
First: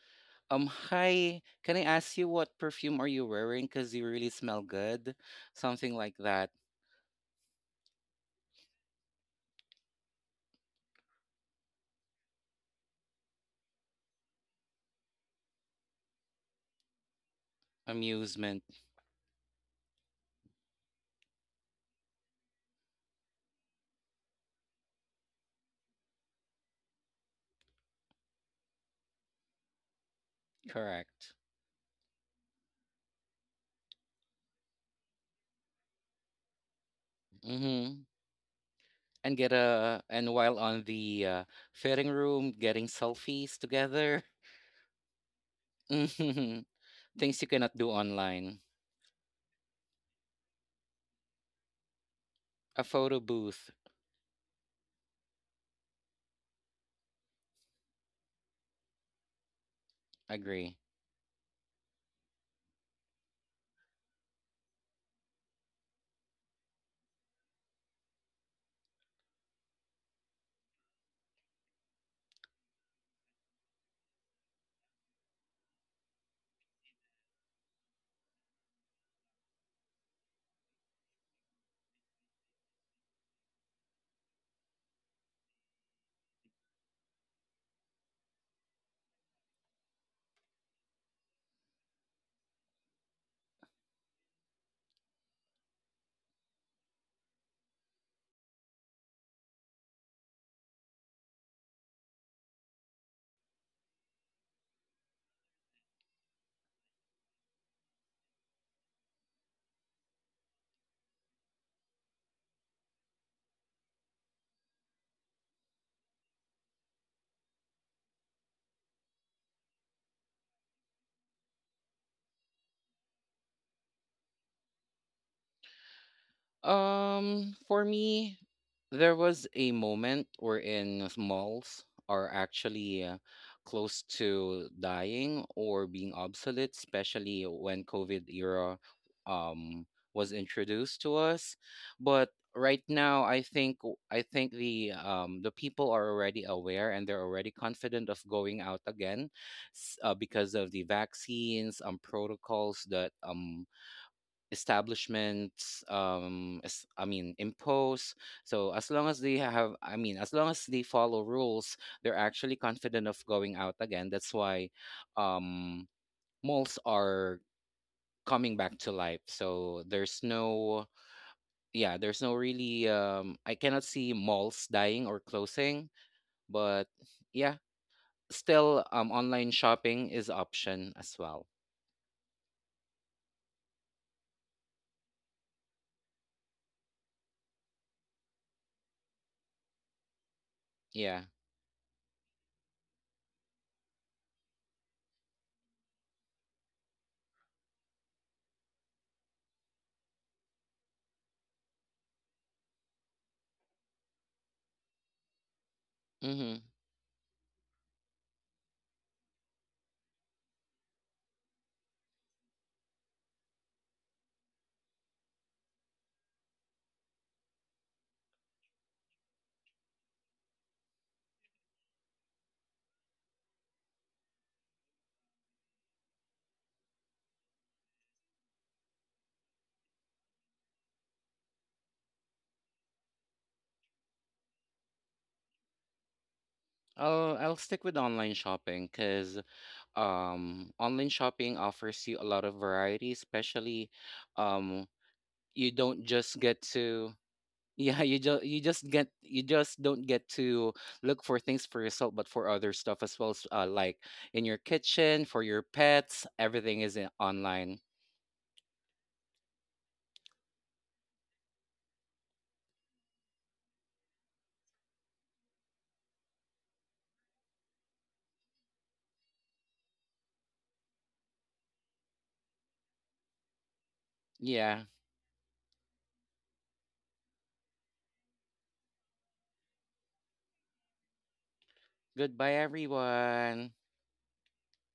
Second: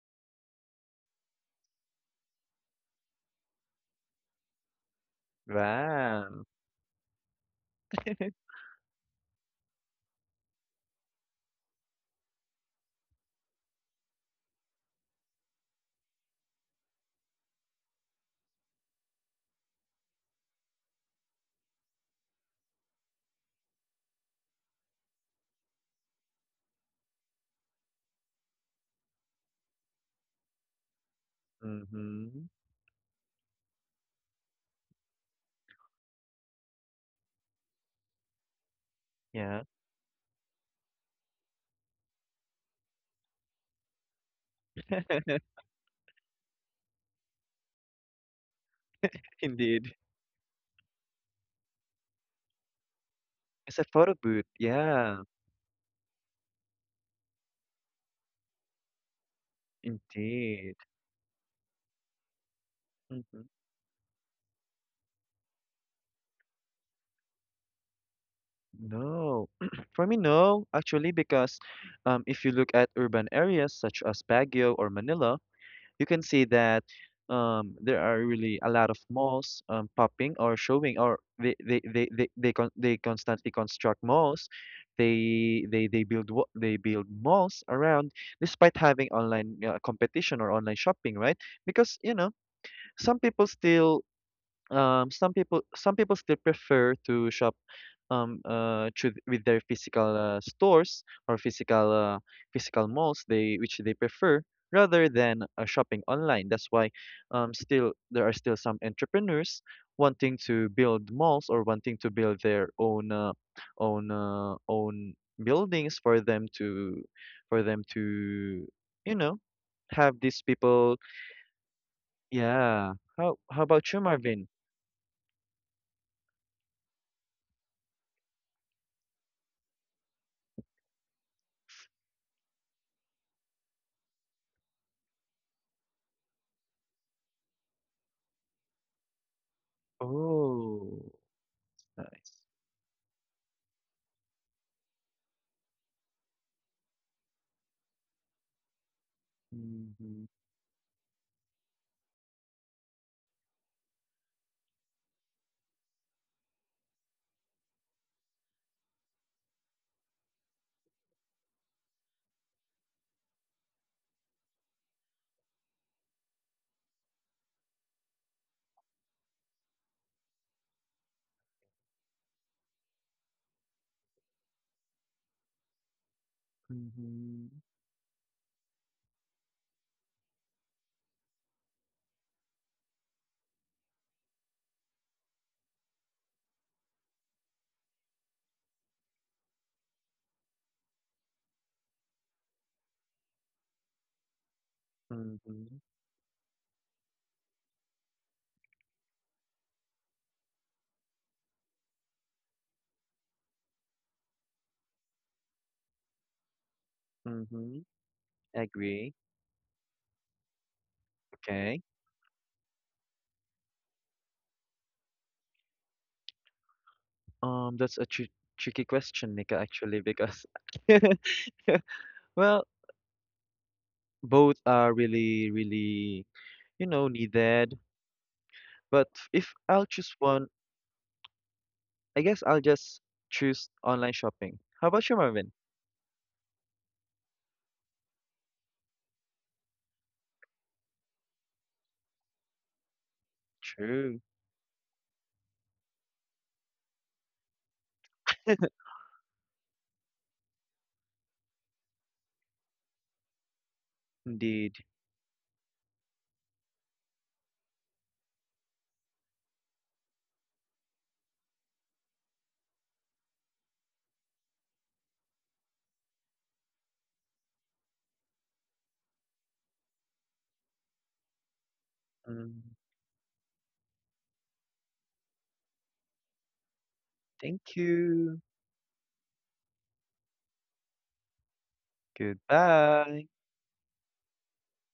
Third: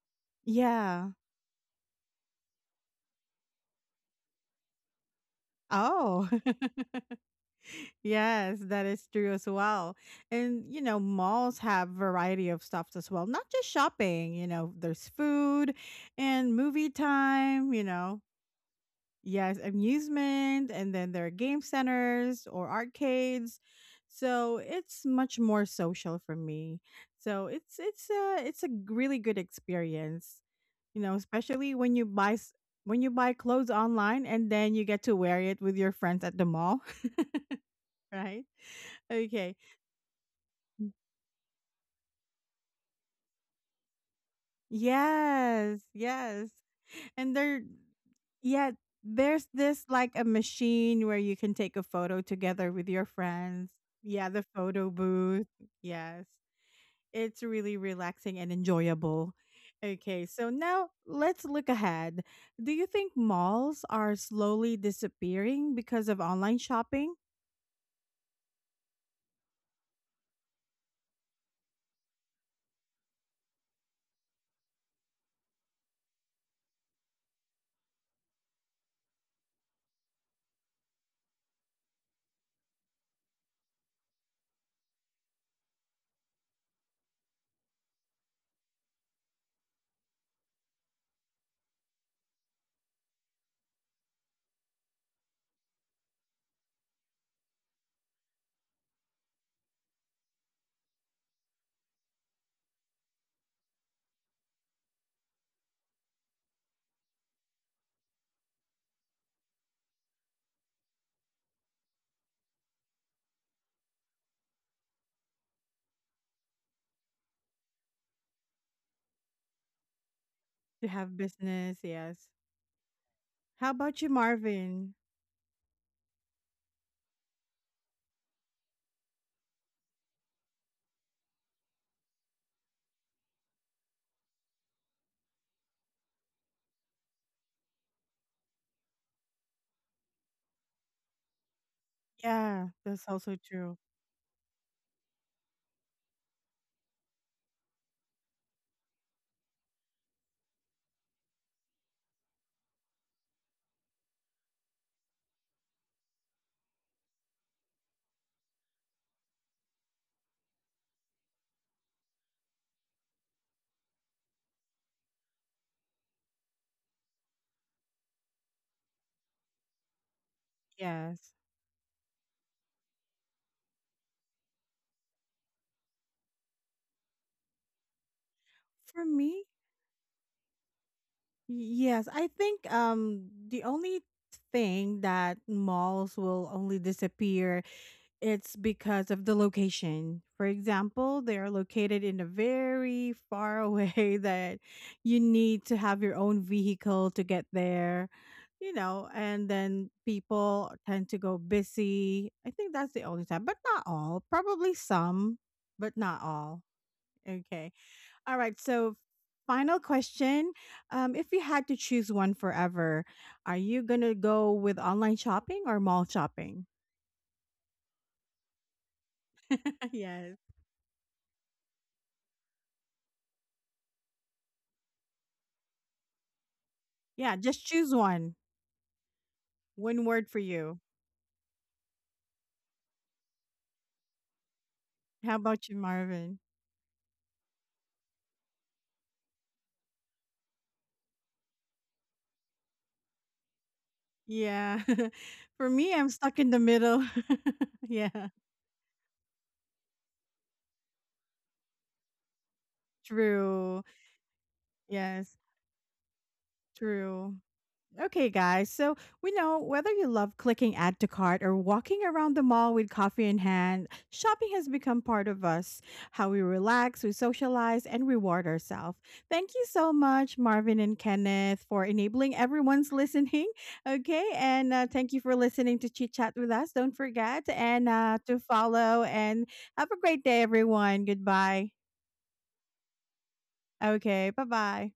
Yeah. Hi, can I ask you what perfume are you wearing? Because you really smell good. Something like Oh, Wow. that. yes, that is true as well. And you know, malls have variety of stuff as well, not just shopping. You know, there's food, and movie time, you know, Amusement, yes, amusement, and then there are game centers or arcades. So it's much more social for me. So really good experience, you know, correct. especially when you buy Mhm. When you buy clothes online and then you get to wear it with your friends at the mall, Mm-hmm. right? And get Okay. Yeah. a, and while on the fitting room, getting selfies together. Yes, yes. hmm. And Things you there. cannot do online. Yeah, there's this Indeed. like a machine where you can take a photo together A with your photo friends. booth, It's a photo Yeah, the booth. photo Yeah. booth. Yes, it's really relaxing and enjoyable. Okay, so agree. Indeed. now let's look ahead. Do you think Mhm. malls are slowly disappearing because of online shopping, No. For me, no, actually, because if you look at urban areas such as Baguio or Manila, you can see that there are really a lot of malls popping or showing, or they constantly construct malls. They build malls around despite having online competition or online shopping, right? Because, you know, some people still some people still prefer to shop with their physical stores or physical malls they which they prefer, rather than shopping online. That's why still there are still some entrepreneurs wanting to build malls or wanting to build their own own buildings for them to for them to you know, have these to people. have business? Yes. Yeah. How How about about you, you, Marvin? Marvin? For me, there was a moment wherein malls are actually close to dying or being obsolete, especially when COVID era um was introduced Oh. to us. But Nice. Yeah, right that's now, also true. I think the people are already aware and they're already confident of going out again, Hmm. because of the vaccines protocols that establishments I mean impose. So as long as they have, I mean as long as they follow rules, they're actually confident of going out again. That's why um malls are coming back to life. So there's no, Yes. yeah, there's no really, I cannot see malls dying or closing, but Hmm. yeah, still For me, online shopping is option as well. yes, I think the only thing that malls will only disappear, it's because of the location. For example, Yeah. they are located in a very far away that you need to Mhm, have your own vehicle to get there, you know, and then people tend to go busy. I think that's the only time, but not all. Probably some, but not all. Mm-hmm. Okay. mhm. All right. So, Agree. final question. If you had to Okay. choose one forever, are you going to go with online shopping or mall shopping? That's a tr tricky question, Nika, actually, Yes. because well, both are really, really, you know, Yeah, just needed. choose one. But if I'll One choose word for one, you. I guess I'll just choose online shopping. How about you, How Marvin? about you, Marvin? I'll stick with online shopping because online shopping offers you a lot of variety, especially True, Yeah. um, For you me, don't I'm stuck just in the get middle. to, yeah, you Yeah. just you just get you just don't get to look for things for yourself but for other stuff as well. True. Like, in your indeed. kitchen, Yes. for your pets, everything is in- True. online. Okay, guys. So we know, whether you love clicking add to cart or walking around the mall with coffee in hand, shopping has become part of us, how we relax, we socialize, and reward ourselves. Thank you so much, Marvin and Kenneth, for enabling Mm, everyone's listening. Okay. And Yeah. Thank you for listening to Chit Chat with us. Don't forget thank and to you. follow. And have a great day, everyone. Goodbye. Goodbye Goodbye. everyone. Okay. Bye bye.